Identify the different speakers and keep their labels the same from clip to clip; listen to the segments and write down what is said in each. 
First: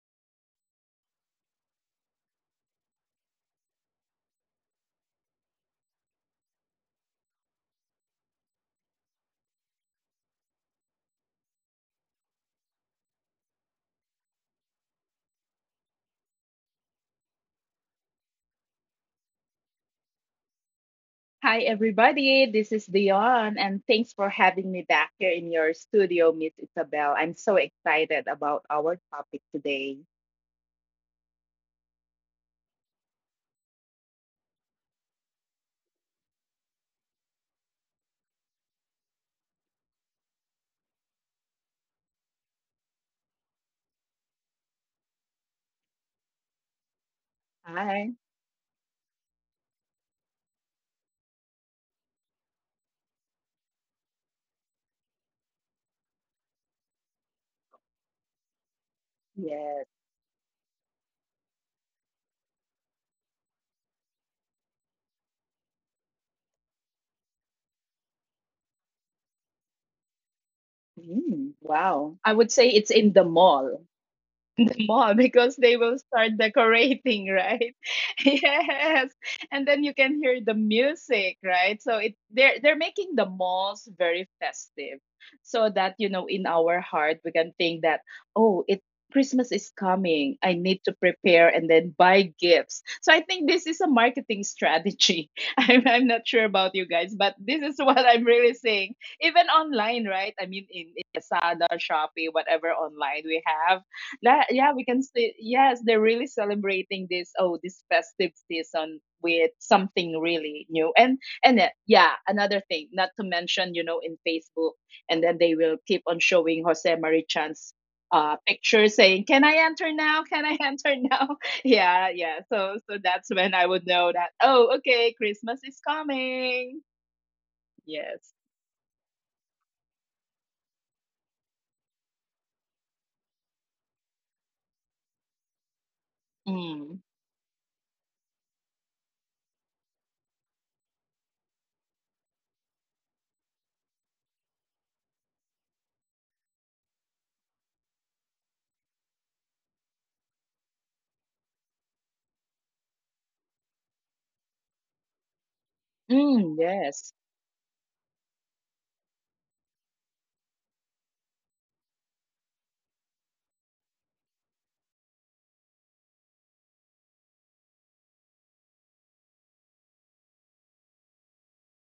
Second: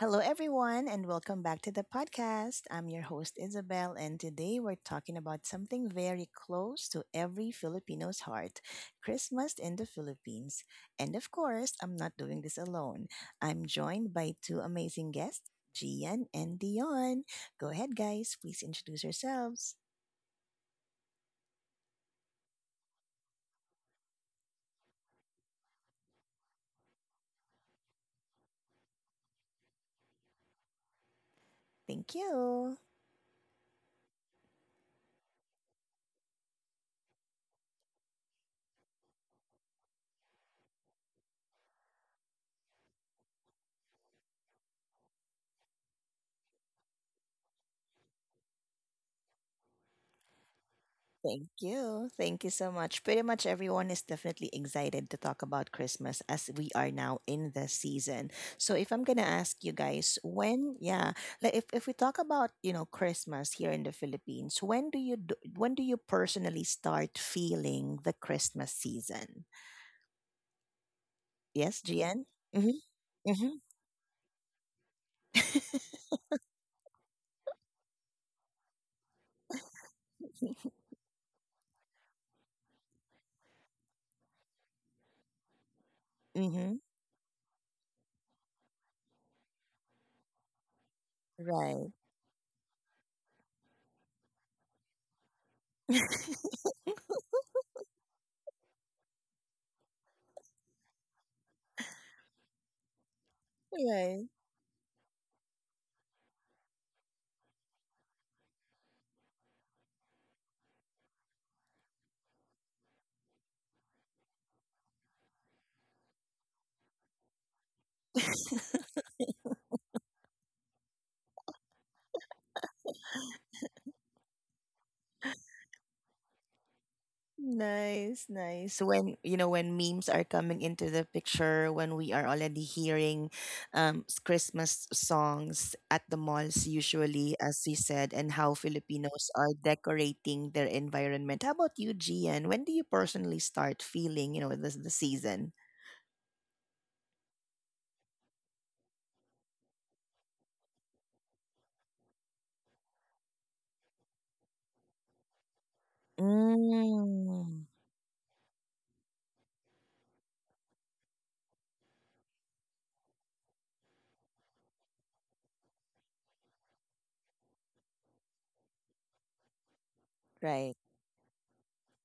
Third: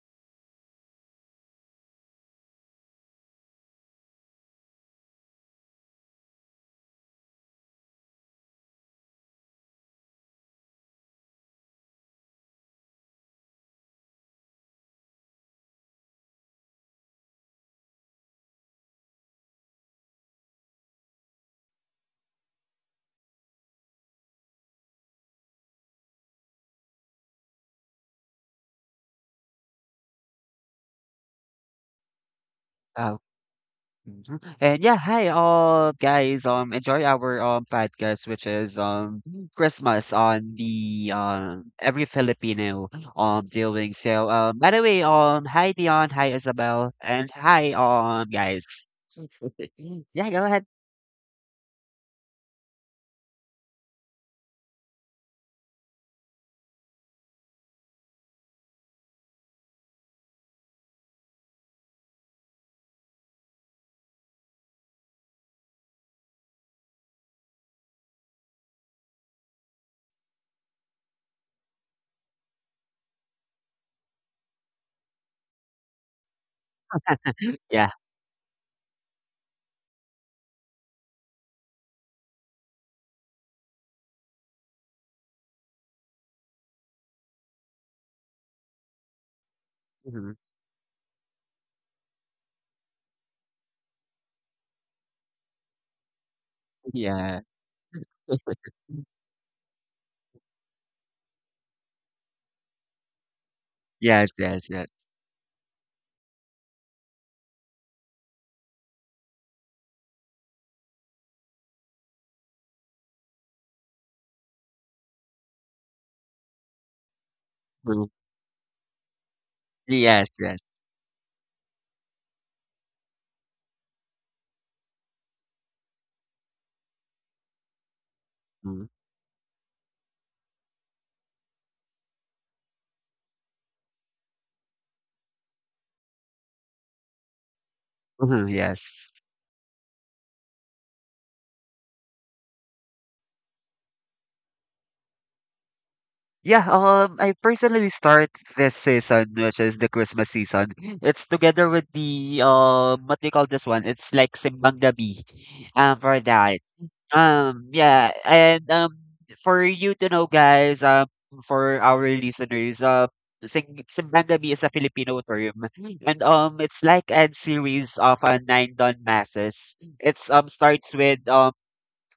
Speaker 1: Hello, everyone, and welcome back to the podcast. I'm your host, Isabel, and today we're talking about something very close to every Filipino's heart: Christmas in the Philippines. And of course, I'm not doing this alone. I'm joined by two amazing guests, Gian and Dion. Go ahead, guys, please introduce yourselves.
Speaker 2: Hi, everybody. This is Dion, and thanks for having me back here in your studio, Miss Isabel. I'm so excited about our topic today.
Speaker 1: Thank you.
Speaker 3: Oh, mhm. And yeah, hi all guys. Enjoy our podcast, which is Christmas on the every Filipino doing. By the way, hi Dion, hi Isabel, and hi
Speaker 2: Hi.
Speaker 3: guys. Yeah, go ahead.
Speaker 1: Thank you. Thank you so much. Pretty much everyone is definitely excited to talk about Christmas as we are now in the season. So if I'm gonna ask you
Speaker 2: Yes.
Speaker 1: guys when, yeah, like if we talk about, Christmas here in the Philippines, when do you personally start feeling the Christmas season? Yes, Gian?
Speaker 2: Wow. I
Speaker 1: Mm-hmm.
Speaker 2: would say it's in the
Speaker 1: Mm-hmm.
Speaker 2: mall. The mall because they will start decorating,
Speaker 3: Yeah,
Speaker 2: right? Yes. And then you can hear the music, right? So it they're making the malls very festive so that you know
Speaker 1: Mm-hmm.
Speaker 2: in our heart we can think that oh it Christmas is
Speaker 3: mhm.
Speaker 2: coming. I need to prepare
Speaker 1: Right.
Speaker 2: and then buy gifts. So I think this is a marketing strategy. I'm not sure about you
Speaker 3: Yeah,
Speaker 2: guys, but this is what I'm really seeing. Even online, right? I mean, in Lazada, Shopee, whatever online we have,
Speaker 3: yes,
Speaker 1: Right.
Speaker 3: yes, yes.
Speaker 2: Yeah, we can see. Yes, they're really celebrating this. Oh, this festive season with something really new. And yeah, another thing. Not to mention, you know, in Facebook, and then they will keep on showing Jose Marichan's
Speaker 3: Mhm.
Speaker 2: picture saying, "Can I enter
Speaker 3: Yes,
Speaker 2: now?
Speaker 3: yes.
Speaker 2: Can I enter now?" Yeah, yeah. So that's when I would know that. Oh, okay, Christmas is coming.
Speaker 1: Nice,
Speaker 2: Yes.
Speaker 3: Mhm.
Speaker 1: nice. When you know when memes are coming into the picture, when we are already hearing Christmas songs at the malls,
Speaker 2: Mm.
Speaker 1: usually as we said,
Speaker 3: Mhm,
Speaker 1: and how
Speaker 3: yes.
Speaker 1: Filipinos are decorating their environment. How about you, Gian? When do you personally start feeling the season?
Speaker 3: Yeah, I personally start this season, which is the Christmas season. It's together with the what do you call this one? It's like Simbang Gabi, for that.
Speaker 2: Mm, yes.
Speaker 1: Mm,
Speaker 3: Yeah, and for you to know, guys, for our listeners, Sing Simbang Gabi is a Filipino term, and it's like a series of nine dawn masses. It's
Speaker 1: right.
Speaker 3: starts with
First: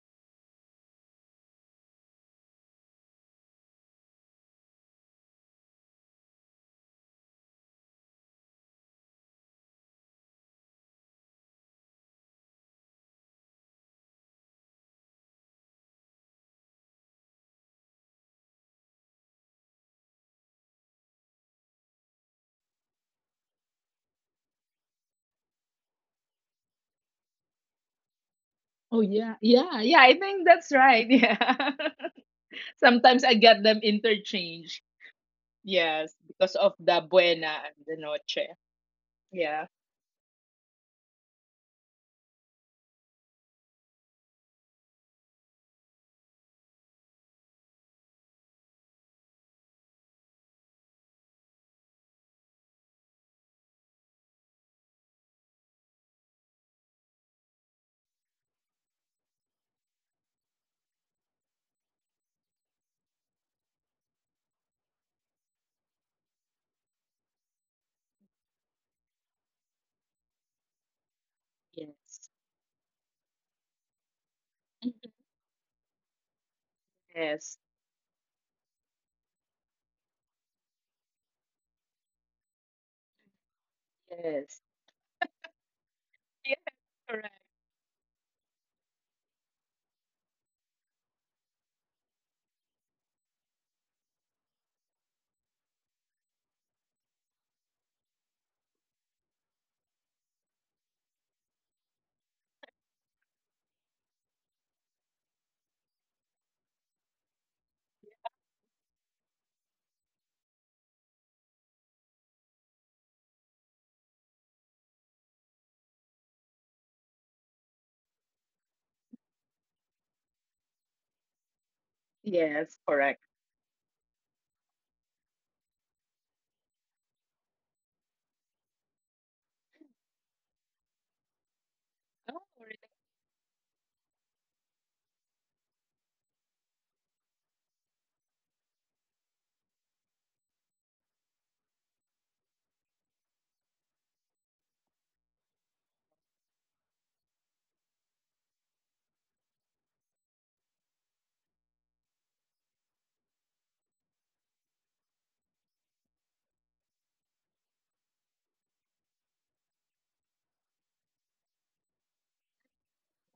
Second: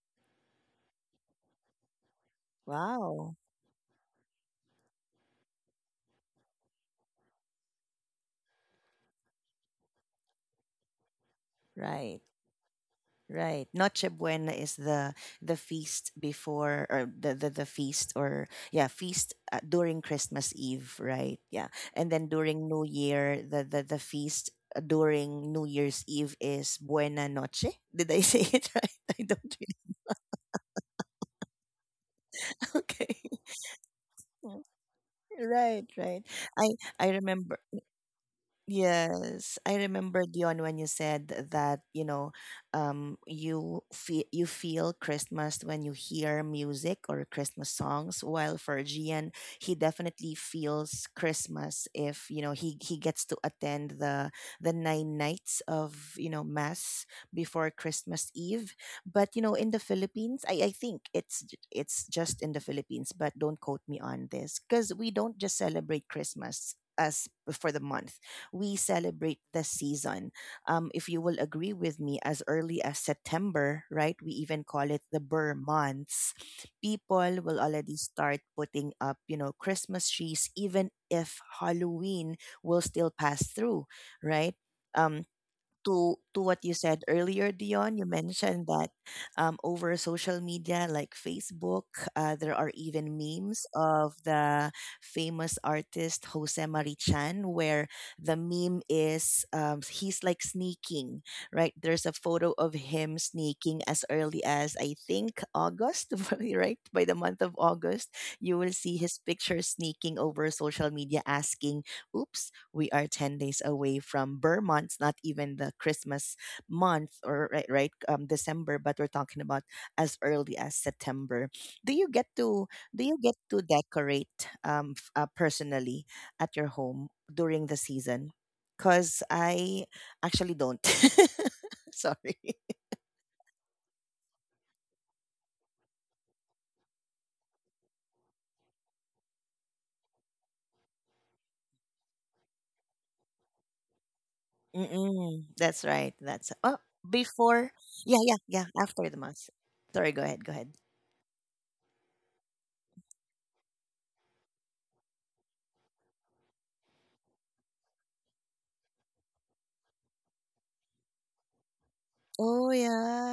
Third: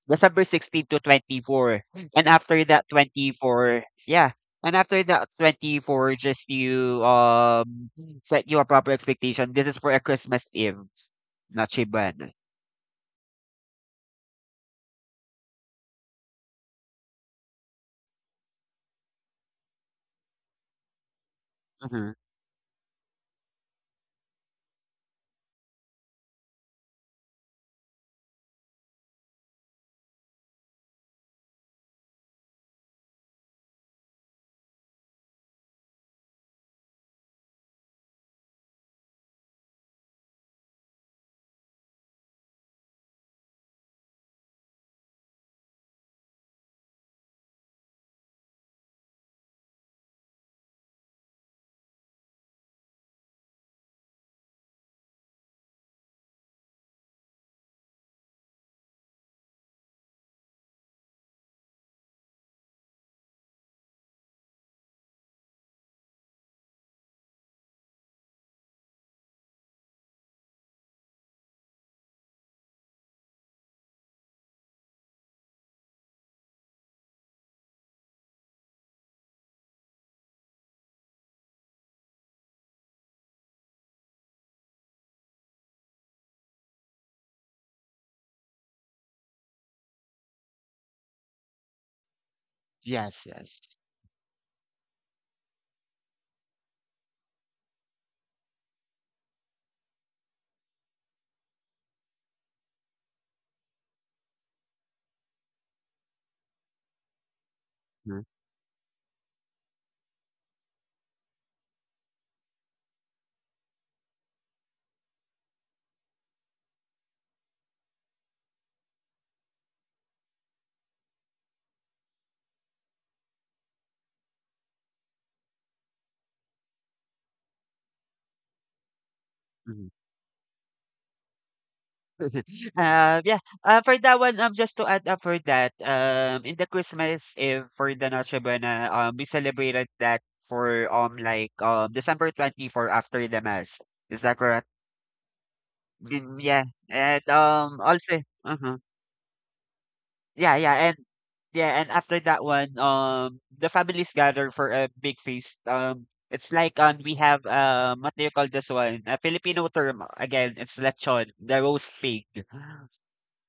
Speaker 3: December 16 to 24. And after that
Speaker 1: Wow.
Speaker 3: 24, yeah. And after that 24, just you set you a proper expectation. This is for a Christmas Eve, not
Speaker 1: Right.
Speaker 3: Shiban.
Speaker 1: Right. Noche Buena is the feast before, or the feast, or yeah, feast during Christmas Eve, right? Yeah.
Speaker 3: Mm-hmm.
Speaker 1: And then during New Year, the feast during New Year's Eve is Buena Noche. Did I say it
Speaker 2: Oh
Speaker 1: right? I
Speaker 2: yeah,
Speaker 1: don't
Speaker 2: yeah, yeah.
Speaker 1: really.
Speaker 2: I think that's right. Yeah.
Speaker 1: Okay.
Speaker 2: Sometimes I get them interchanged.
Speaker 1: Right,
Speaker 2: Yes,
Speaker 1: right.
Speaker 2: because
Speaker 1: I
Speaker 2: of the
Speaker 1: I
Speaker 2: buena
Speaker 1: remember
Speaker 2: and the noche.
Speaker 1: Yes,
Speaker 2: Yeah.
Speaker 1: I remember, Dion, when you said that, you feel Christmas when you hear music or Christmas songs, while for Gian, he definitely feels Christmas if, he gets to attend the 9 nights of, mass before Christmas Eve. But, in the Philippines, I think it's just in the Philippines, but don't quote me on this, because we don't just celebrate Christmas as for the month, we celebrate the season. If you will agree with
Speaker 2: Yes.
Speaker 1: me, as early as September, right? We even call it the Burr months. People
Speaker 2: Yes.
Speaker 1: will already start putting up, Christmas trees, even if Halloween will still pass through,
Speaker 2: Yes.
Speaker 1: right? Um, to
Speaker 2: Yes.
Speaker 1: to what you said
Speaker 2: Correct.
Speaker 1: earlier, Dion. You mentioned that over social media like Facebook, there are
Speaker 3: Yes,
Speaker 1: even
Speaker 3: yes.
Speaker 1: memes of the famous artist Jose Marichan, where the meme is he's like sneaking, right? There's a photo of him sneaking as early as I think August, right? By the month of
Speaker 3: Mhm,
Speaker 1: August, you will see his picture sneaking over social media, asking, "Oops, we are 10 days away from Vermont's, not even the Christmas month or right, right December, but we're talking about as early as September." Do you get
Speaker 2: Yes.
Speaker 1: to do
Speaker 2: Correct.
Speaker 1: you get to decorate personally at your home during the season? Because
Speaker 3: mhm.
Speaker 1: I actually don't.
Speaker 2: Oh,
Speaker 1: Sorry.
Speaker 2: really?
Speaker 3: Yeah. For that one, just to add up for that, in the Christmas Eve for the Noche Buena, we celebrated that for like December 24 after the mass. Is that correct?
Speaker 1: Mm-mm, that's right.
Speaker 3: Gin, yeah,
Speaker 1: That's oh
Speaker 3: and,
Speaker 1: before.
Speaker 3: also
Speaker 1: Yeah, yeah,
Speaker 3: uh-huh.
Speaker 1: yeah. After the mass. Sorry. Go
Speaker 3: Yeah,
Speaker 1: ahead. Go
Speaker 3: yeah,
Speaker 1: ahead.
Speaker 3: and yeah, and after that one, the families gather for a big feast. It's like we have what do you call this one? A Filipino term again. It's lechon, the roast pig.
Speaker 1: Oh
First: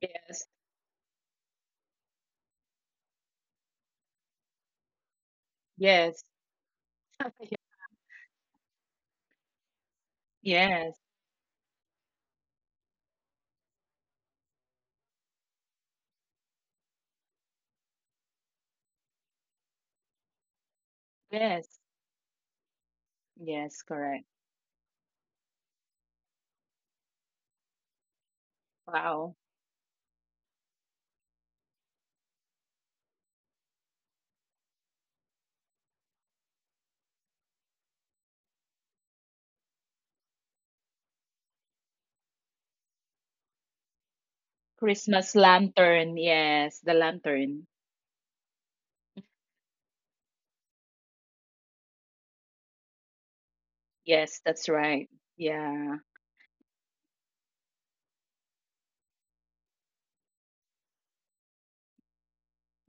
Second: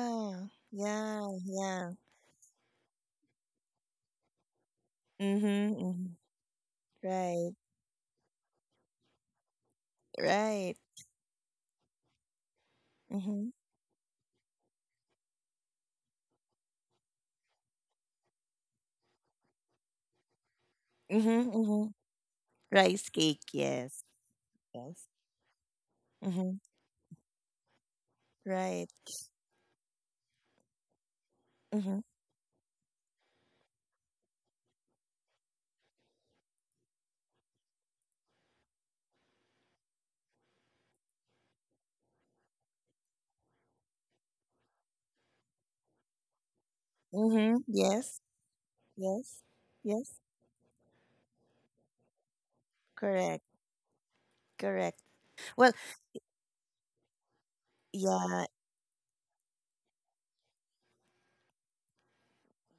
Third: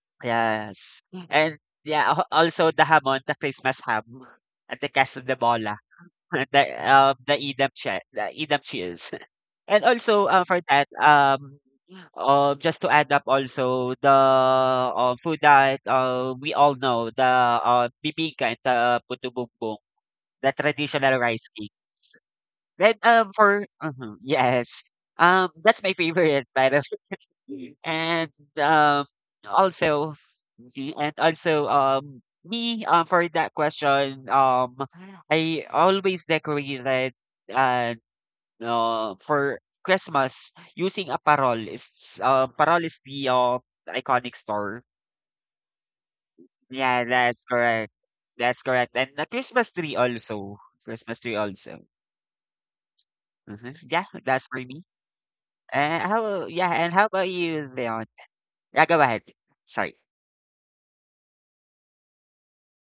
Speaker 2: Yes.
Speaker 3: Yes,
Speaker 1: yeah,
Speaker 3: and
Speaker 1: yeah.
Speaker 3: yeah, also the hamon, the Christmas ham, at the Casa de
Speaker 1: Mm-hmm,
Speaker 3: Bola,
Speaker 1: mm-hmm.
Speaker 2: Yes.
Speaker 3: the
Speaker 1: Right,
Speaker 3: idam che, the idam cheese, and also for
Speaker 1: right.
Speaker 3: that
Speaker 2: Yes.
Speaker 3: just to add up
Speaker 1: Mm-hmm,
Speaker 3: also the food that we all know, the bibingka and the puto bumbong, the traditional rice
Speaker 1: mm-hmm,
Speaker 3: cake.
Speaker 2: Yes.
Speaker 1: mm-hmm.
Speaker 3: Then
Speaker 1: Rice cake,
Speaker 3: for
Speaker 2: Yes.
Speaker 1: yes,
Speaker 2: Correct.
Speaker 3: yes,
Speaker 1: yes.
Speaker 3: that's my favorite
Speaker 1: Mm-hmm,
Speaker 3: by the way. And
Speaker 1: right.
Speaker 3: um,
Speaker 2: Wow.
Speaker 3: also, and also
Speaker 1: Mm-hmm,
Speaker 3: me for that question, I always decorated uh, for Christmas, using a parol. Is Parol is the iconic store.
Speaker 2: Christmas lantern. Yes. The
Speaker 3: Yeah, that's
Speaker 1: mm-hmm.
Speaker 2: lantern.
Speaker 3: correct.
Speaker 1: Yes,
Speaker 3: That's correct. And the
Speaker 1: yes,
Speaker 3: Christmas tree
Speaker 1: yes.
Speaker 3: also. Christmas tree also.
Speaker 1: Correct,
Speaker 3: Hmm, yeah,
Speaker 2: Yes.
Speaker 3: that's for
Speaker 2: That's
Speaker 3: me.
Speaker 1: correct.
Speaker 2: right.
Speaker 1: Well,
Speaker 2: Yeah.
Speaker 3: And how? Yeah, and how about you, Leon?
Speaker 1: yeah,
Speaker 3: Yeah, go ahead. Sorry.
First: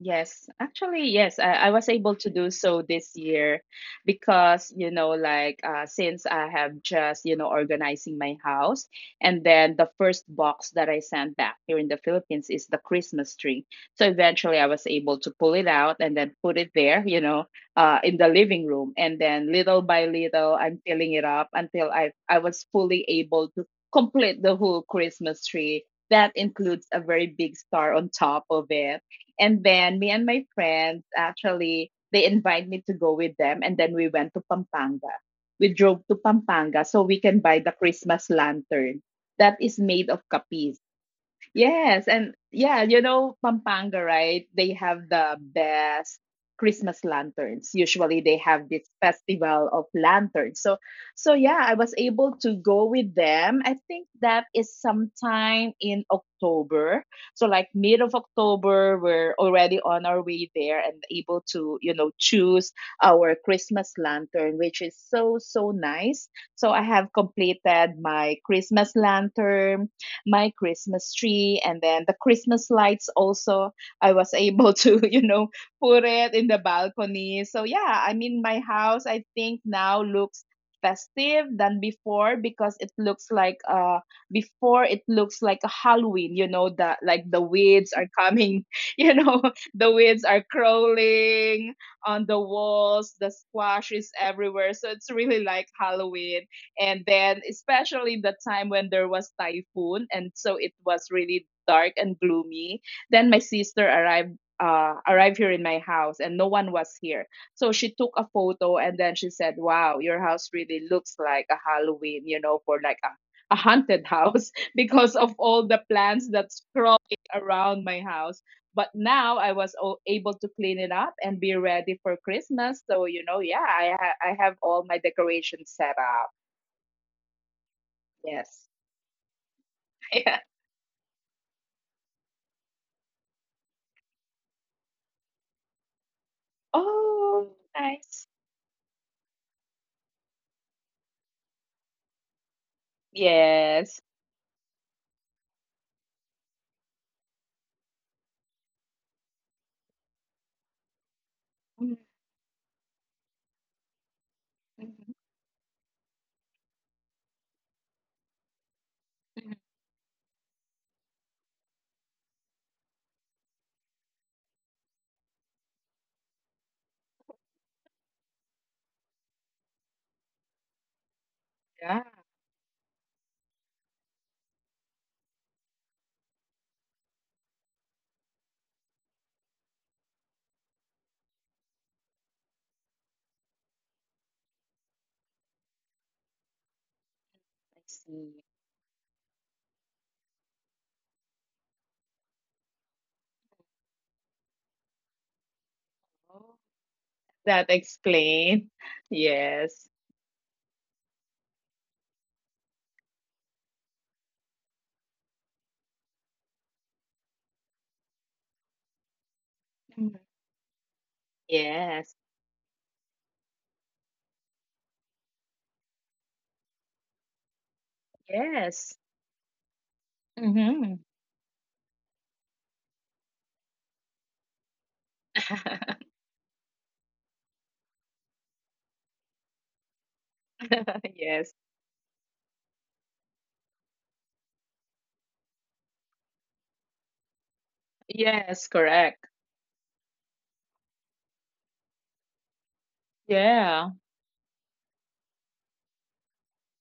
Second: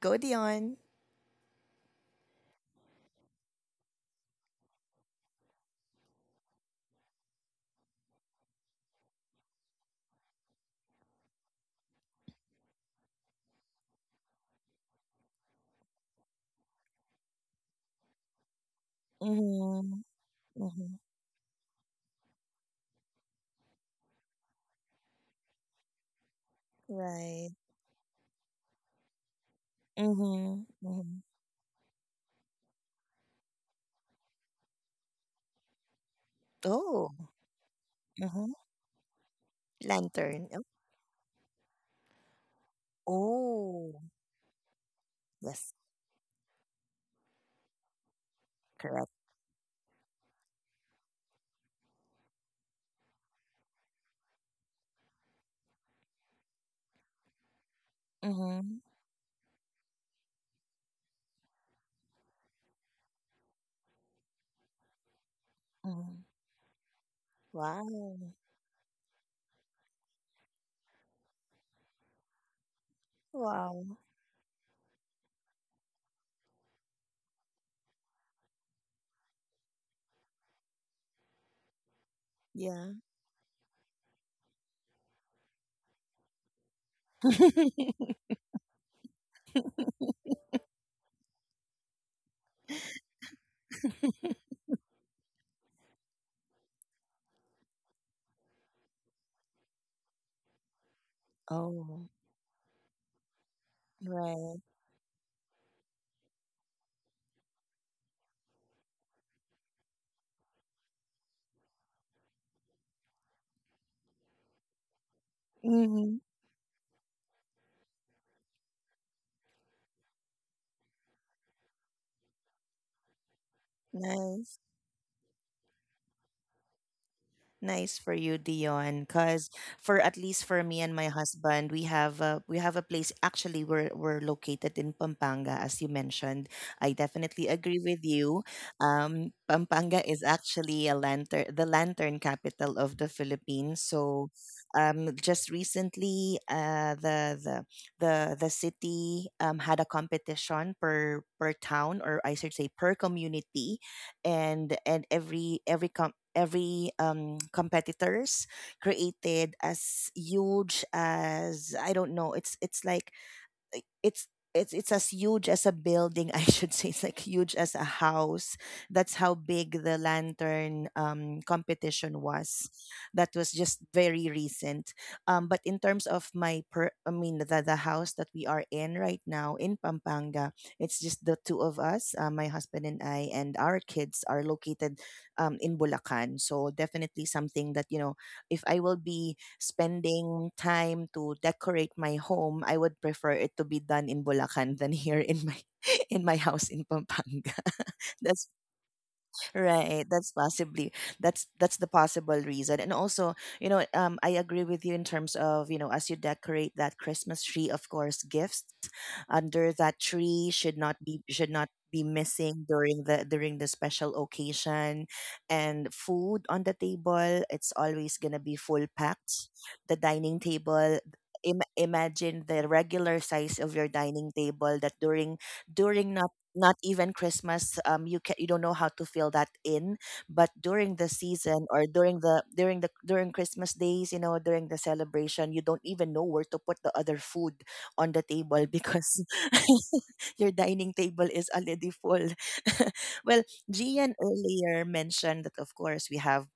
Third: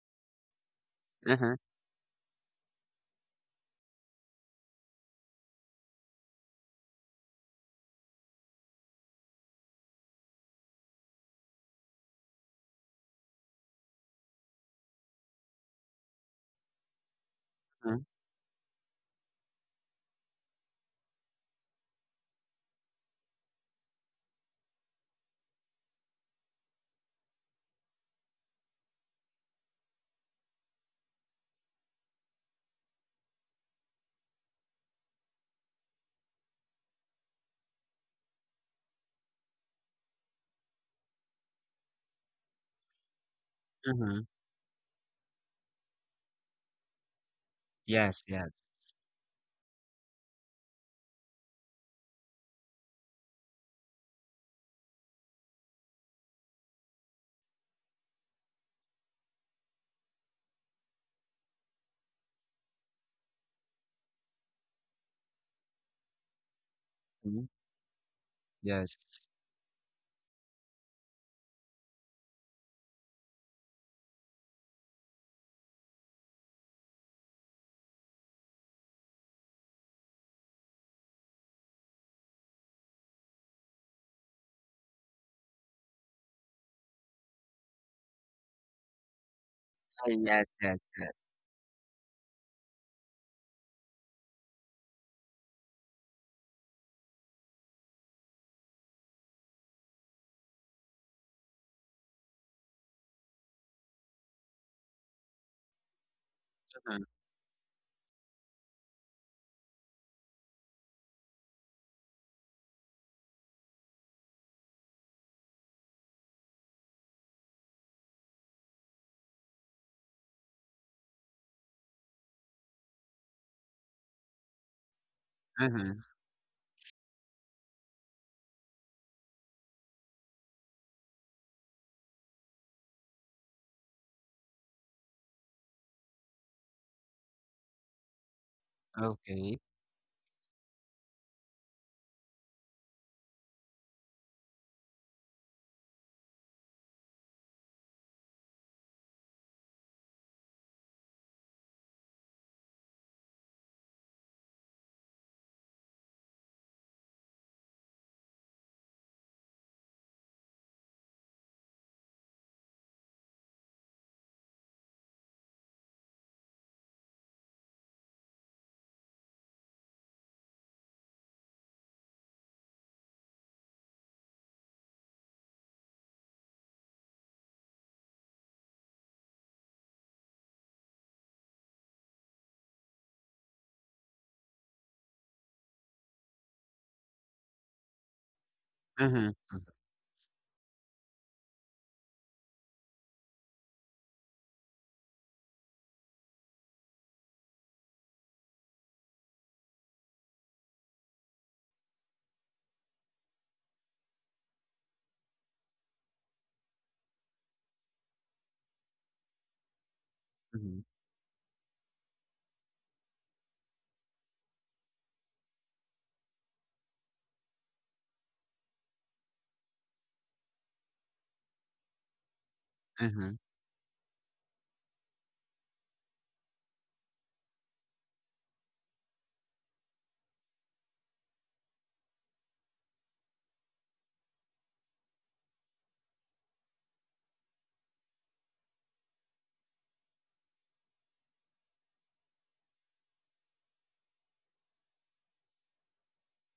Speaker 1: go, Dion.
Speaker 2: actually, yes, I,
Speaker 3: Mm-hmm.
Speaker 2: I was able to do so this year because, you know, since I have just, you know, organizing my house, and then the first box that I sent back here in the Philippines is the Christmas tree. So eventually I was able to pull it out and then put it there, you know,
Speaker 3: Mm-hmm.
Speaker 2: in the living room. And then little
Speaker 1: Mm-hmm,
Speaker 2: by little, I'm
Speaker 1: mm-hmm.
Speaker 2: filling it up until I was fully able to complete the whole Christmas tree. That includes a very big
Speaker 1: Right.
Speaker 2: star on top of it, and then me and my
Speaker 1: Mm-hmm,
Speaker 2: friends,
Speaker 1: mm-hmm.
Speaker 2: actually they invite me to go with them, and then we went to Pampanga. We drove to Pampanga so we
Speaker 1: Oh,
Speaker 2: can buy the Christmas
Speaker 1: mm-hmm.
Speaker 2: lantern that is made of
Speaker 1: Lantern. Oh,
Speaker 2: kapis. Yes, and yeah, you know, Pampanga,
Speaker 1: oh,
Speaker 3: Mm-hmm.
Speaker 2: right? They have the
Speaker 1: yes,
Speaker 2: best Christmas lanterns. Usually
Speaker 3: Yes.
Speaker 2: they
Speaker 3: Yes.
Speaker 2: have this
Speaker 1: correct.
Speaker 2: festival of lanterns. So yeah, I was able to go with them. I think that is sometime in October. So like mid of
Speaker 1: Mm-hmm,
Speaker 2: October, we're already on our way there and able to, you know, choose our Christmas lantern, which is so nice.
Speaker 1: mm-hmm.
Speaker 2: So I have
Speaker 3: Mhm.
Speaker 2: completed my
Speaker 1: Wow,
Speaker 2: Christmas
Speaker 3: Yes.
Speaker 2: lantern, my Christmas tree, and then the Christmas lights also. I
Speaker 1: wow.
Speaker 2: was able to, you know, put it in the balcony. So yeah, I mean my house I think now looks festive than before because it
Speaker 1: Yeah.
Speaker 2: looks like before it looks like a Halloween, you know, the like the weeds are coming, you know, the weeds are
Speaker 3: Yes. Yes, yes.
Speaker 2: crawling on the walls, the squash is everywhere. So it's really like Halloween, and then especially the time when there was typhoon and so it was really dark and
Speaker 1: Oh,
Speaker 2: gloomy, then my sister arrived,
Speaker 1: right.
Speaker 2: arrived here in my house, and no one was
Speaker 3: Mm-hmm.
Speaker 2: here, so she took a photo and then she said, wow, your house really looks like a Halloween, you know, for like a haunted house because of all the plants
Speaker 1: Mm-hmm.
Speaker 2: that's crawling around my house. But now able to clean it up and be ready for Christmas. So you know, yeah, I have
Speaker 1: Nice.
Speaker 2: all my decorations set.
Speaker 3: Mm-hmm.
Speaker 1: Nice for you,
Speaker 2: Yes.
Speaker 1: Dion. Cause for at
Speaker 2: Yeah.
Speaker 1: least for me and my husband, we have a place. Actually, we're located in Pampanga, as you mentioned. I
Speaker 2: Oh,
Speaker 1: definitely agree with
Speaker 2: nice.
Speaker 1: you.
Speaker 3: Okay.
Speaker 1: Pampanga is actually a lantern, the lantern capital of the Philippines.
Speaker 2: Yes.
Speaker 1: So, just recently, the city had a competition per
Speaker 2: Mhm,
Speaker 1: town, or I should say per community, and
Speaker 2: mhm,
Speaker 1: every competitors
Speaker 2: mhm.
Speaker 1: created as huge as I don't know, like, it's it's as huge as a building, I should say it's like huge as a house. That's how big the lantern
Speaker 2: Yeah,
Speaker 1: competition was. That was just very recent, but in terms of my per I mean the house that we are in right now in Pampanga. It's just the two of us, my husband and I, and our kids are located in Bulacan, so definitely something
Speaker 2: I
Speaker 1: that
Speaker 2: see.
Speaker 1: if I will be
Speaker 3: Mm-hmm. Mm-hmm.
Speaker 1: spending time to decorate my home, I would prefer it to be done in Bulacan than here in my in my
Speaker 2: Oh,
Speaker 1: house in Pampanga.
Speaker 2: that
Speaker 1: That's
Speaker 2: explain. Yes.
Speaker 1: Right, that's possibly that's the possible reason. And also, I agree with you in terms of, as you decorate that Christmas tree, of course, gifts under
Speaker 2: Mhm.
Speaker 1: that tree should
Speaker 3: Mm-hmm.
Speaker 1: not be should not
Speaker 2: Yes.
Speaker 1: be missing during the special occasion, and food on the table it's always going to be
Speaker 2: Yes.
Speaker 1: full packed, the dining
Speaker 2: Hmm.
Speaker 1: table. Imagine the regular
Speaker 3: Mm-hmm.
Speaker 1: size of your dining table, that during during not even Christmas, you don't know how to fill that in. But during the
Speaker 2: Yes.
Speaker 1: season, or during the during Christmas days, during the celebration, you don't even know where to put the other food on the
Speaker 2: Yes,
Speaker 1: table
Speaker 2: correct.
Speaker 1: because your dining table is already full. Well,
Speaker 2: Yeah.
Speaker 1: Gian earlier mentioned that of course we have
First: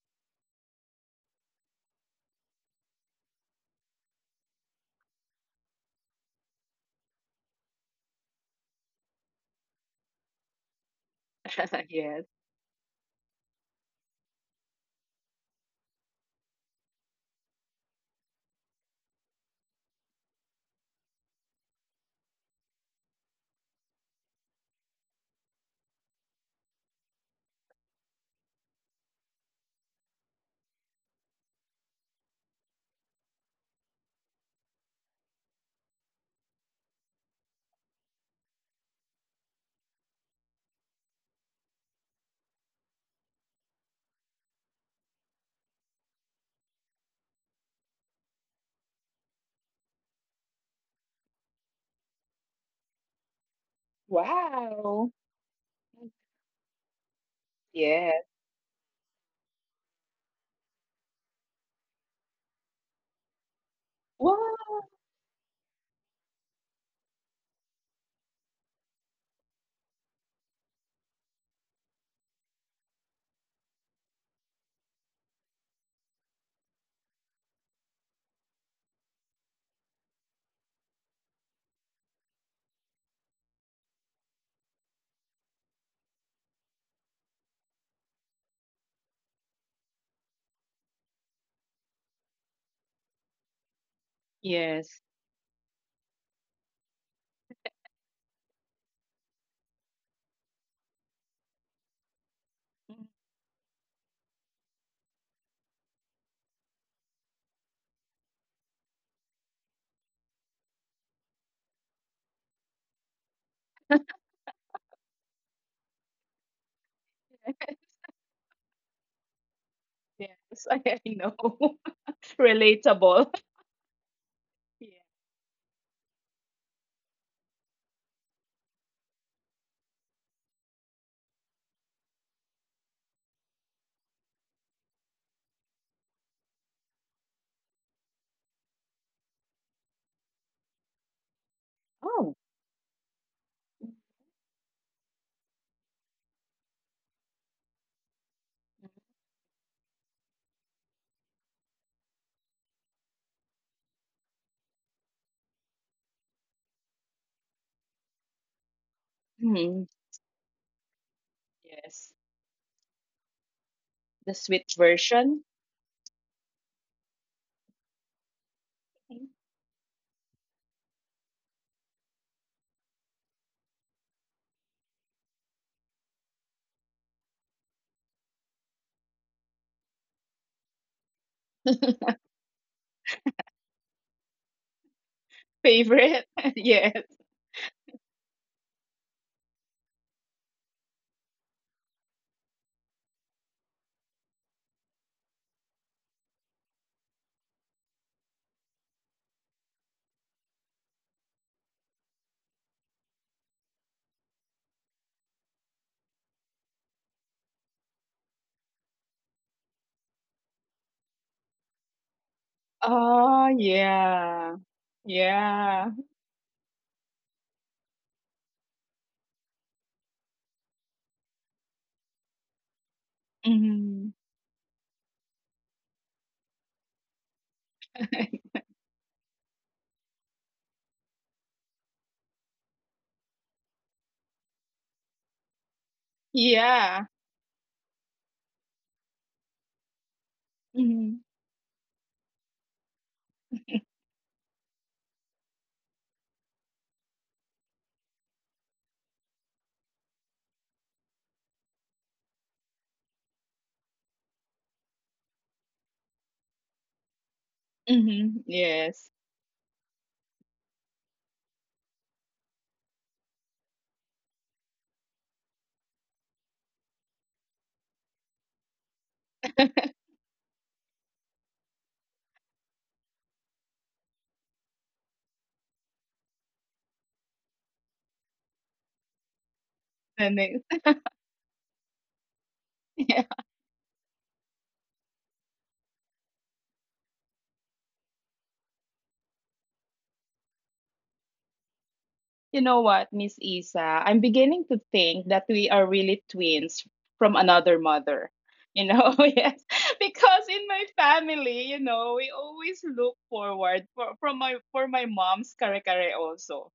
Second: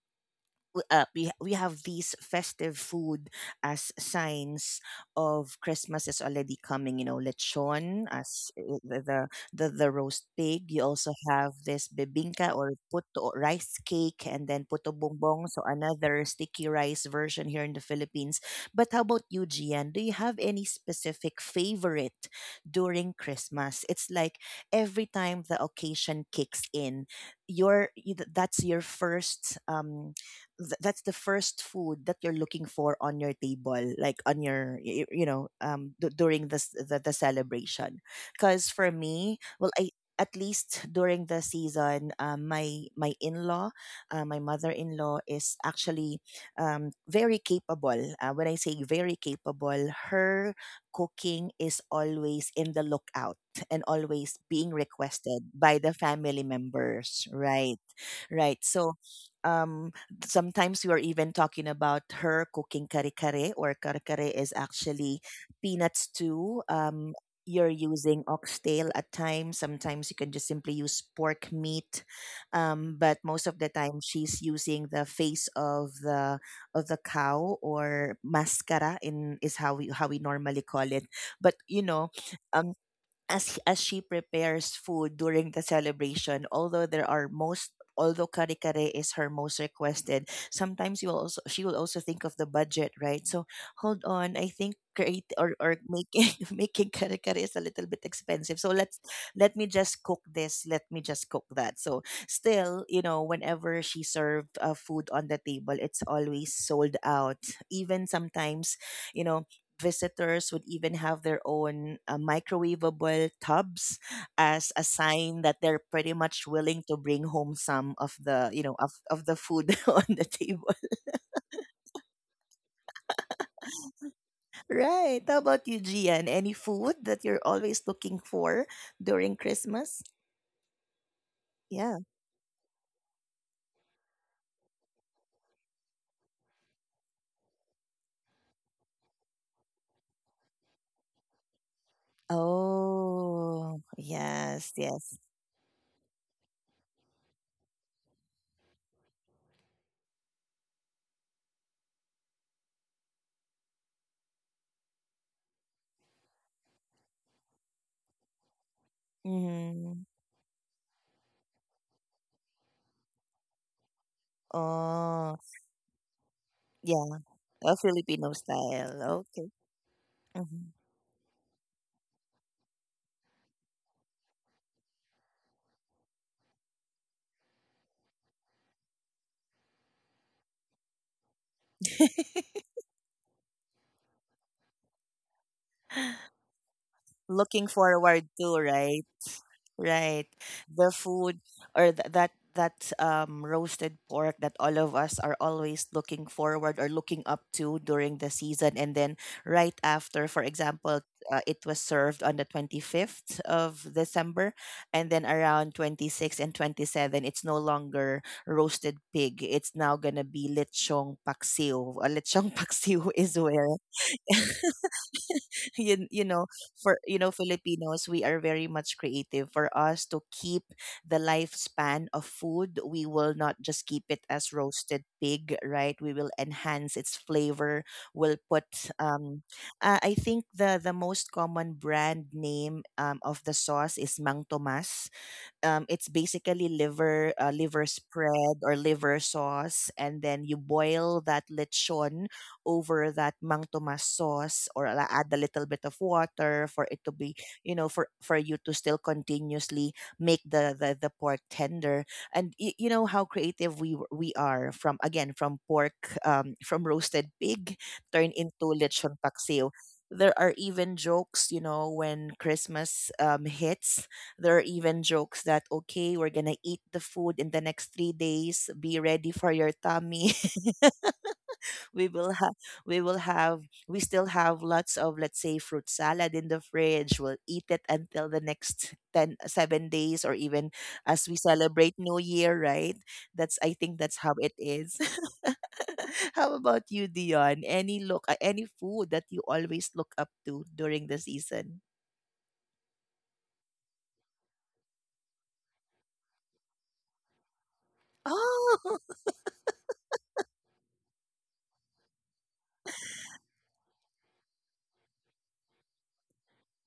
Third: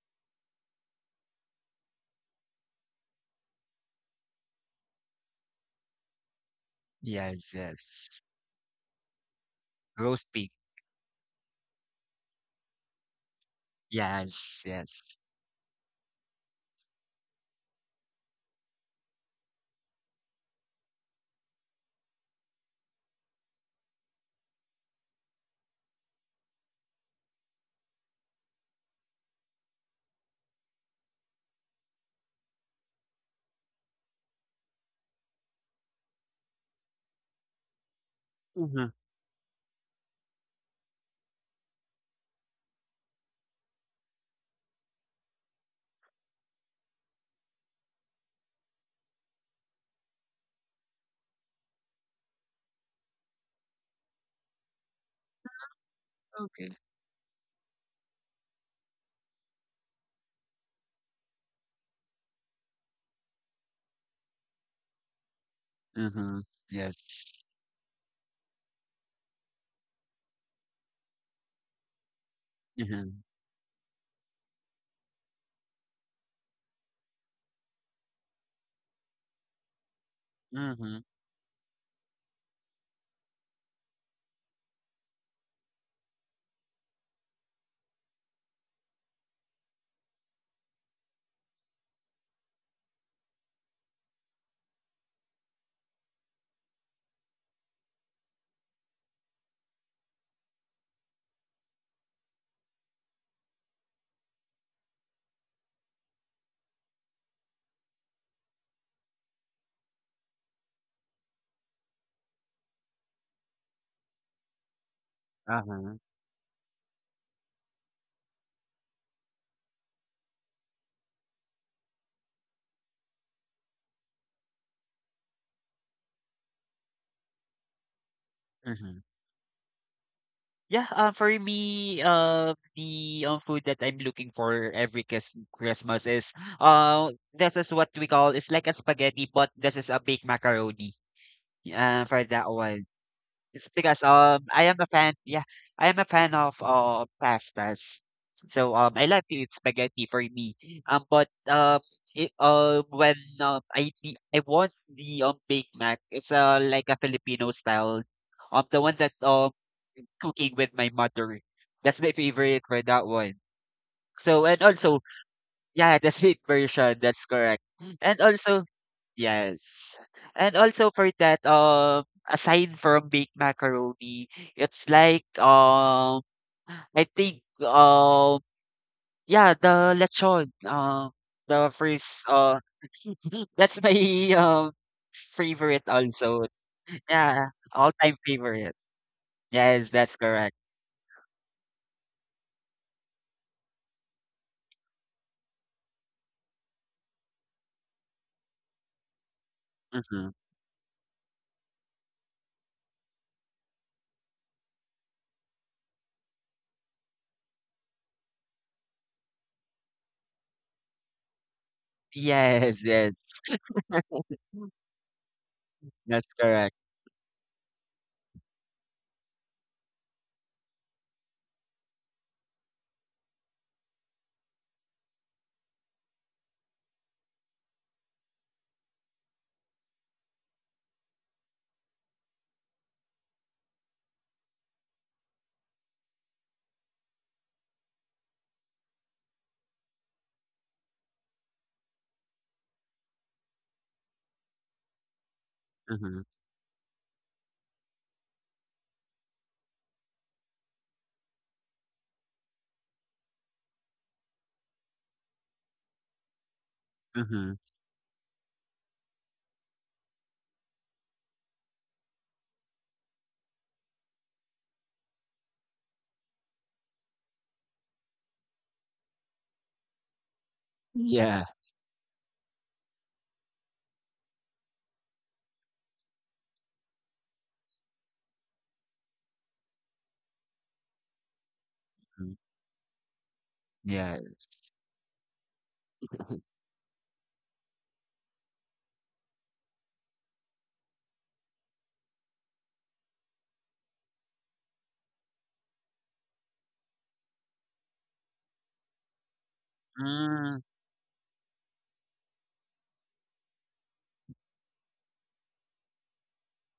Speaker 1: we have these festive food as signs of Christmas is already coming. You know,
Speaker 3: Yes.
Speaker 1: lechon
Speaker 3: Yes.
Speaker 1: as the roast
Speaker 3: Roast pig.
Speaker 1: pig. You also have this
Speaker 2: Yes.
Speaker 1: bibingka or puto rice cake, and then
Speaker 3: Yes,
Speaker 1: puto
Speaker 3: yes.
Speaker 1: bongbong. So another sticky rice version here in the Philippines. But how about you, Gian? Do you have any specific favorite during Christmas? It's like every time the occasion kicks in, that's your first that's the first food that you're looking for on your table, like on your y- y- you know d- during this the celebration, because for
Speaker 3: Mhm,
Speaker 1: me, well, I at least during the season, my my in-law my mother-in-law is actually very capable. Uh, when I say very capable, her cooking is always in the lookout and always being
Speaker 2: Wow.
Speaker 1: requested by the family members, right
Speaker 2: Yes.
Speaker 1: right so um sometimes we are even talking about her cooking kare kare, or kare kare is
Speaker 2: Wow.
Speaker 1: actually peanuts
Speaker 3: mhm.
Speaker 1: stew.
Speaker 3: Yes.
Speaker 1: You're using oxtail at times. Sometimes you can just simply use pork meat, but
Speaker 3: Mhm,
Speaker 1: most of the time she's using the face of the cow, or mascara in is how we normally
Speaker 3: mhm.
Speaker 1: call it. But you know, um as she prepares food during the celebration, although there are most although kare kare is her most requested, sometimes you will also she will also think of the budget, right? So hold on, I think
Speaker 2: Yes.
Speaker 1: create or making making kare kare is a little bit expensive, so let me just cook this, let me just cook that. So still,
Speaker 2: Mhm.
Speaker 1: whenever she served food on the table, it's always sold out. Even sometimes, you know visitors would even have their own microwavable tubs, as a sign that they're
Speaker 3: Uh-huh,
Speaker 1: pretty much willing to bring home some of the of the food on the table.
Speaker 2: Yes, I know. Relatable. Yeah.
Speaker 1: Right. How about you, Gian? Any food that you're always looking for
Speaker 3: mhm.
Speaker 1: during Christmas?
Speaker 3: Yeah, for
Speaker 1: Yeah.
Speaker 3: me, the food that I'm looking for every Christmas is, this is what we call, it's like a spaghetti, but this is a baked macaroni. For that
Speaker 2: Oh.
Speaker 3: one.
Speaker 1: Oh
Speaker 3: It's because
Speaker 1: yes,
Speaker 3: I am a
Speaker 1: yes.
Speaker 3: fan, yeah, I am a fan of pastas. So I like to eat spaghetti for me. But it, when I want the Big Mac, it's like a Filipino style. The one that
Speaker 1: Mm-hmm.
Speaker 2: Mhm.
Speaker 3: cooking with my mother. That's my
Speaker 2: Yes.
Speaker 3: favorite for that one.
Speaker 2: The
Speaker 3: So and
Speaker 2: sweet
Speaker 3: also
Speaker 1: Oh
Speaker 2: version?
Speaker 3: yeah, yeah, the sweet version,
Speaker 1: yeah,
Speaker 3: that's correct.
Speaker 1: a Filipino
Speaker 3: And also
Speaker 1: style, okay.
Speaker 3: yes. And
Speaker 1: Hmm.
Speaker 3: also for that, aside from baked macaroni, it's like I think yeah, the lechon. The first that's my um favorite
Speaker 2: Favorite?
Speaker 3: also.
Speaker 2: Yes.
Speaker 3: Yeah,
Speaker 1: Looking forward
Speaker 3: all-time
Speaker 1: to,
Speaker 3: favorite.
Speaker 1: right.
Speaker 3: Yes,
Speaker 1: Right.
Speaker 3: that's correct.
Speaker 1: The food that roasted pork that all of us are always looking forward or looking up to during the season. And then right after, for
Speaker 3: Mm-hmm.
Speaker 1: example, it was served on the 25th of December, and then around 26 and 27 it's no longer roasted pig, it's now going to be lechong paksiw. Lechong
Speaker 3: Yes,
Speaker 1: paksiw
Speaker 3: yes.
Speaker 1: is
Speaker 2: Oh,
Speaker 1: where
Speaker 2: yeah. Yeah.
Speaker 1: you
Speaker 3: That's
Speaker 1: know
Speaker 3: correct.
Speaker 1: for you know Filipinos, we are very much creative. For us to keep the lifespan of food, we will not just keep
Speaker 2: Hmm.
Speaker 1: it as roasted pig, right? We will enhance its flavor. We'll put I think the most common brand name of the sauce is Mang Tomas. It's basically
Speaker 2: Yeah.
Speaker 1: liver, liver spread or liver sauce, and then you
Speaker 2: Hmm.
Speaker 1: boil that lechon over that Mang Tomas sauce, or add a little bit of
Speaker 3: Mm-hmm.
Speaker 1: water for it to be, for you to still continuously make the pork tender. And you know how creative we are, from again from pork, from roasted
Speaker 3: Mm-hmm.
Speaker 1: pig turned
Speaker 2: Hmm.
Speaker 1: into
Speaker 2: Yes.
Speaker 1: lechon paksiw. There are even jokes, when Christmas hits. There are even jokes that, okay, we're going to eat the food in the next 3 days. Be ready for your tummy.
Speaker 3: Yeah.
Speaker 1: We will have, we still have lots of, let's say, fruit salad in the fridge. We'll eat it until the next 10, 7 days, or
Speaker 2: And
Speaker 1: even
Speaker 2: then,
Speaker 1: as we celebrate New
Speaker 3: Mm,
Speaker 1: Year, right?
Speaker 2: yeah.
Speaker 1: That's, I think that's how it
Speaker 3: yes.
Speaker 1: is. How about you, Dion? Any any food that you always look up to during the season?
Speaker 2: You know what, Miss Isa? I'm beginning to think that we are really twins from another mother. You
Speaker 1: Oh,
Speaker 2: know, yes, because
Speaker 3: Mm,
Speaker 2: in my family, you know, we always look forward for from my for my mom's kare kare also.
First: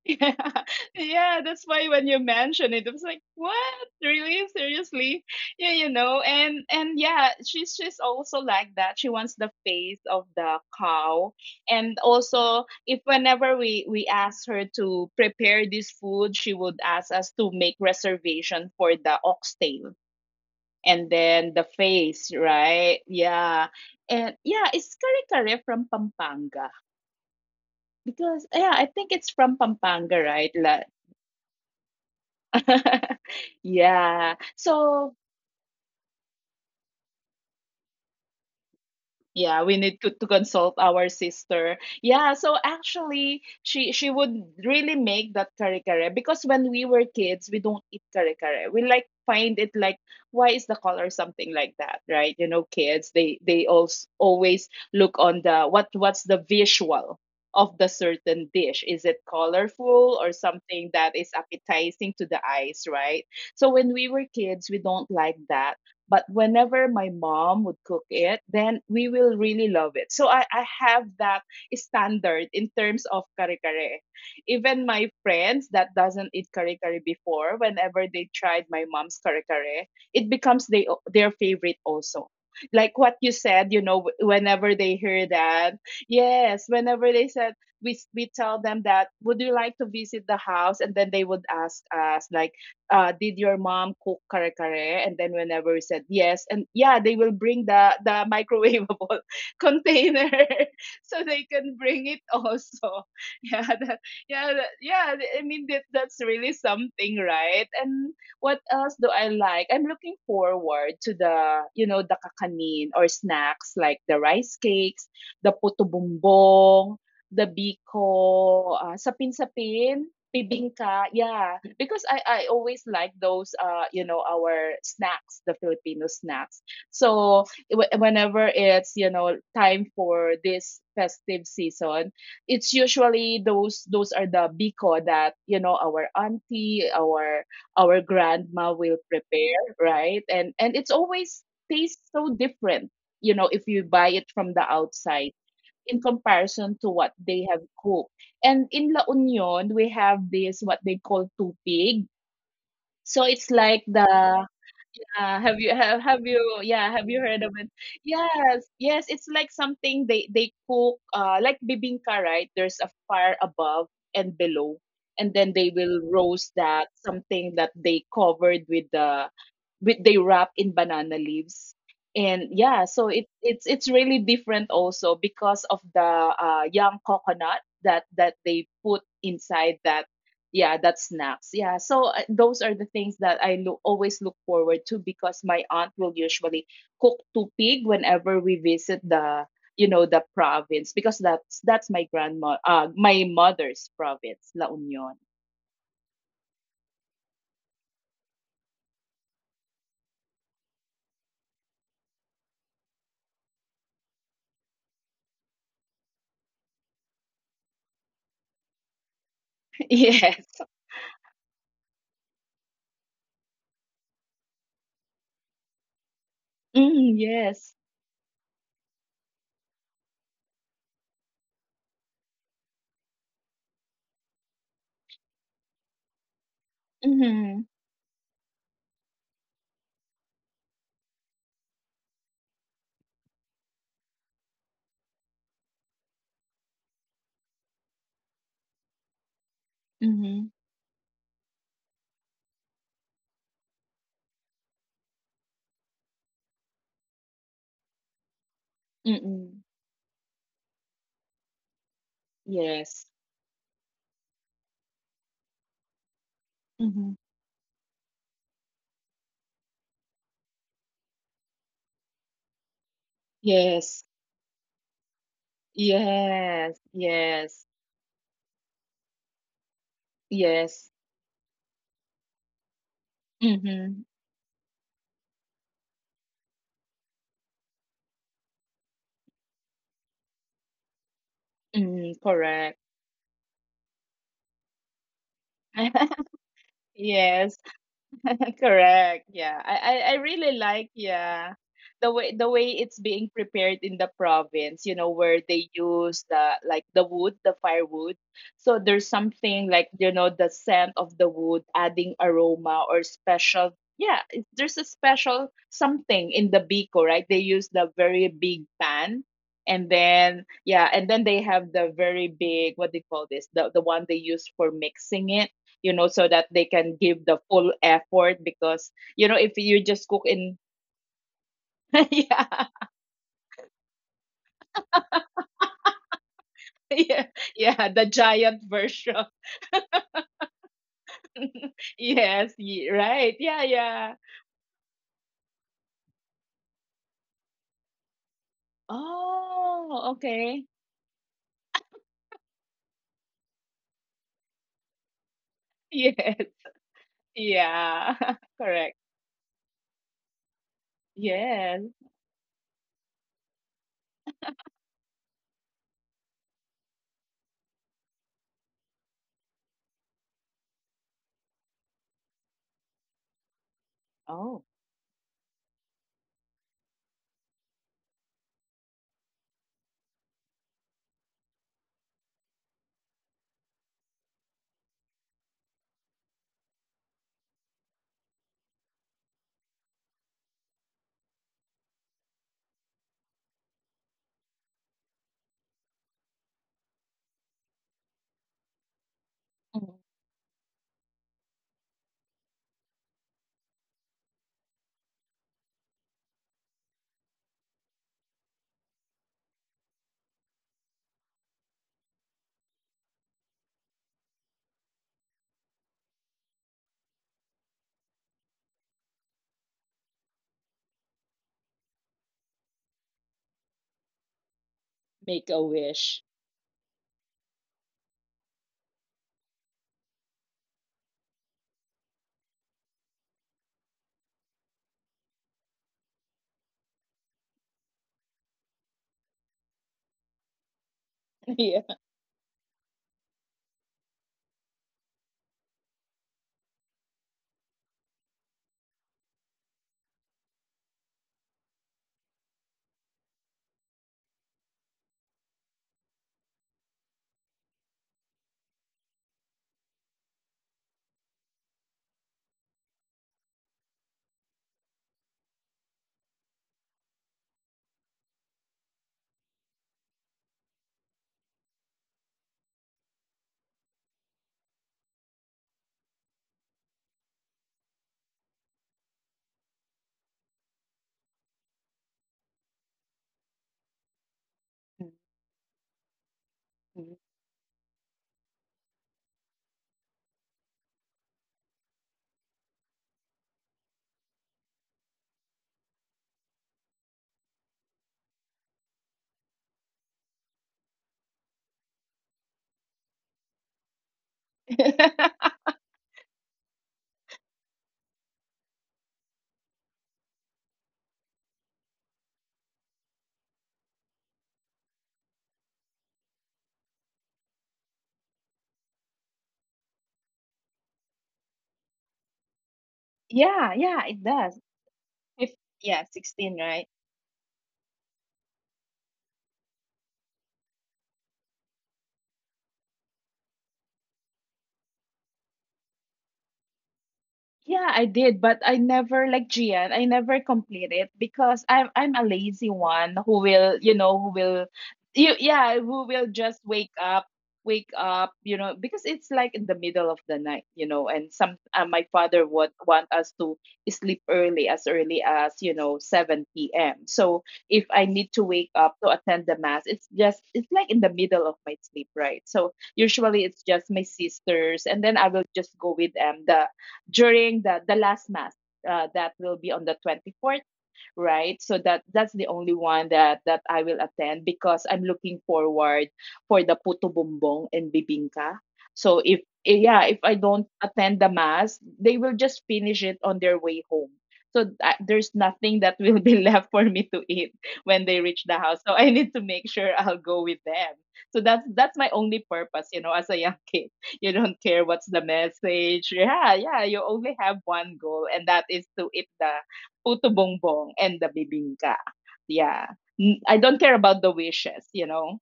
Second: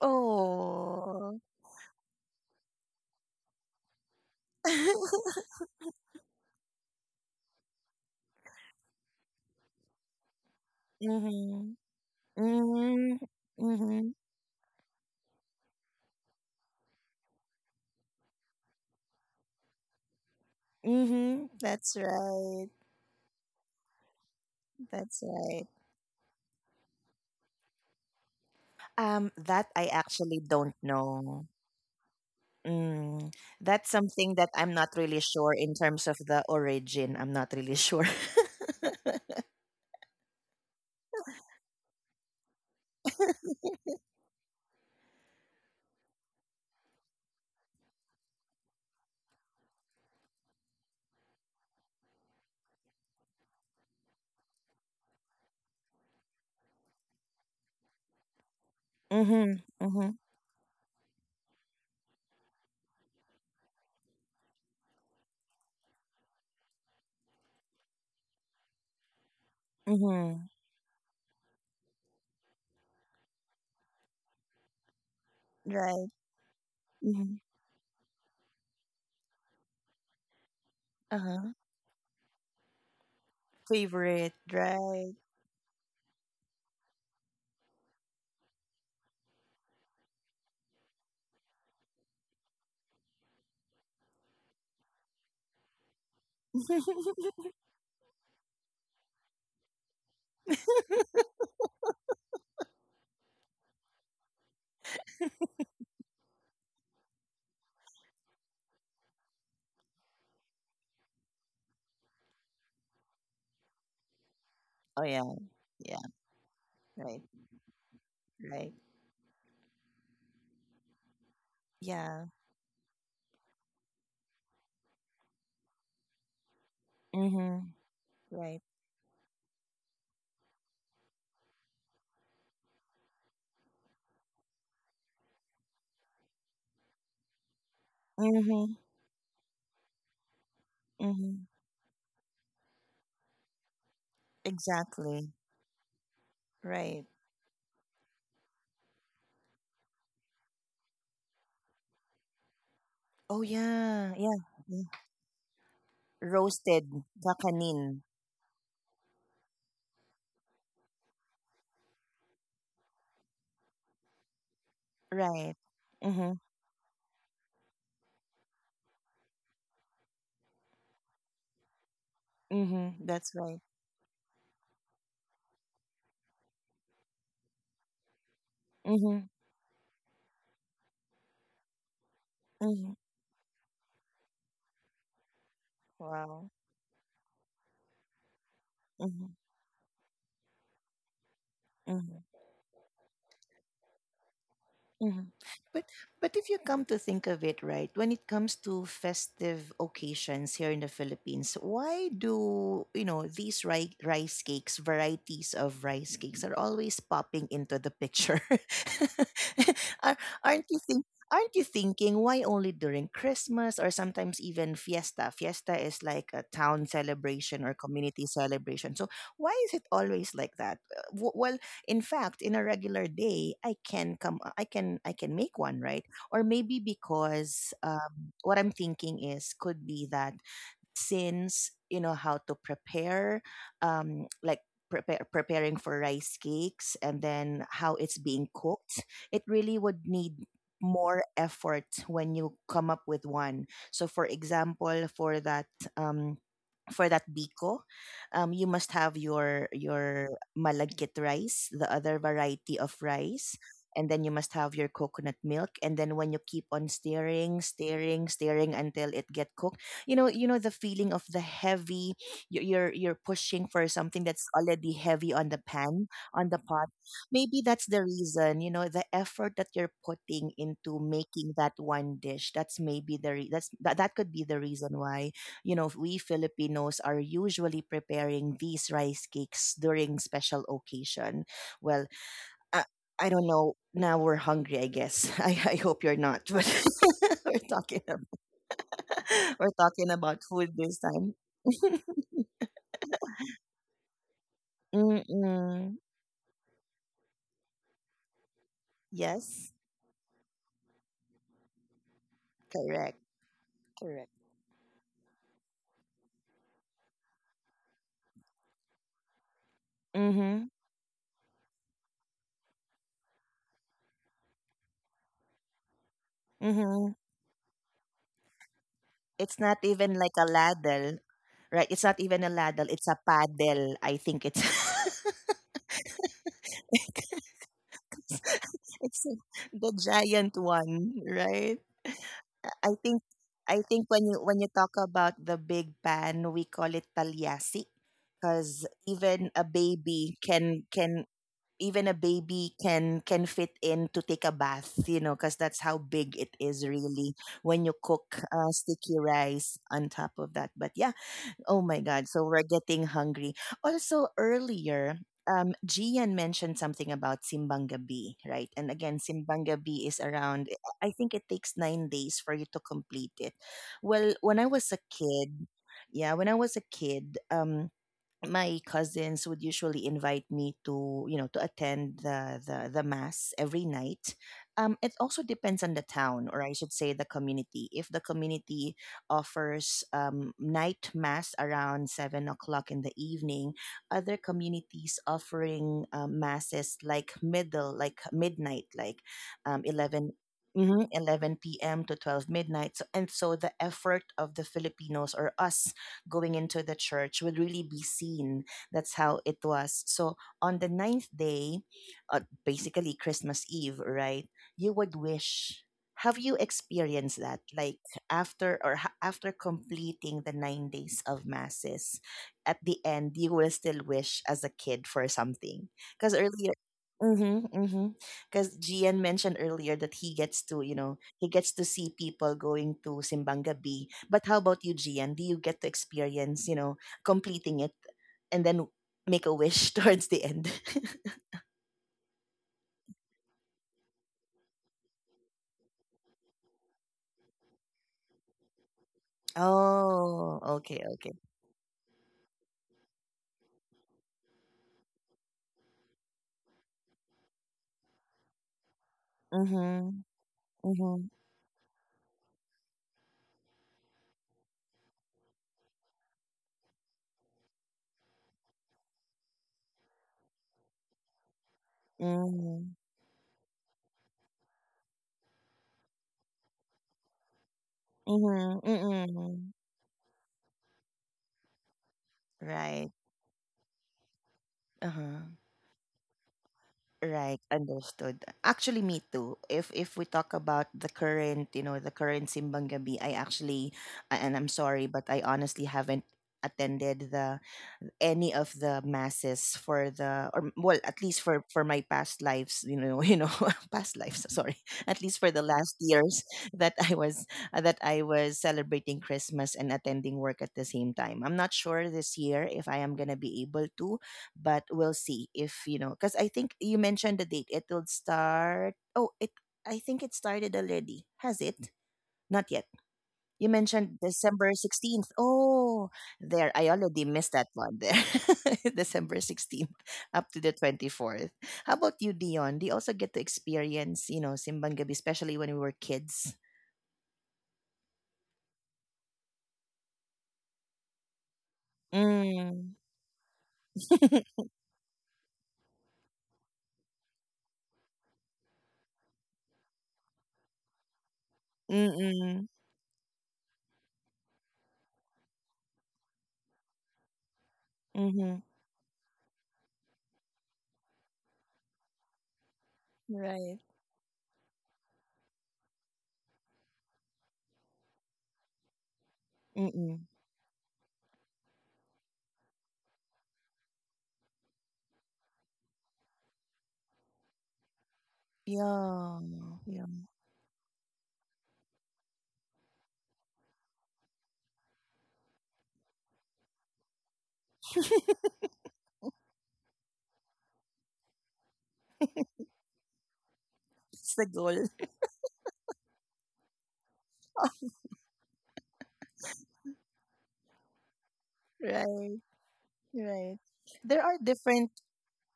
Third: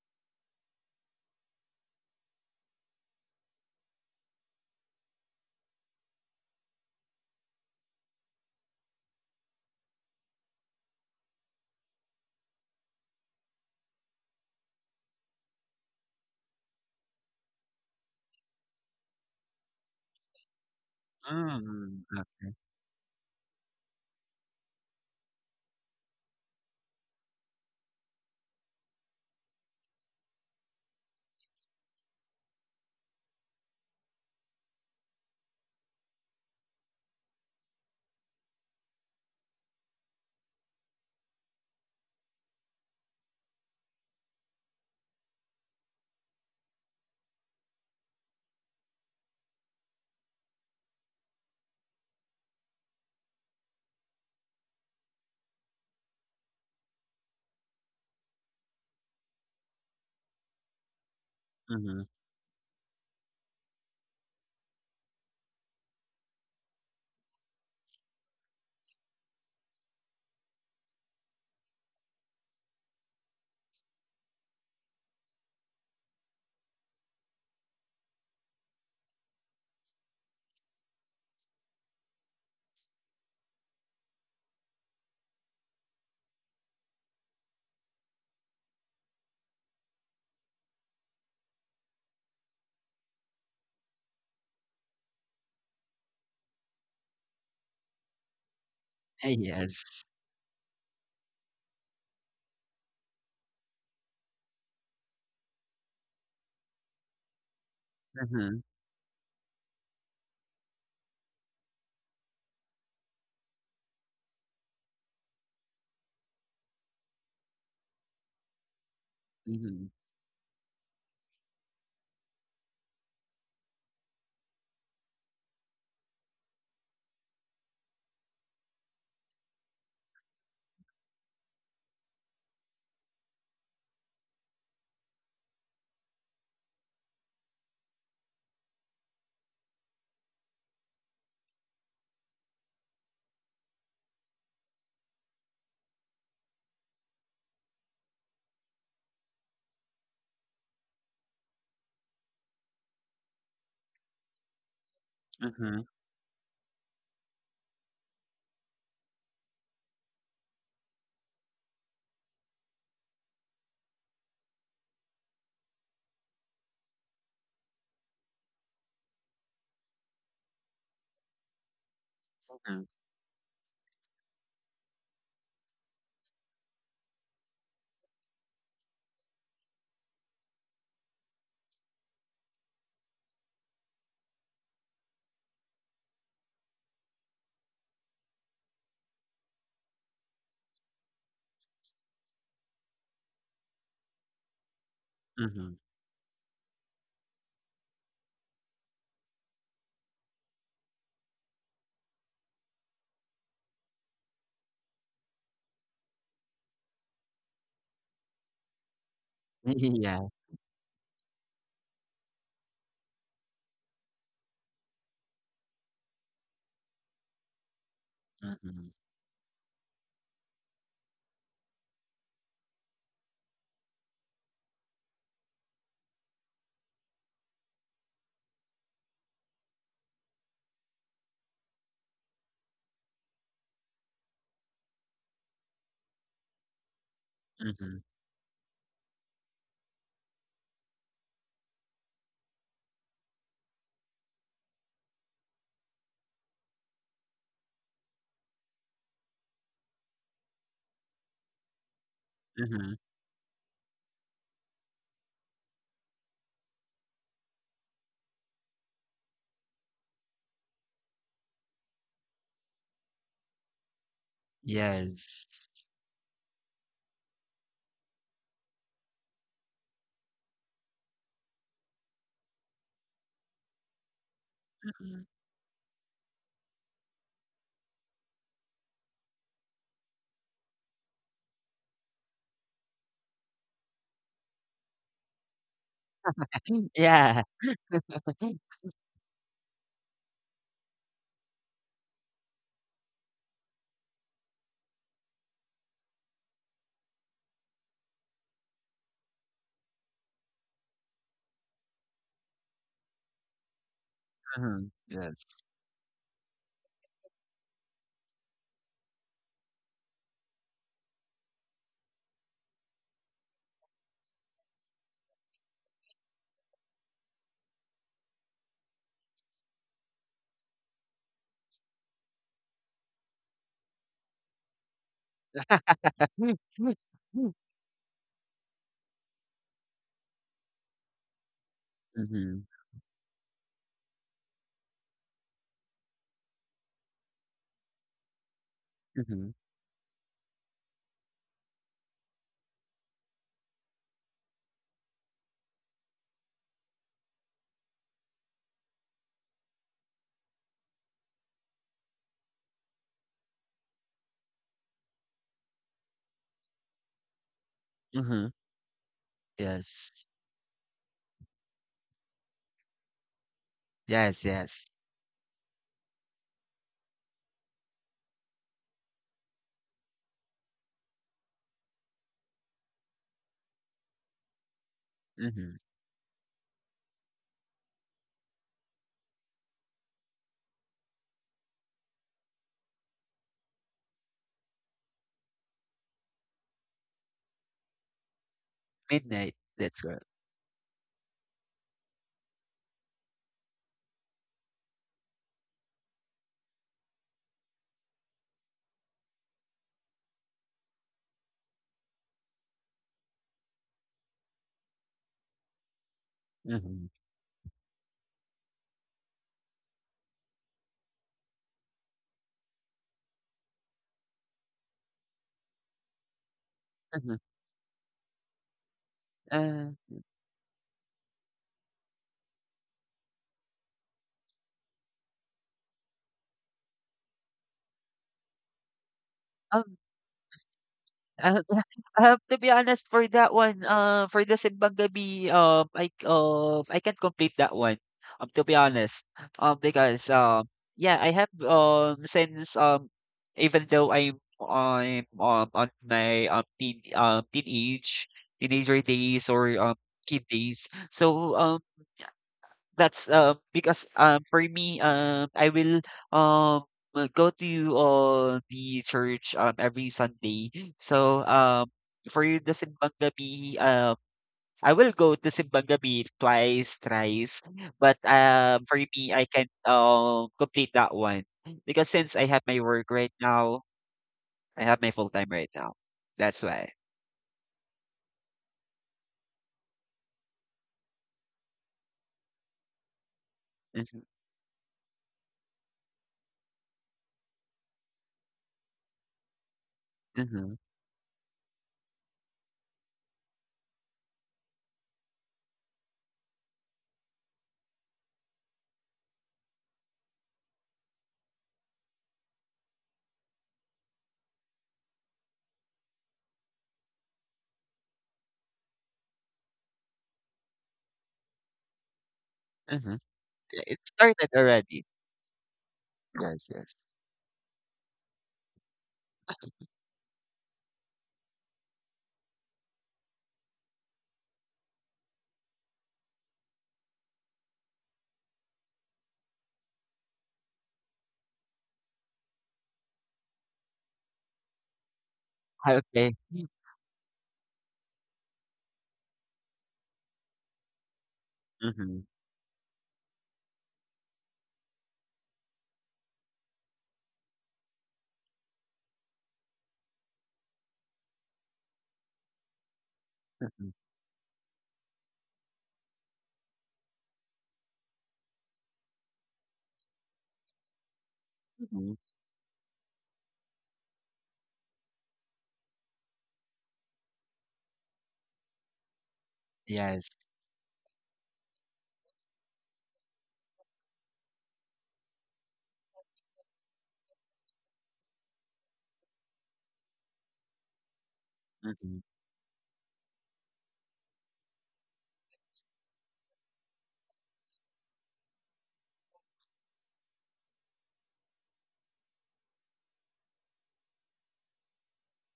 Speaker 2: Yeah,
Speaker 1: oh.
Speaker 2: yeah, that's why when you mentioned it, I was like, "What? Really? Seriously?" Yeah, you know, and yeah, she's also like that. She wants the face of the cow,
Speaker 1: Mhm.
Speaker 2: and also if
Speaker 1: Mhm.
Speaker 2: whenever we
Speaker 1: Mhm.
Speaker 2: ask her to prepare this food, she would ask us to make reservation for the oxtail and
Speaker 1: Mhm.
Speaker 2: then the
Speaker 1: That's
Speaker 3: mm,
Speaker 2: face,
Speaker 3: okay,
Speaker 1: right.
Speaker 2: right? Yeah, and yeah, it's
Speaker 1: That's
Speaker 2: kare kare
Speaker 1: right.
Speaker 2: from Pampanga because yeah, I think it's from
Speaker 1: That I
Speaker 2: Pampanga,
Speaker 1: actually
Speaker 2: right?
Speaker 1: don't know. Mm, that's something
Speaker 2: Yeah.
Speaker 1: that I'm not
Speaker 2: So
Speaker 1: really sure in terms of the origin. I'm not really sure.
Speaker 2: yeah, we need to consult our sister. Yeah, so actually she would really make that kare kare because when we were kids, we don't eat kare kare. We like find it like why is the color something like that, right? You know, kids they also always look on the what's the visual of the certain dish. Is it
Speaker 1: Mm-hmm. Mm-hmm.
Speaker 2: colorful or something that is
Speaker 3: mhm.
Speaker 2: appetizing to the eyes, right? So when we were kids, we don't like that. But whenever my mom would cook it, then we will really love it. So
Speaker 1: Mm-hmm.
Speaker 2: I have that standard in terms of kare kare. Even my friends that
Speaker 1: Right.
Speaker 2: doesn't eat kare kare
Speaker 1: Mm-hmm.
Speaker 2: before, whenever they tried my mom's kare kare, it becomes their
Speaker 1: Uh-huh.
Speaker 2: favorite also, like what you said, you know,
Speaker 1: Favorite.
Speaker 2: whenever they
Speaker 1: Right.
Speaker 2: hear that, yes, whenever they said, we tell them that would you like to visit the house, and then they would ask us like, did your mom cook kare kare? And then whenever we said yes, and yeah, they will bring the
Speaker 3: Ah,
Speaker 2: microwavable
Speaker 3: yes.
Speaker 2: container, so they can bring it also. Yeah, that, yeah, yeah. I mean that's really something, right? And
Speaker 3: Mhm,
Speaker 2: what else do I like? I'm looking forward to the you know the kakanin or snacks like the rice
Speaker 1: Oh
Speaker 2: cakes,
Speaker 1: yeah.
Speaker 2: the puto
Speaker 1: Yeah.
Speaker 2: bumbong,
Speaker 1: Right.
Speaker 2: the
Speaker 1: Right.
Speaker 2: biko,
Speaker 3: mhm,
Speaker 2: sapin-sapin. Bibingka, yeah. Because I,
Speaker 1: Yeah.
Speaker 2: I always like those you know our snacks, the Filipino snacks. So
Speaker 1: Mm-hmm.
Speaker 2: whenever
Speaker 1: Right.
Speaker 2: it's you know time for this festive season, it's usually those are the biko that you know our auntie, our
Speaker 1: Mm-hmm.
Speaker 2: grandma will prepare, right? And it's
Speaker 1: Mm-hmm.
Speaker 2: always tastes so different, you know, if you buy it from the
Speaker 1: Exactly.
Speaker 2: outside in comparison to
Speaker 1: Right.
Speaker 2: what they have cooked. And in La Union, we have this what they call tupig. So
Speaker 1: Oh
Speaker 2: it's like
Speaker 1: yeah.
Speaker 2: the
Speaker 1: Yeah.
Speaker 3: mhm,
Speaker 2: have you
Speaker 1: roasted
Speaker 2: yeah have you
Speaker 1: the
Speaker 2: heard of it? Yes, yes, it's like something they cook like bibingka, right? There's a fire above and below, and
Speaker 1: Right.
Speaker 2: then they will
Speaker 1: Mm-hmm.
Speaker 2: roast that something that they covered with the with they wrap in banana leaves. And
Speaker 3: mhm,
Speaker 2: yeah,
Speaker 1: Mm-hmm.
Speaker 2: so it
Speaker 1: That's right.
Speaker 2: it's it's really different also because of the young coconut that that they put
Speaker 1: Mm-hmm.
Speaker 2: inside that, yeah, that's snacks, yeah. So those are
Speaker 1: Mm-hmm.
Speaker 2: the things that always look forward to because my aunt will
Speaker 1: Wow.
Speaker 2: usually cook tupig whenever we visit
Speaker 1: Mm-hmm.
Speaker 2: the, you know, the province because that's my
Speaker 1: Mm-hmm.
Speaker 2: grandma, my mother's province, La Union.
Speaker 1: Mhm.
Speaker 3: mhm.
Speaker 1: But if you come to think of it, right, when it comes to festive occasions here in the Philippines, why do you know these rice cakes, varieties of rice cakes, are always popping into the picture?
Speaker 3: Yeah,
Speaker 2: Yes.
Speaker 1: Aren't you think? Aren't you thinking why only during Christmas or sometimes even fiesta? Fiesta is like a town
Speaker 2: Mm,
Speaker 1: celebration or
Speaker 2: yes.
Speaker 1: community
Speaker 3: mhm,
Speaker 1: celebration. So why is it always like that? Well, in fact in a regular day I can I can make one, right? Or maybe
Speaker 2: Mm-hmm.
Speaker 1: because, what I'm thinking is could be that since you know how to prepare um like preparing for rice cakes and then how
Speaker 3: mhm,
Speaker 1: it's being cooked, it really would need
Speaker 2: Mm-hmm.
Speaker 1: more effort when you come up with one. So for example um for that biko, you must have
Speaker 2: Mm-hmm.
Speaker 1: your malagkit rice, the other variety
Speaker 3: mhm.
Speaker 2: Yes.
Speaker 1: of rice, and then you must have your coconut milk. And then when you keep on
Speaker 2: Mm-hmm.
Speaker 1: stirring, stirring, stirring until it get cooked, you know the feeling of the heavy. You're pushing for
Speaker 2: Yes,
Speaker 1: something that's already heavy on the
Speaker 3: Yes.
Speaker 1: pan, on the
Speaker 2: yes,
Speaker 1: pot.
Speaker 2: yes,
Speaker 1: Maybe that's the reason. You know, the effort that you're putting
Speaker 2: yes.
Speaker 1: into making that one dish. That's maybe the
Speaker 2: Mm-hmm.
Speaker 1: that could be the reason
Speaker 3: Mhm.
Speaker 1: why, you know, we Filipinos are usually preparing these rice cakes during special occasion. Well,
Speaker 2: Mm-hmm. Correct.
Speaker 1: I, I don't know. Now we're hungry, I guess. I hope you're not. But
Speaker 3: Yeah,
Speaker 2: Yes.
Speaker 1: we're talking about,
Speaker 2: Correct. Yeah.
Speaker 1: we're
Speaker 2: I,
Speaker 1: talking
Speaker 2: I, I
Speaker 1: about
Speaker 2: really
Speaker 1: food
Speaker 2: like,
Speaker 1: this time.
Speaker 2: yeah, the way it's being prepared in the province, you know, where they
Speaker 1: Mm-mm.
Speaker 2: use the like the wood, the firewood. So there's something
Speaker 1: Yes,
Speaker 2: like, you know, the scent of the wood adding aroma or
Speaker 1: correct,
Speaker 2: special, yeah,
Speaker 1: correct.
Speaker 2: there's a
Speaker 3: mhm,
Speaker 2: special
Speaker 3: yes.
Speaker 2: something in the biko, right? They use the very big pan, and then
Speaker 1: Mm-hmm.
Speaker 2: yeah, and then they have the very big what do you call this? The one they use for mixing, you know, so that they can
Speaker 1: Mm-hmm.
Speaker 2: give the full effort because, you know,
Speaker 1: It's
Speaker 2: if
Speaker 1: not
Speaker 2: you
Speaker 1: even
Speaker 2: just cook
Speaker 1: like a
Speaker 2: in
Speaker 1: ladle, right? It's not even a
Speaker 2: yeah,
Speaker 1: ladle. It's a paddle. I think it's.
Speaker 3: Mhm,
Speaker 2: yeah, yeah, the giant version.
Speaker 1: It's the giant one, right?
Speaker 3: mhm,
Speaker 1: I think
Speaker 2: Right. Yeah,
Speaker 1: I think
Speaker 2: yeah.
Speaker 1: when you talk about the big pan, we call it talyasi because
Speaker 3: mhm,
Speaker 2: Oh, okay.
Speaker 1: even a baby can fit in to take a bath, you know, because that's how
Speaker 2: Yes,
Speaker 1: big it is really when you
Speaker 2: yeah,
Speaker 1: cook
Speaker 2: correct.
Speaker 1: sticky rice on top of that. But yeah, oh
Speaker 2: Yes.
Speaker 1: my God. So we're getting hungry. Also, earlier, Gian mentioned something about Simbang Gabi,
Speaker 3: mhm.
Speaker 1: right? And again, Simbang Gabi is
Speaker 3: Yes.
Speaker 1: around, I think it takes 9 days for you to complete it. Well,
Speaker 3: Yes,
Speaker 1: when
Speaker 2: Oh.
Speaker 1: I
Speaker 3: yes.
Speaker 1: was a kid, yeah, when I was a kid, my cousins would usually invite me to, you know, to attend the mass every night. It also
Speaker 3: Mhm.
Speaker 1: depends on the town, or I should say the community, if the community offers night mass around 7 o'clock in the evening. Other communities offering masses like middle like midnight, like
Speaker 3: Midnight,
Speaker 2: Mhm.
Speaker 3: that's good, right.
Speaker 1: 11, mhm, 11 p.m. to 12 midnight. So, and so the effort of the Filipinos or us going into the church would really be seen. That's how it was. So on the ninth day, basically Christmas Eve, right? You would wish. Have you
Speaker 3: Mhm,
Speaker 1: experienced that? Like after or after completing the 9 days of masses, at the end you will still wish as a
Speaker 2: Make a
Speaker 1: kid for
Speaker 2: wish.
Speaker 1: something. Because earlier,
Speaker 3: mhm.
Speaker 1: mm-hmm, mm-hmm. Because Gian
Speaker 3: Uh,
Speaker 1: mentioned earlier that he gets to, you know, he gets to see people going to Simbang Gabi. But how about you, Gian? Do you get to experience, you know, completing it and then
Speaker 3: um
Speaker 1: make a wish towards the end?
Speaker 3: Ah, ah,
Speaker 2: Yeah.
Speaker 3: to be honest for that one, for the Simbang Gabi, I can't complete that one. To be honest, because
Speaker 1: Oh,
Speaker 3: yeah, I
Speaker 1: okay,
Speaker 3: have
Speaker 1: okay.
Speaker 3: since even though I'm on my teenager days or kid
Speaker 1: Mm-hmm,
Speaker 3: days,
Speaker 1: mm-hmm,
Speaker 3: That's because for me I will um go to the church every Sunday. So for the
Speaker 1: mm-hmm,
Speaker 3: simbang gabi I will go to simbang gabi twice, thrice, but
Speaker 1: mm-hmm,
Speaker 3: for me I can
Speaker 1: mm-hmm.
Speaker 3: complete that one because since I have my work
Speaker 1: Right.
Speaker 3: right now, I have my full
Speaker 1: Uh-huh.
Speaker 3: time right now. That's why.
Speaker 2: Mhm.
Speaker 1: Right, understood. Actually, me too. If we talk about the current, you know, the current Simbang Gabi, I actually,
Speaker 3: Mm-hmm,
Speaker 1: and I'm sorry, but I honestly haven't attended the any of the masses for the, or
Speaker 3: mm-hmm,
Speaker 1: well, at least for my past lives, you know, you know, past lives, sorry, at least for the last years that I was celebrating Christmas and attending work at the same time. I'm not sure this year if I am going to be able to, but we'll see. If, you know, because I think you mentioned the date it will start. Oh, it I think it started already. Has it? Not yet.
Speaker 3: mm-hmm.
Speaker 1: You
Speaker 2: Yeah, yeah,
Speaker 3: It
Speaker 2: it
Speaker 1: mentioned
Speaker 3: started
Speaker 2: does.
Speaker 1: December
Speaker 3: already.
Speaker 1: 16th.
Speaker 2: Fif- yeah,
Speaker 1: Oh,
Speaker 2: 16,
Speaker 1: there,
Speaker 3: Yes,
Speaker 2: right?
Speaker 1: I
Speaker 3: yes.
Speaker 1: already missed that one there. December 16th up to the 24th. How about you, Dion? Do you also get to experience, you know, Simbang Gabi, especially when we were kids?
Speaker 2: Yeah, I did, but I never like Gian. I never complete it because I'm a lazy
Speaker 1: Mm.
Speaker 2: one who will, you know, who will, you yeah, who will
Speaker 3: Okay.
Speaker 2: just wake up, you know, because it's like in the middle of the night, you know, and some my father
Speaker 1: Mm-mm.
Speaker 2: would want us to sleep early as you know seven p.m. So if I need to
Speaker 1: Mm-hmm.
Speaker 2: wake up to attend the mass, it's just it's like in the middle of my sleep, right? So usually it's
Speaker 1: Right.
Speaker 3: Mm-hmm.
Speaker 2: just my sisters, and then I will just go with them. The During the last Mass. That will be on the
Speaker 1: Mm-mm.
Speaker 2: 24th, right? So that's the only one that I will attend because I'm looking forward for the puto bumbong and bibingka. So
Speaker 1: Yeah.
Speaker 2: if
Speaker 1: Yeah.
Speaker 2: yeah, if
Speaker 3: Yes.
Speaker 2: I don't attend the mass, they will just finish it on their way home. So that, there's nothing that will be left for me to eat when they reach the house. So I need to make sure I'll go with them. So that's my
Speaker 3: Mhm,
Speaker 2: only purpose, as a young kid.
Speaker 1: It's
Speaker 2: You
Speaker 1: the
Speaker 2: don't
Speaker 1: goal.
Speaker 2: care what's the message. Yeah, yeah, you only have one goal and that is to eat the puto bongbong and the bibingka.
Speaker 1: Right.
Speaker 2: Yeah.
Speaker 1: Right.
Speaker 2: I don't care
Speaker 1: There are
Speaker 2: about the
Speaker 1: different
Speaker 2: wishes,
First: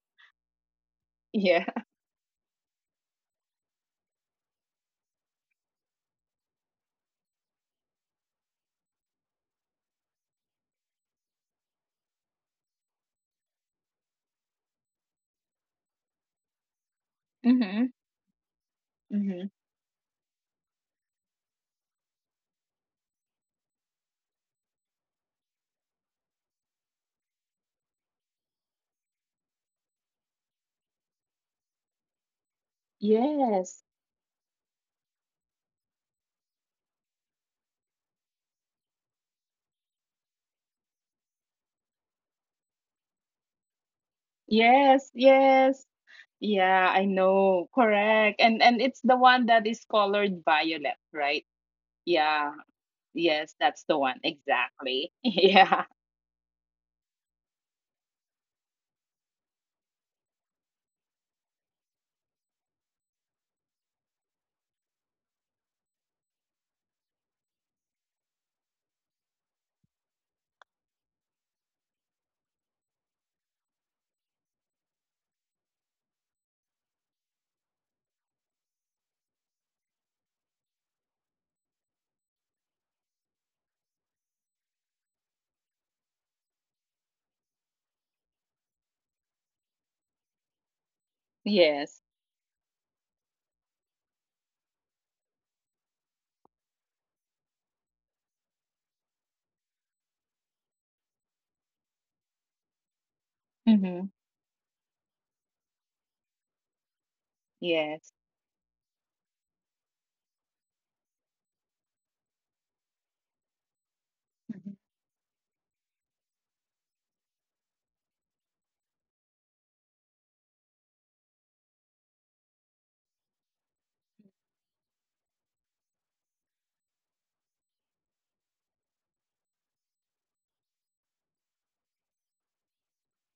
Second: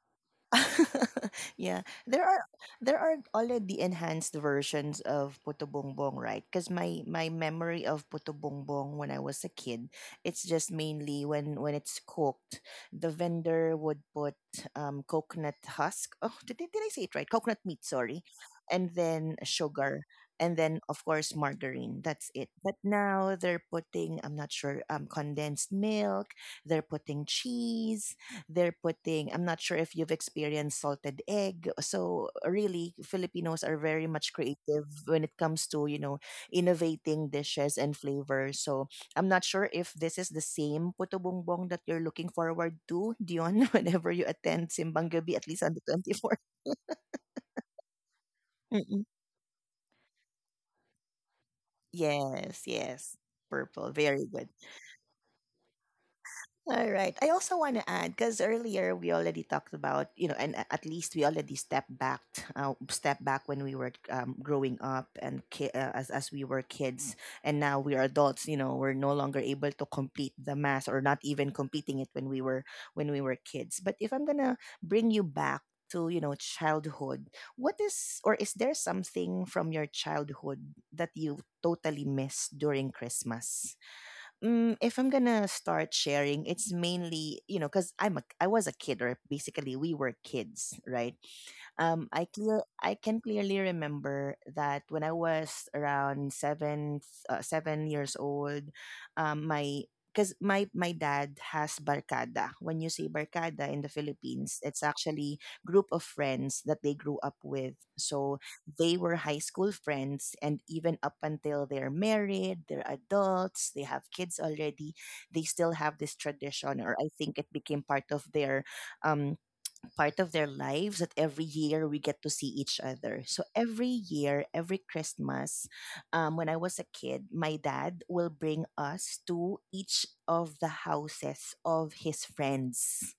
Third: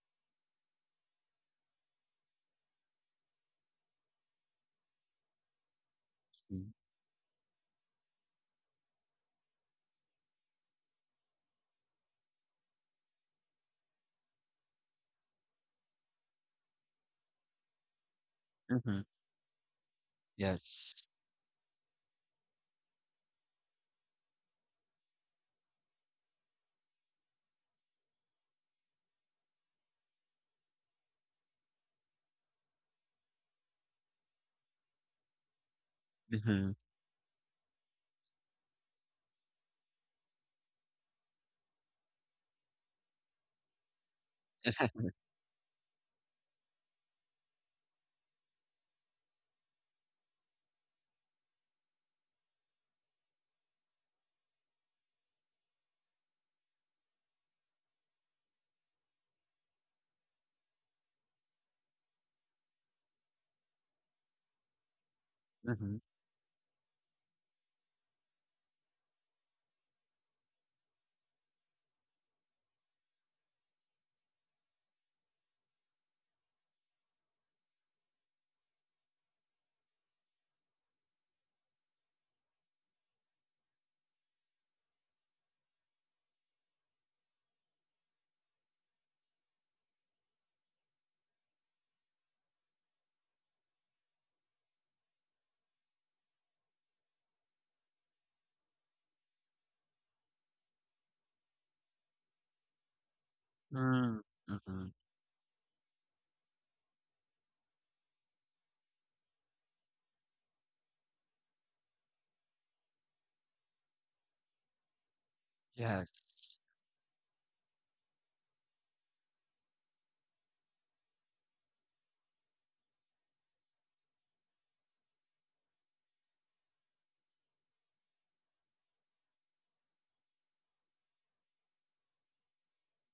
Speaker 2: Yeah.
Speaker 1: yeah, there are already enhanced versions of Puto Bongbong, right? Cuz
Speaker 3: mhm,
Speaker 1: my memory of Puto Bongbong when I was a kid, it's just mainly when it's cooked, the vendor would put coconut husk. Oh, I- did I say it right? Coconut
Speaker 2: Mhm.
Speaker 1: meat, sorry. And
Speaker 3: mhm.
Speaker 2: Mhm.
Speaker 1: then sugar and then
Speaker 3: Yes.
Speaker 1: of course margarine. That's it. But now they're putting, I'm not sure, condensed milk, they're putting cheese, they're putting, I'm not sure if you've experienced salted egg. So really Filipinos
Speaker 2: Yes.
Speaker 1: are very much creative when it comes to, you know,
Speaker 3: Mhm.
Speaker 1: innovating dishes and flavors. So I'm not sure if this is the same puto bumbong that you're looking forward to, Dion, whenever you attend
Speaker 2: Yes,
Speaker 3: Mhm.
Speaker 1: Simbang Gabi, at
Speaker 2: yes.
Speaker 1: least on the 24th.
Speaker 2: Yeah, I know. Correct. And it's
Speaker 1: Mm-mm.
Speaker 2: the one that is colored violet, right? Yeah.
Speaker 1: Yes, yes.
Speaker 2: Yes, that's
Speaker 1: Purple,
Speaker 2: the one.
Speaker 1: very good.
Speaker 2: Exactly. Yeah.
Speaker 1: All right. I also want to add because earlier we already talked about, you know, and at least we already stepped back, step back when we were, growing up and as we were kids, and now we are adults. You know, we're no longer able to complete the mass, or not even completing it when we were kids. But if I'm gonna bring you back to, you know, childhood, what is, or is there something from your childhood that you totally miss during Christmas? Mm, if I'm gonna start sharing, it's mainly, you know, because I was a kid, or basically we were kids, right?
Speaker 2: Yes.
Speaker 1: I can clearly remember that when I was around 7 years old, my, because my dad has barkada. When you say barkada in
Speaker 2: Mhm.
Speaker 1: the
Speaker 3: Mm.
Speaker 1: Philippines, it's
Speaker 3: Mhm.
Speaker 1: actually group of friends that they grew up with.
Speaker 2: Yes.
Speaker 1: So they were high school friends, and even up until they're married, they're adults, they have kids
Speaker 2: Mhm.
Speaker 1: already. They still have this
Speaker 3: Yes.
Speaker 1: tradition, or I think it became um part of their lives, that every year we get to see each other. So every year, every Christmas, when I was a kid, my dad will bring us to each of the houses of his friends.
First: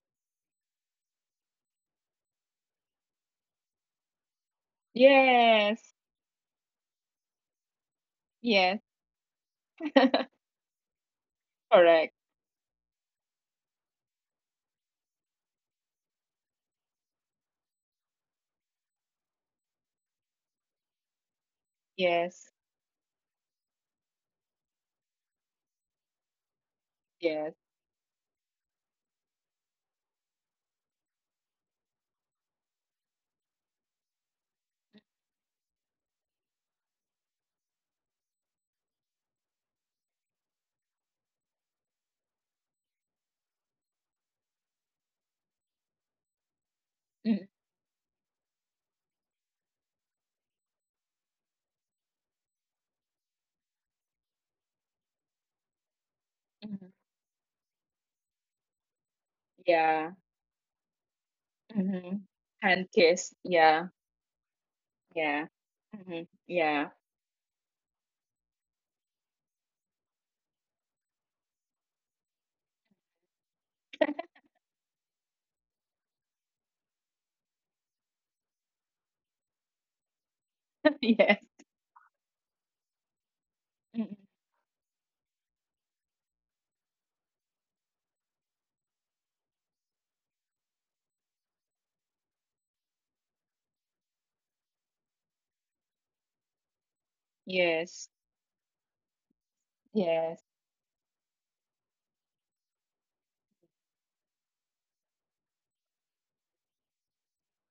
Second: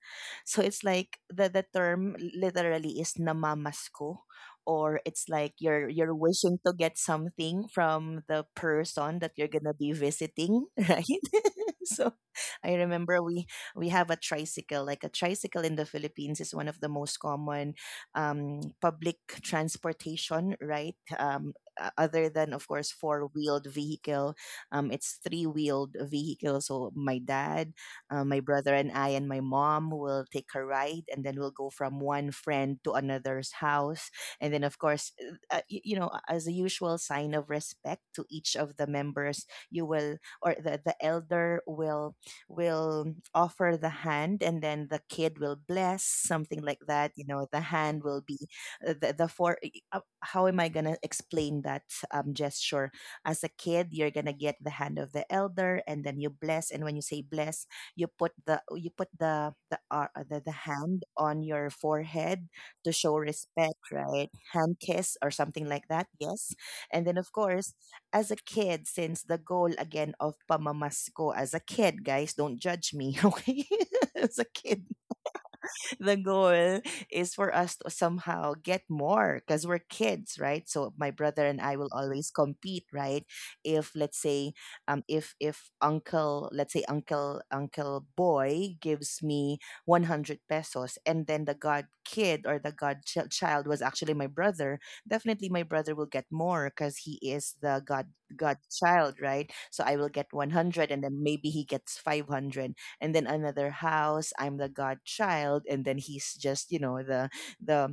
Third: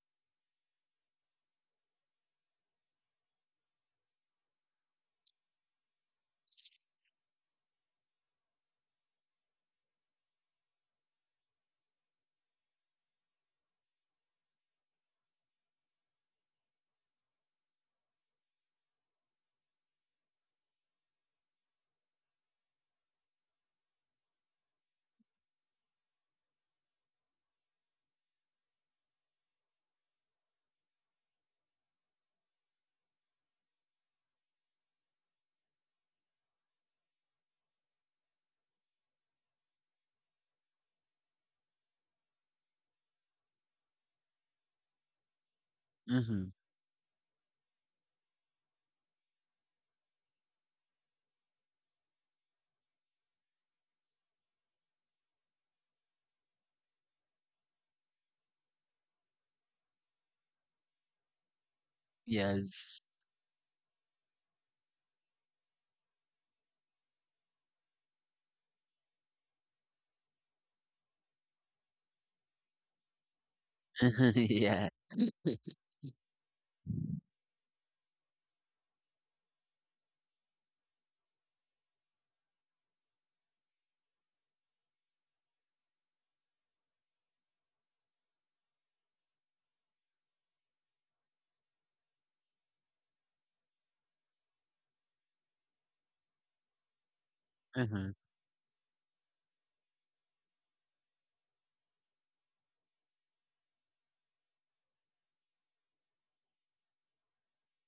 Speaker 1: So it's like the term literally is namamasko, or it's like you're
Speaker 2: Yes.
Speaker 1: wishing to get something from the
Speaker 2: Yes.
Speaker 1: person that you're gonna be visiting, right? So
Speaker 2: Correct.
Speaker 1: I remember we have a tricycle. Like a tricycle in the Philippines is one of the most common public transportation, right? Other than
Speaker 2: Yes.
Speaker 1: of course four-wheeled vehicle, it's three-wheeled vehicle. So my
Speaker 2: Yes.
Speaker 1: dad, my brother, and I, and my mom will take a ride, and then we'll go from one friend to another's house, and then of course, you know, as a usual sign of respect to each of the members, you will, or the elder will offer the hand and then the kid will bless
Speaker 3: Mhm.
Speaker 1: something like that. You know,
Speaker 2: Mhm.
Speaker 1: the hand will be the four how am I going to explain that, gesture. As a kid, you're going to get the hand of the elder and then you bless,
Speaker 2: Mhm.
Speaker 1: and when you say bless, you put the,
Speaker 2: Yeah.
Speaker 1: the hand on your
Speaker 2: Mm-hmm.
Speaker 1: forehead
Speaker 2: Hand
Speaker 1: to
Speaker 3: Yes.
Speaker 1: show
Speaker 2: kiss.
Speaker 1: respect,
Speaker 2: Yeah.
Speaker 1: right? Hand kiss or
Speaker 2: Yeah.
Speaker 1: something like that,
Speaker 2: Mm-hmm.
Speaker 1: yes.
Speaker 2: Yeah.
Speaker 1: And then of course, as a kid, since the goal again of pamamasko as a kid, guys, don't judge me, okay, as a kid,
Speaker 3: Yeah.
Speaker 1: the goal is for us to somehow get more because we're kids, right? So my
Speaker 2: Yes.
Speaker 1: brother and I will always compete, right? If let's
Speaker 2: Mm-mm.
Speaker 1: say, if uncle, let's say uncle boy gives me 100 pesos, and then the god kid or the god child was actually my brother, definitely my brother will get more because he is the
Speaker 3: Mhm,
Speaker 2: Yes.
Speaker 1: godchild, right? So I will get
Speaker 2: Yes.
Speaker 1: 100, and then maybe he gets 500. And then another house, I'm the godchild, and then he's just, the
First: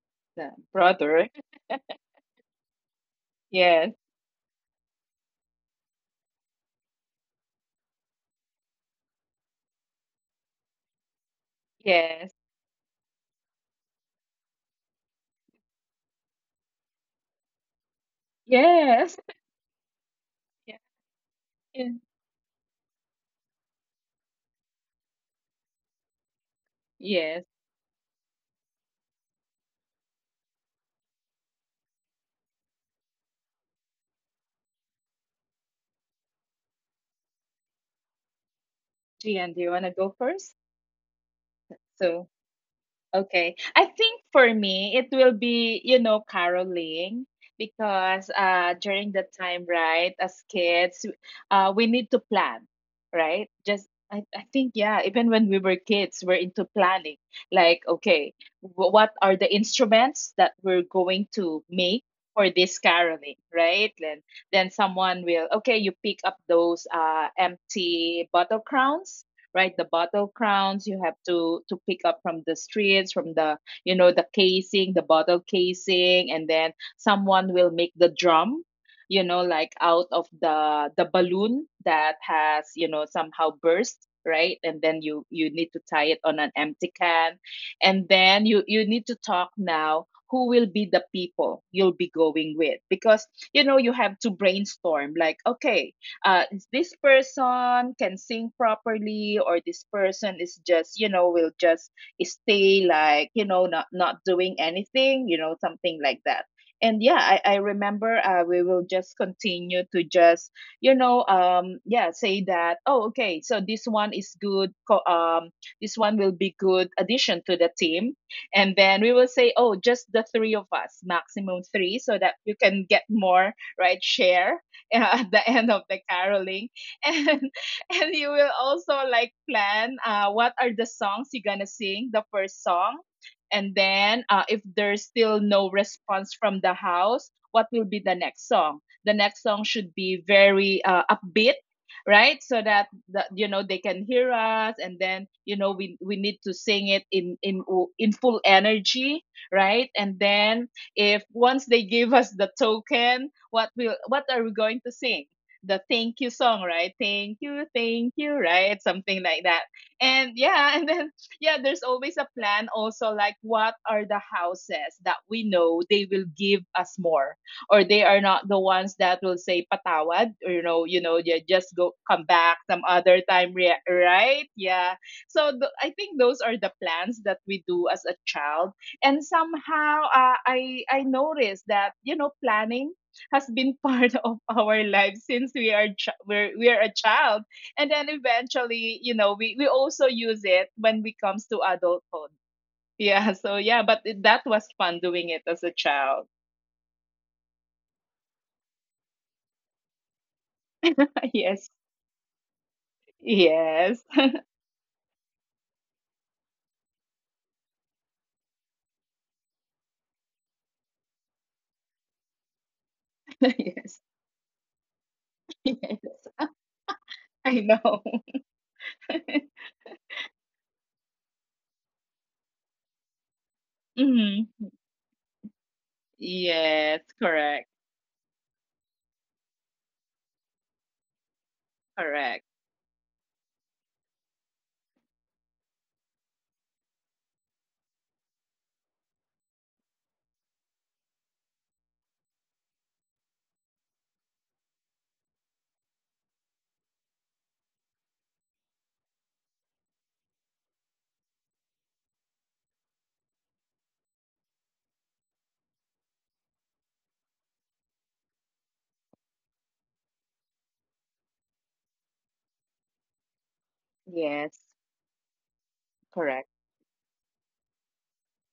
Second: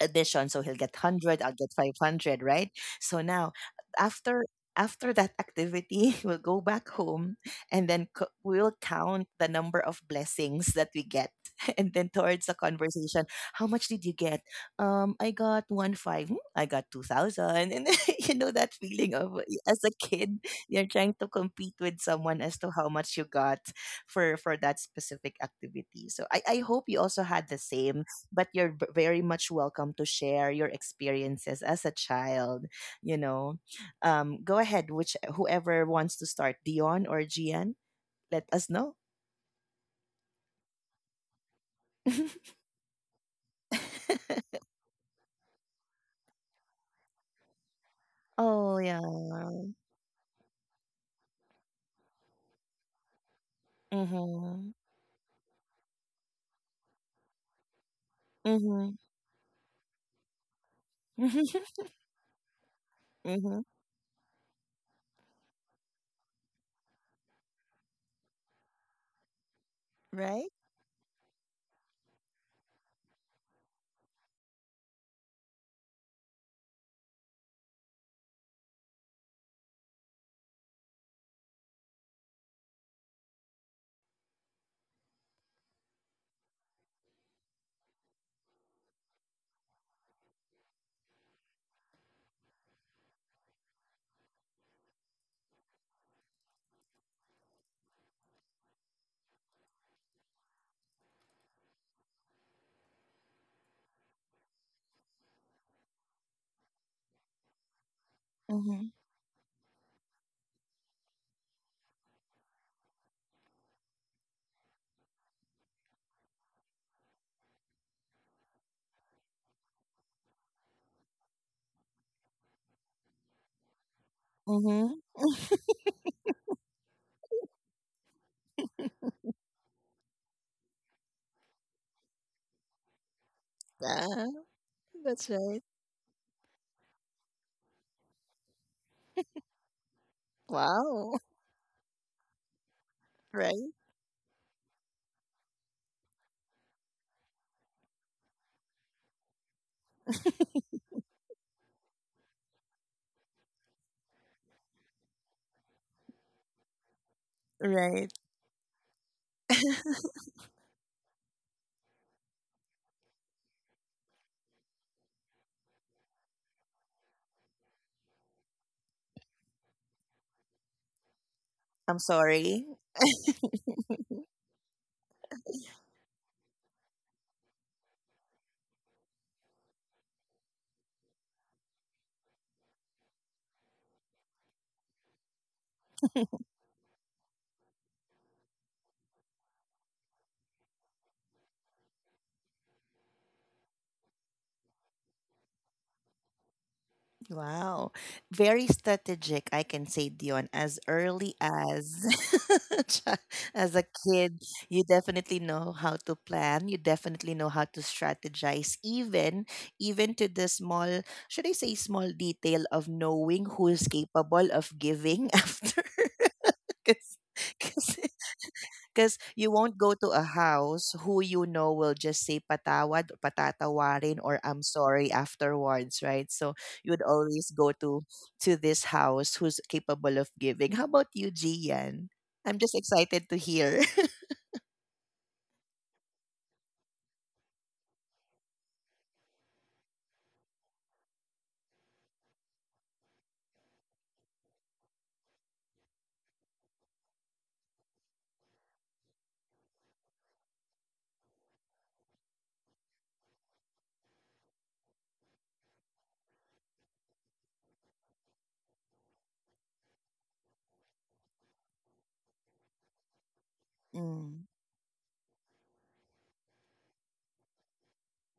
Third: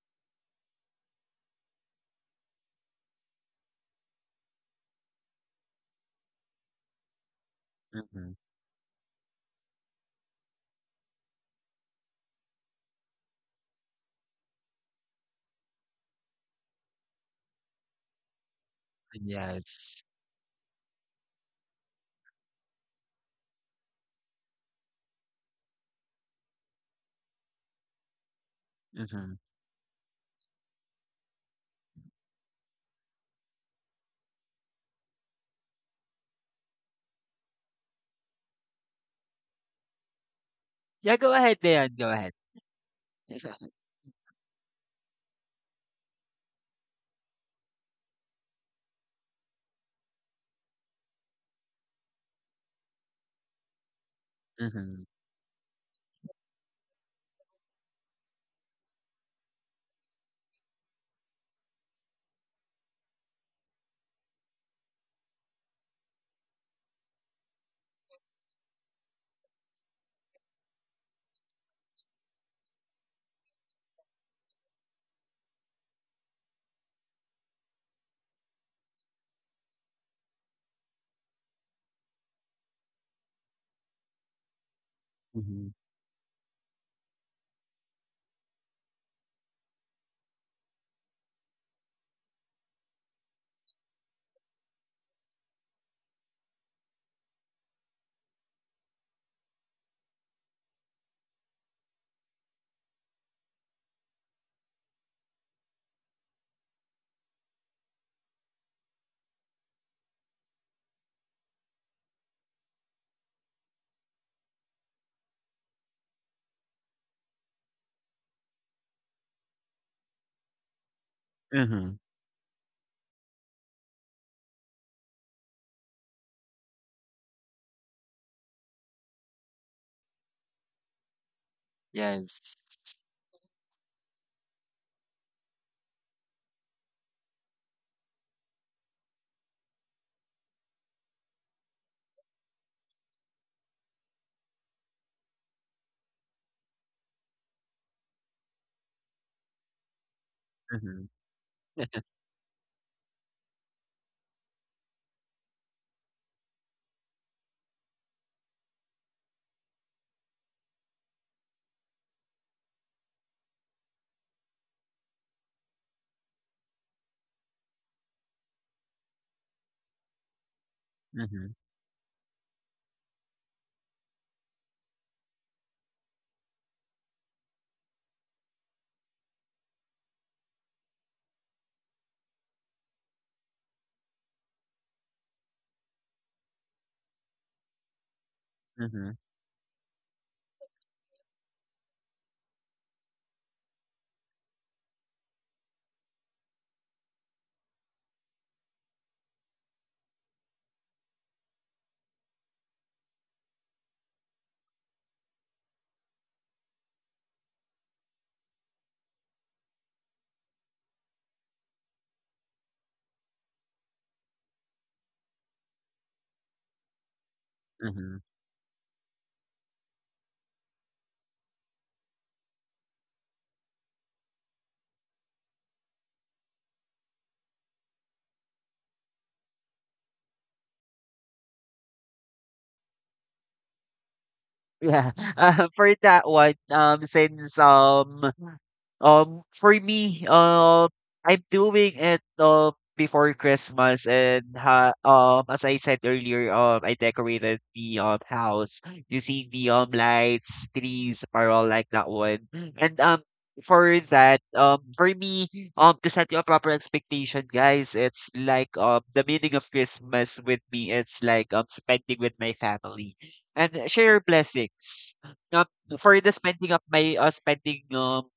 Speaker 1: addition,
Speaker 2: The
Speaker 1: so he'll get
Speaker 2: brother.
Speaker 1: 100, I'll get 500, right? So now,
Speaker 2: Yes.
Speaker 1: after after that activity we'll go back home, and then
Speaker 3: mhm.
Speaker 1: we'll count the number of blessings that we get. And then
Speaker 2: Yes.
Speaker 1: towards the conversation, how much did you get? I got one five. "Hmm, I got 2000. And you know that
Speaker 2: Yes.
Speaker 1: feeling of, as a
Speaker 3: Yes.
Speaker 1: kid,
Speaker 2: Yeah.
Speaker 1: you're trying to
Speaker 2: Yes.
Speaker 1: compete with someone as to how much you got for that specific activity. So I hope
Speaker 2: Yes.
Speaker 1: you also had the same. But you're
Speaker 3: Mhm.
Speaker 1: very much welcome to share your experiences as a child. you know Go ahead, which whoever wants to start, Dion or Gian, let us know.
Speaker 2: Gian, do you want to go first?
Speaker 3: Yeah, go ahead, Dion. Go
Speaker 2: So,
Speaker 3: ahead.
Speaker 2: okay. I think for me, it will be, you know, caroling because during
Speaker 1: Oh,
Speaker 2: that
Speaker 1: yeah.
Speaker 2: time, right, as kids, we need to plan, right? Just I think, yeah,
Speaker 1: Mm-hmm.
Speaker 3: Mhm,
Speaker 2: even when we were kids, we're into planning. Like, okay, what
Speaker 1: Mm-hmm.
Speaker 2: are the instruments that we're going to make for this caroling,
Speaker 1: Mm-hmm.
Speaker 2: right? Then someone will, okay, you pick up those empty bottle crowns, right? The bottle
Speaker 1: Right.
Speaker 2: crowns you have to pick up from the streets, from the you know, the casing, the bottle casing, and then someone will make the drum, you know, like out of the balloon that has, you know, somehow burst, right? And then you need to
Speaker 3: mhm,
Speaker 2: tie it on an empty can, and then you need to talk now who will be the people you'll be going with, because you know you have to brainstorm, like, okay, uh, this person can sing properly, or this person is just, you know, will just stay, like, you know, not doing anything, you know, something like that. And yeah, I remember, we will
Speaker 1: Mm-hmm.
Speaker 2: just continue to just, you know, yeah, say that, oh, okay, so this one is good, this one will be good addition to the team. And then we will say, oh, just the three of us, maximum three,
Speaker 3: mhm.
Speaker 2: so that you can get more, right? Share
Speaker 1: Mm-hmm.
Speaker 2: at the end of the caroling. And and you will also like plan, what are the songs you're gonna sing, the
Speaker 3: Yes.
Speaker 2: first song, and then,
Speaker 1: Ah,
Speaker 2: if there's
Speaker 1: that's
Speaker 2: still no
Speaker 1: right.
Speaker 2: response from the house, what will be the next song? The next song should be very,
Speaker 1: Wow.
Speaker 2: upbeat, right? So that the, you know,
Speaker 1: Right,
Speaker 2: they can hear us, and then, you know, we need to sing it in, in full energy, right? And then
Speaker 3: Mhm.
Speaker 2: if once they give us the token, what will, what are we going to sing? The thank you song, right? Thank
Speaker 1: right.
Speaker 2: you, right? Something like that. And yeah, and then, yeah, there's always a plan also, like, what are the houses that we know they will give us more, or they are not the ones that will say patawad, or, you know, yeah,
Speaker 3: Mhm,
Speaker 2: just go,
Speaker 1: I'm
Speaker 2: come back
Speaker 1: sorry.
Speaker 2: some other time, right? Yeah. So I think those are the plans that we do as a child. And somehow, I noticed that, you know, planning has been part of our lives since we are we're a child. And then eventually, you
Speaker 3: mhm,
Speaker 2: know, we also use it when it comes to adulthood. Yeah, so yeah, but that was fun doing it as a child.
Speaker 1: Wow. Very strategic, I can say, Dion. As early
Speaker 2: Yes.
Speaker 1: as chi- as a
Speaker 2: Yes.
Speaker 1: kid, you definitely know how to plan. You definitely know how to strategize, even to the small, should I say, small detail of knowing who is
Speaker 2: Yes.
Speaker 1: capable of giving after.
Speaker 2: Yes. I
Speaker 1: Because
Speaker 2: know.
Speaker 3: mhm.
Speaker 1: because you won't go to a house who you know will just say patawad, patatawarin, or
Speaker 2: Hmm.
Speaker 1: I'm sorry afterwards, right? So
Speaker 2: Yes,
Speaker 1: you would always
Speaker 2: correct.
Speaker 1: go to this house who's capable of giving. How about you, Gian?
Speaker 2: Correct.
Speaker 1: I'm just excited to hear.
Speaker 3: Yeah. For that one, since for me, I'm doing it before Christmas, and ha as I said earlier, I decorated the house using the lights, trees, or all like that one. And for that, for me, to set you a proper expectation, guys, it's like the meaning of Christmas with me. It's like spending with my family and share
Speaker 2: Yes.
Speaker 1: Mm.
Speaker 3: blessings. Um, for the
Speaker 2: Correct.
Speaker 3: spending of my spending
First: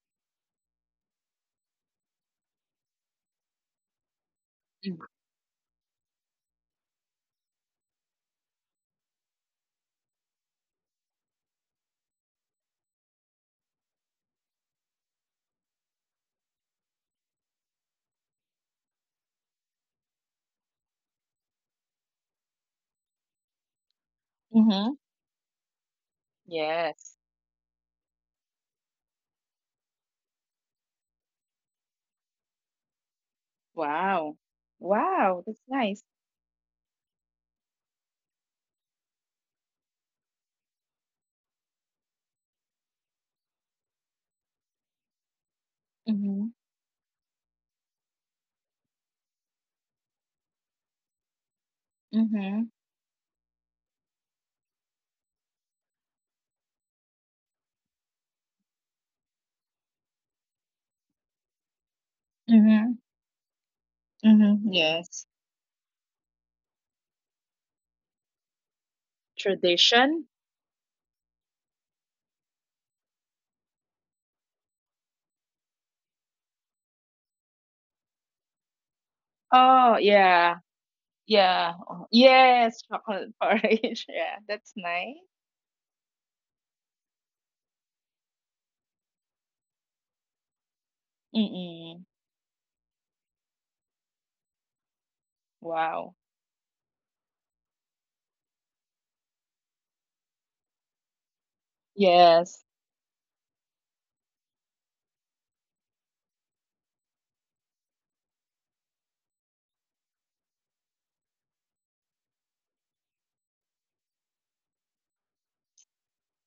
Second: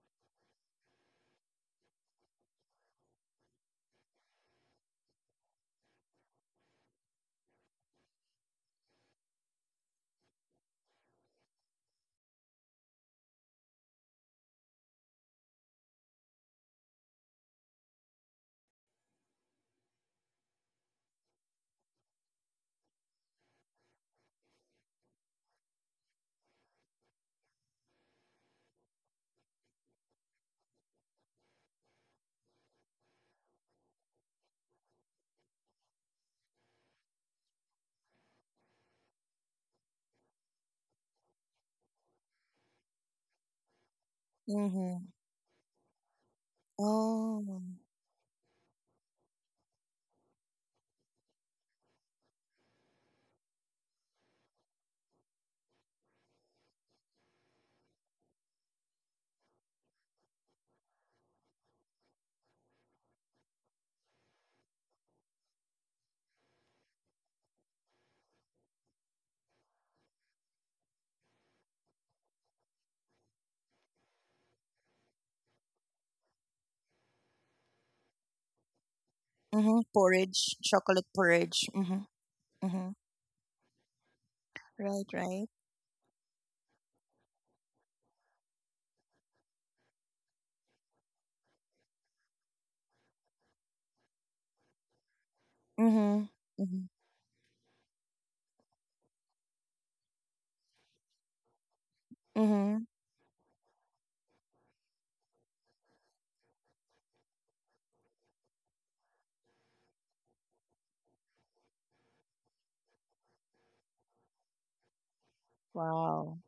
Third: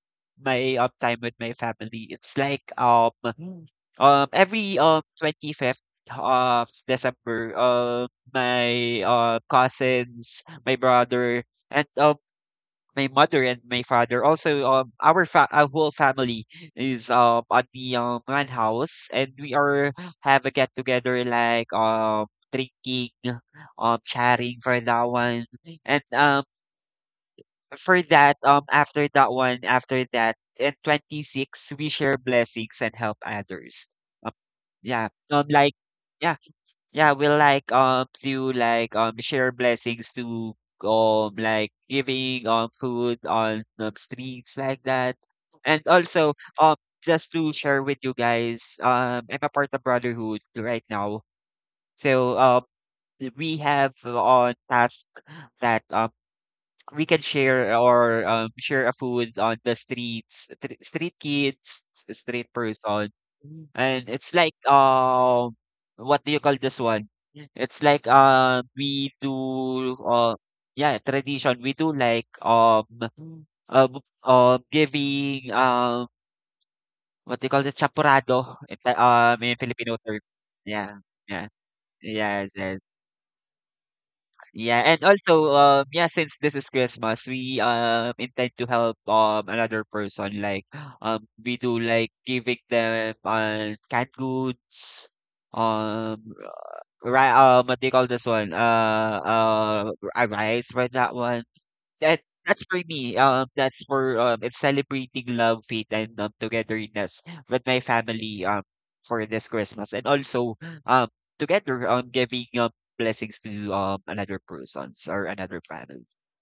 Speaker 3: my, time with my family. It's like, every, 25th of December, my, cousins, my brother, and, my mother and my father. Also, our our whole family is at the one house, and we are have a get together like drinking, chatting for
Speaker 2: Mm-hmm.
Speaker 3: that one, and
Speaker 2: Yes.
Speaker 3: for that, after that one, after that, in 26, we share blessings and help others.
Speaker 2: Wow.
Speaker 3: Um, yeah,
Speaker 2: Wow, that's nice.
Speaker 3: yeah, yeah, we like, to like, share blessings to, like giving, food on streets like
Speaker 1: Mm-hmm.
Speaker 3: that. And also,
Speaker 2: Mm-hmm.
Speaker 3: um, just to
Speaker 1: Oh.
Speaker 3: share with you guys, I'm a part of Brotherhood right now. So,
Speaker 2: Mm-hmm.
Speaker 3: we have on task that we can share or share a food on the streets, street kids, street
Speaker 2: Mm-hmm.
Speaker 3: person, Mm. And it's
Speaker 2: Mhm,
Speaker 3: like
Speaker 2: yes.
Speaker 3: what do you call this one? It's like we do
Speaker 2: Tradition?
Speaker 3: yeah, tradition. We do like Mm. um, giving what do you call this? Chapurado, in, in
Speaker 1: Mm-hmm.
Speaker 2: Oh,
Speaker 3: Filipino term.
Speaker 1: Porridge,
Speaker 2: yeah.
Speaker 3: Yeah,
Speaker 1: chocolate
Speaker 3: yeah,
Speaker 1: porridge.
Speaker 2: Yeah.
Speaker 1: Mm-hmm.
Speaker 2: Oh,
Speaker 3: yes,
Speaker 2: yes,
Speaker 3: yes.
Speaker 1: Mm-hmm.
Speaker 2: chocolate porridge. Yeah, that's
Speaker 3: Yeah, and
Speaker 1: Right,
Speaker 2: nice.
Speaker 1: right.
Speaker 3: also, yeah, since this is Christmas, we intend to help another person. Like, we do
Speaker 2: Mm-mm.
Speaker 3: like giving them canned goods,
Speaker 2: Wow.
Speaker 3: um,
Speaker 1: Mm-hmm. Mm-hmm.
Speaker 3: right? What do you call this one? A rice for that one. That
Speaker 2: Yes.
Speaker 3: that's
Speaker 1: Mm-hmm.
Speaker 3: for me. That's for it's celebrating love, faith, and togetherness with my family. For this Christmas, and also um, together giving blessings to another persons or another family.
Speaker 1: Wow.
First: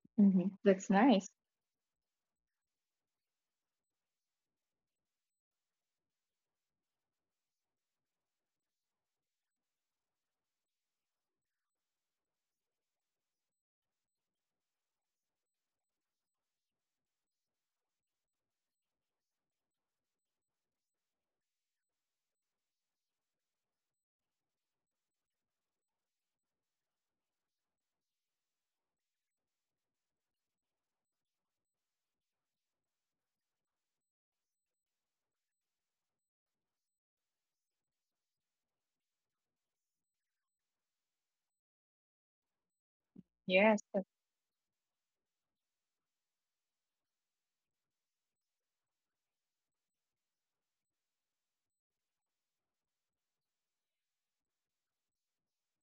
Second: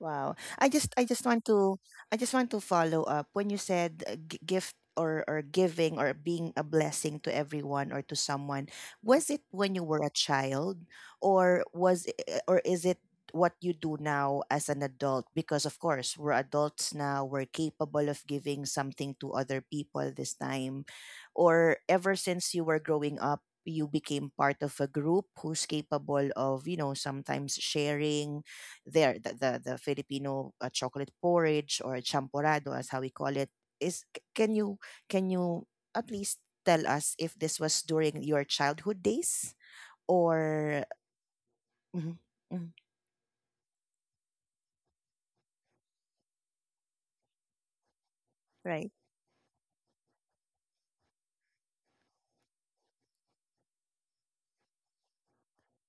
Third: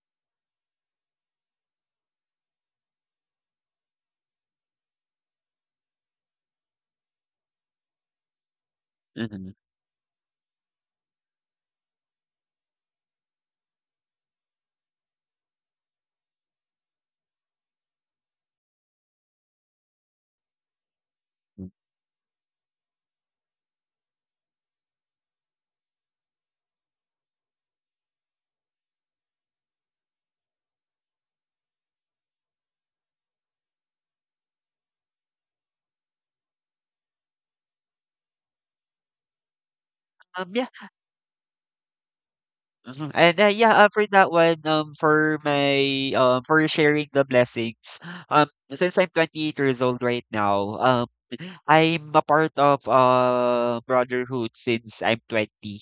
Speaker 1: Wow.
Speaker 2: Mm-hmm. That's
Speaker 1: I just
Speaker 2: nice.
Speaker 1: want to I just want to follow up when you said, gift or giving or being a blessing to everyone or to someone. Was it
Speaker 3: Mhm.
Speaker 1: when you were a child, or is it what you do now as an adult? Because of course we're adults now, we're capable of giving something to other people this time. Or ever since you were growing up, you became part of a group who's capable of, sometimes sharing the Filipino, chocolate porridge or champorado, as how we call it. Is can you at least tell us if this was during your childhood days,
Speaker 3: Yeah,
Speaker 1: or... Mhm, mhm.
Speaker 3: mhm. And
Speaker 2: Yes,
Speaker 3: yeah,
Speaker 2: that-
Speaker 3: for that one, for my for sharing the blessings. Um,
Speaker 1: Right.
Speaker 3: since I'm 28 years old right now, I'm a part of brotherhood since I'm 20.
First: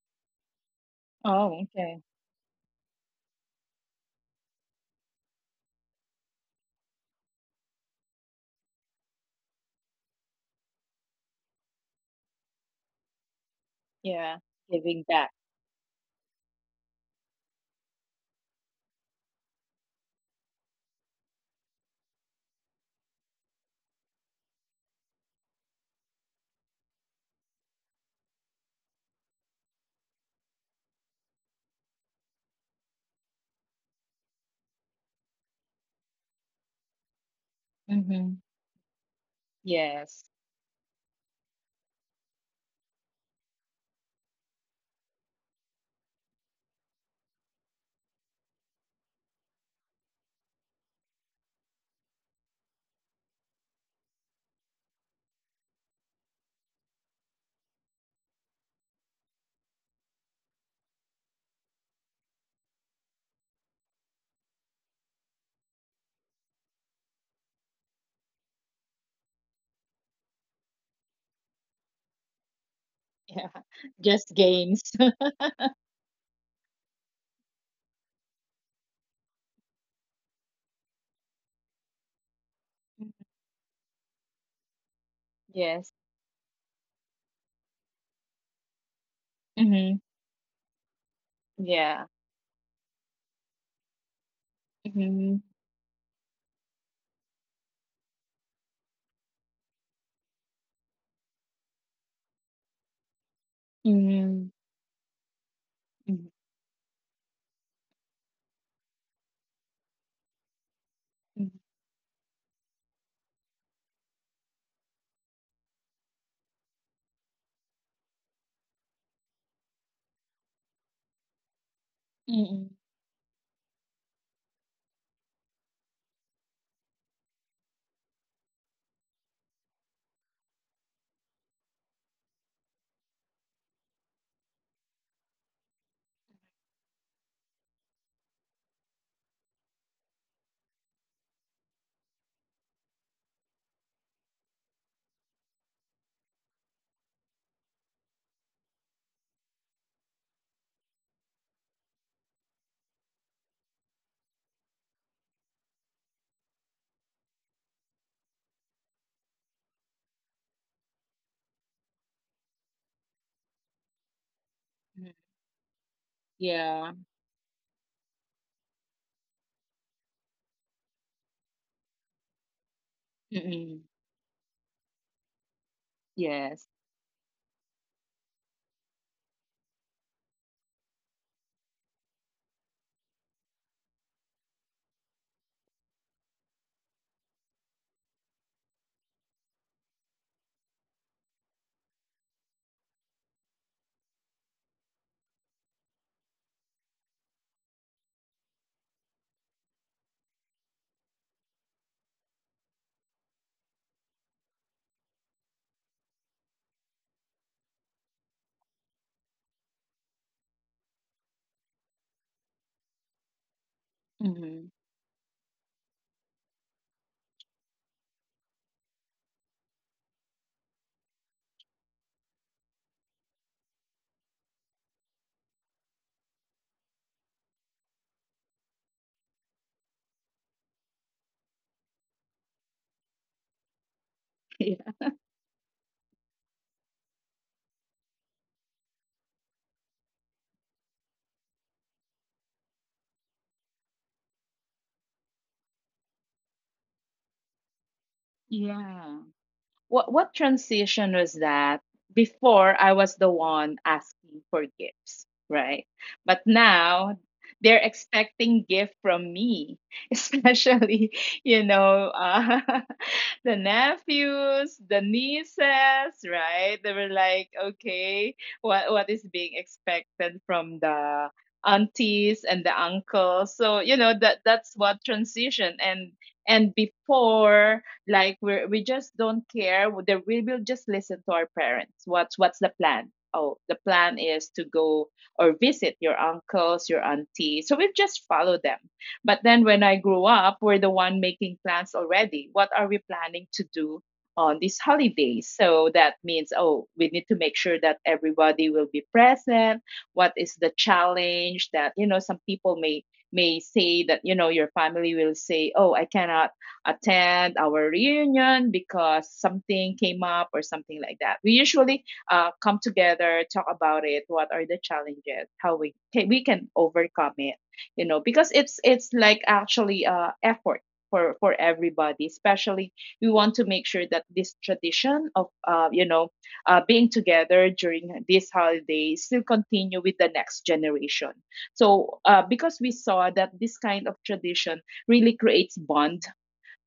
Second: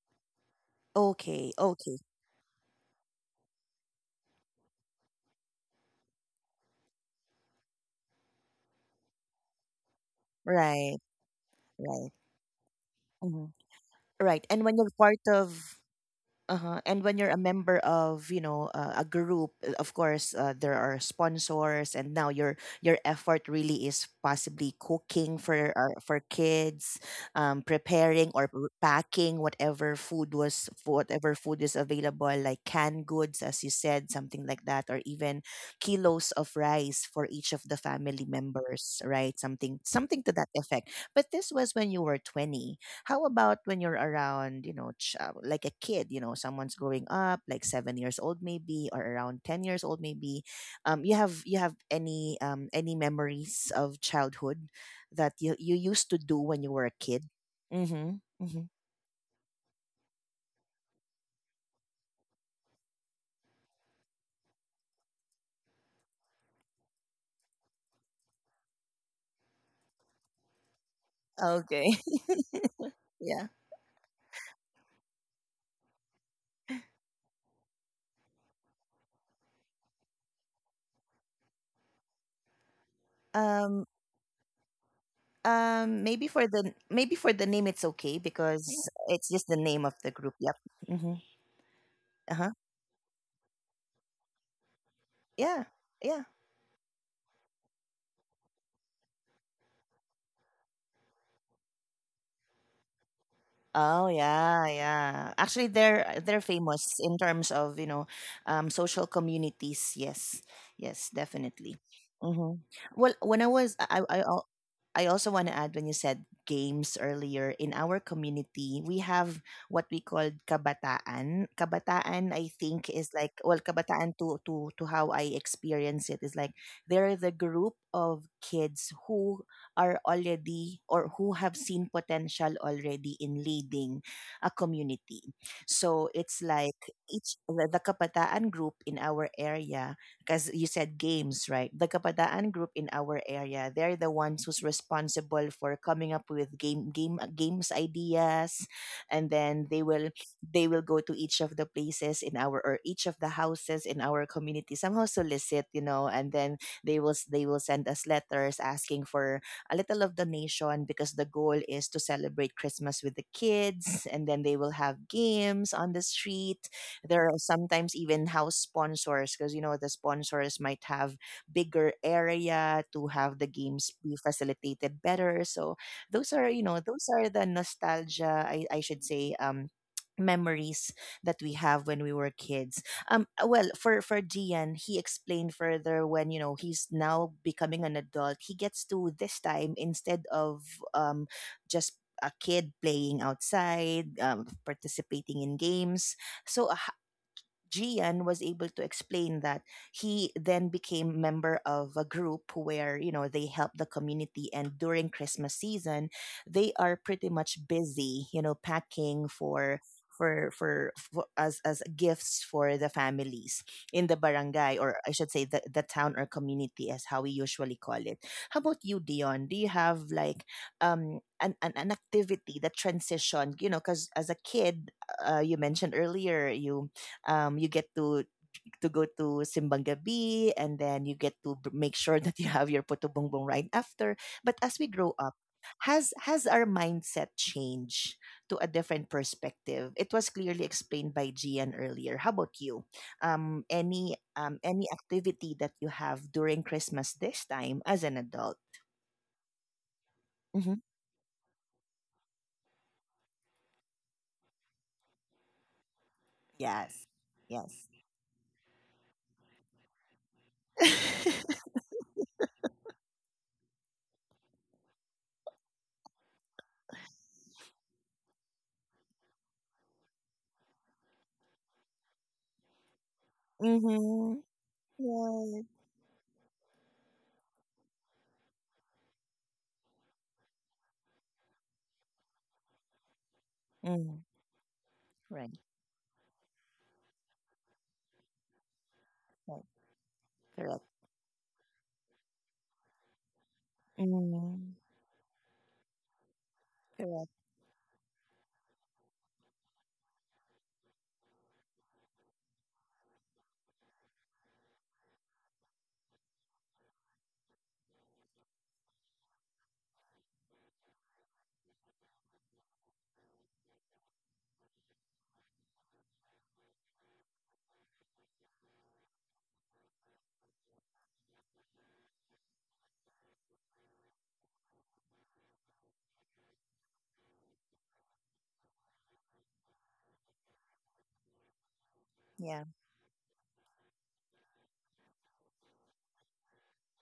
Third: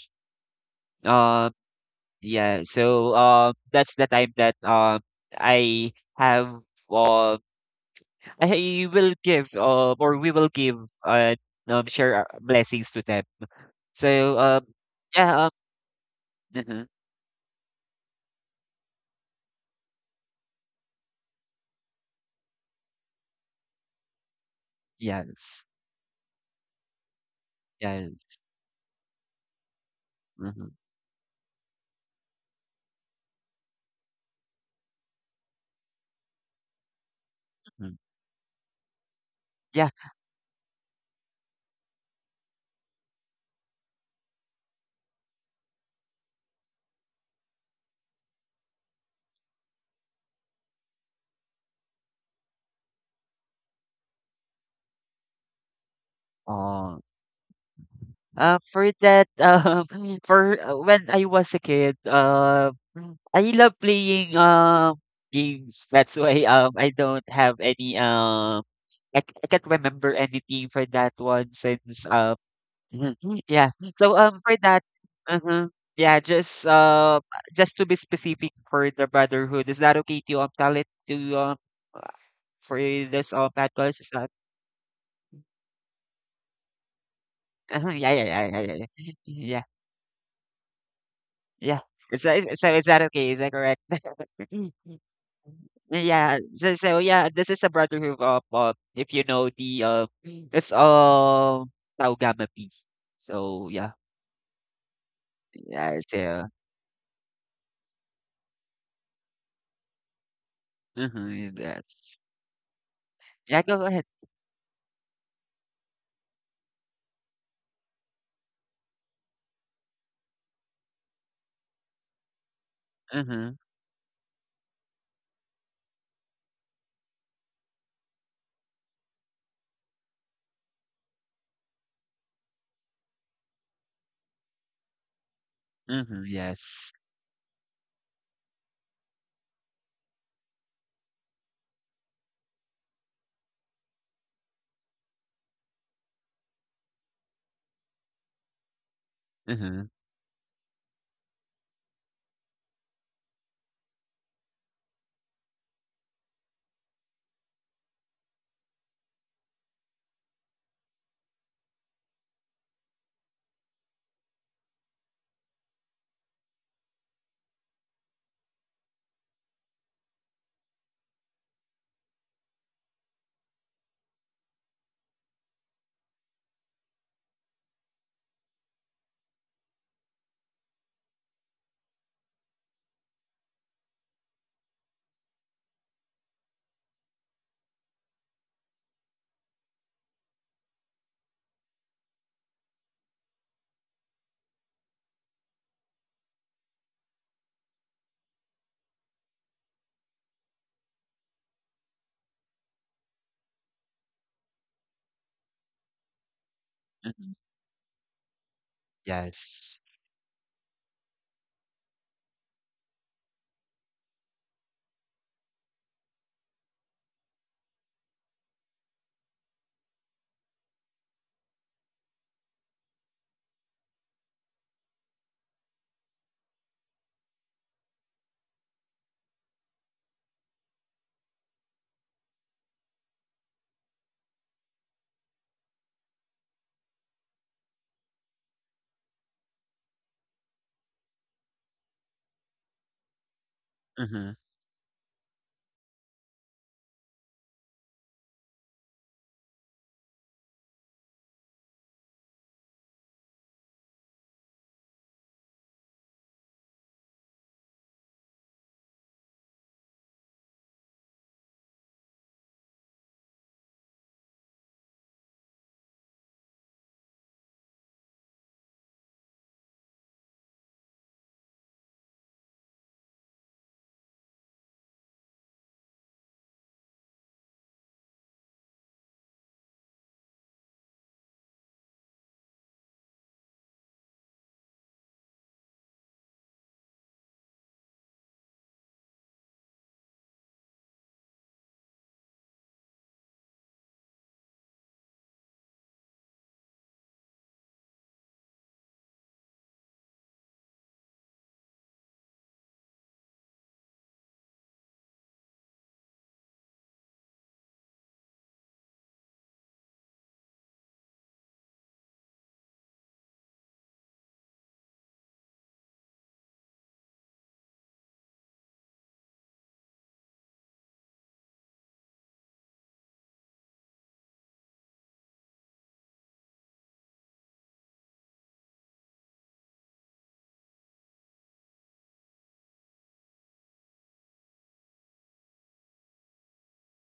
Speaker 3: Um,
Speaker 1: Okay,
Speaker 2: Oh,
Speaker 1: okay.
Speaker 2: okay.
Speaker 3: Yeah, so that's the time that I have um I will give or we will give
Speaker 1: Right,
Speaker 3: uh share
Speaker 1: right.
Speaker 3: our blessings to them.
Speaker 1: Mhm.
Speaker 3: So
Speaker 2: Yeah.
Speaker 1: Right. And when you're
Speaker 2: Giving back.
Speaker 1: part
Speaker 3: yeah
Speaker 1: of...
Speaker 3: mhm,
Speaker 1: Uh-huh. And when you're a member of, you know, a group, of course, there are sponsors, and now your effort really is possibly cooking
Speaker 3: yes
Speaker 1: for, for kids,
Speaker 3: yes
Speaker 1: preparing or packing whatever food
Speaker 3: mhm,
Speaker 1: was, whatever food is available, like canned goods, as you said, something like that, or even kilos of rice for each of the
Speaker 3: mhm,
Speaker 1: family
Speaker 2: Mm-hmm.
Speaker 1: members, right? Something
Speaker 3: yeah
Speaker 2: Yes.
Speaker 1: something to that effect. But this was when you were 20. How about when you're around, you know, like a kid, you know, someone's growing up, like 7 years old maybe, or around 10 years old maybe? You have any memories of childhood that you used to do when you were
Speaker 3: uh,
Speaker 1: a kid? Mm-hmm. Mm-hmm.
Speaker 3: for that for when I was a kid I love playing games. That's why I don't have any I can't remember anything for that one
Speaker 1: Okay.
Speaker 3: since
Speaker 2: Yeah.
Speaker 1: Yeah.
Speaker 3: yeah. So
Speaker 2: Just
Speaker 3: for
Speaker 2: games.
Speaker 3: that uh-huh. Yeah, just to be specific for the brotherhood, is that okay to tell it to uh, for
Speaker 2: Mhm.
Speaker 3: this
Speaker 1: Um.
Speaker 3: podcast? Is that
Speaker 2: Yes.
Speaker 1: Maybe for the name,
Speaker 3: uh-huh.
Speaker 1: it's
Speaker 3: Yeah, yeah,
Speaker 1: okay
Speaker 3: yeah, yeah,
Speaker 1: because
Speaker 3: yeah.
Speaker 1: it's
Speaker 3: Yeah.
Speaker 1: just the
Speaker 2: Mm-hmm.
Speaker 1: name of the group. Yep. Mm-hmm.
Speaker 3: Yeah.
Speaker 2: Yeah.
Speaker 3: Is that, is,
Speaker 1: Uh huh.
Speaker 3: so is that okay? Is that correct?
Speaker 2: Mm-hmm.
Speaker 1: Yeah. Yeah.
Speaker 3: Yeah. So so yeah, this is a brotherhood of if you know the it's Taugamapi. So yeah.
Speaker 1: Oh,
Speaker 2: Mm-hmm.
Speaker 1: yeah, yeah. Actually,
Speaker 3: Yeah, it's
Speaker 1: they're they're famous in terms of, you know, social communities. Yes, yes,
Speaker 3: mhm,
Speaker 1: definitely.
Speaker 3: yes.
Speaker 1: Mm-hmm. Well, when I
Speaker 3: Yeah, go
Speaker 1: was,
Speaker 3: ahead.
Speaker 1: I al- I also want to add, when you said games earlier, in our community, we have what we call kabataan. Kabataan, I
Speaker 2: Mm-hmm.
Speaker 1: think, is like,
Speaker 3: Mhm,
Speaker 1: well, kabataan to how I experience it is like, they're the group of kids who are already, or who have seen potential already in leading a community. So
Speaker 3: mhm,
Speaker 1: it's
Speaker 3: yes.
Speaker 1: like each the Kabataan group in our area, because you said games, right? The Kabataan group in our area, they're the ones who's responsible for coming up with games ideas, and then
Speaker 3: Mhm,
Speaker 1: they will go to each of the places in our, or each of the houses in our community, somehow solicit, you know, and then they will send us letters asking for a little of the nation because the goal is to celebrate Christmas with the kids, and then they will have
Speaker 2: Mm-hmm.
Speaker 1: games on the street.
Speaker 2: Yeah.
Speaker 1: There are sometimes even house sponsors because you know the sponsors might have bigger area to have the
Speaker 2: Mm-hmm.
Speaker 1: games be facilitated better. So
Speaker 2: Yes.
Speaker 1: those are the nostalgia, I should say, memories that we have when we were kids. Well, for Gian, he explained further, when you know he's now becoming an adult. He gets to this time instead of um just a kid playing outside, participating in games. So a Gian was able to explain that he then became member of a group where you know they help the community, and during Christmas season they are pretty
Speaker 3: mhm,
Speaker 1: much busy, you know, packing
Speaker 3: yes.
Speaker 1: for as gifts for the families in the
Speaker 2: Mm-hmm.
Speaker 1: barangay, or I should say the town or community, as how we usually call it. How about you, Dion? Do you have like an activity that transitioned, you know, because as a kid, you mentioned earlier you, you get to go to Simbang Gabi, and then you get to make sure that you have your Puto Bongbong right after. But as we
Speaker 2: Yeah.
Speaker 1: grow up, has our mindset changed to a different perspective? It was clearly explained by Gian earlier. How about you?
Speaker 3: Mhm,
Speaker 1: Any activity that you have during Christmas this time as an adult?
Speaker 2: Yeah. What
Speaker 1: Hmm.
Speaker 2: transition was that? Before I was the one asking for gifts, right? But
Speaker 1: Yes,
Speaker 2: now
Speaker 1: yes.
Speaker 2: they're expecting gift from me, especially, you know, the nephews, the nieces, right? They were like, okay, what is being expected from the aunties and the uncles? So you know
Speaker 1: Mm-hmm.
Speaker 2: that that's what
Speaker 1: Yes.
Speaker 2: transition. And before, like, we just don't care, the, we will just listen to our parents, what's the plan, oh, the
Speaker 1: Mm,
Speaker 2: plan is to go
Speaker 1: right,
Speaker 2: or visit your uncles, your auntie, so we just follow them. But
Speaker 1: right,
Speaker 2: then when I grew up,
Speaker 1: correct.
Speaker 2: we're the one making plans already, what are we planning to do on
Speaker 1: Mm,
Speaker 2: these holidays, so that means, oh, we
Speaker 1: correct.
Speaker 2: need to make sure that everybody will be present. What is the challenge that, you know, some people may say that, you know, your family will say, oh, I cannot attend our reunion because something came up or something like that. We usually, come together, talk about it, what are the challenges, how we can overcome it, you know, because it's like actually, effort for everybody, especially we want to make sure that this tradition of, you know, being together during this holiday still continue with the next generation. So,
Speaker 1: Yeah.
Speaker 2: because we saw that this kind of tradition really creates bond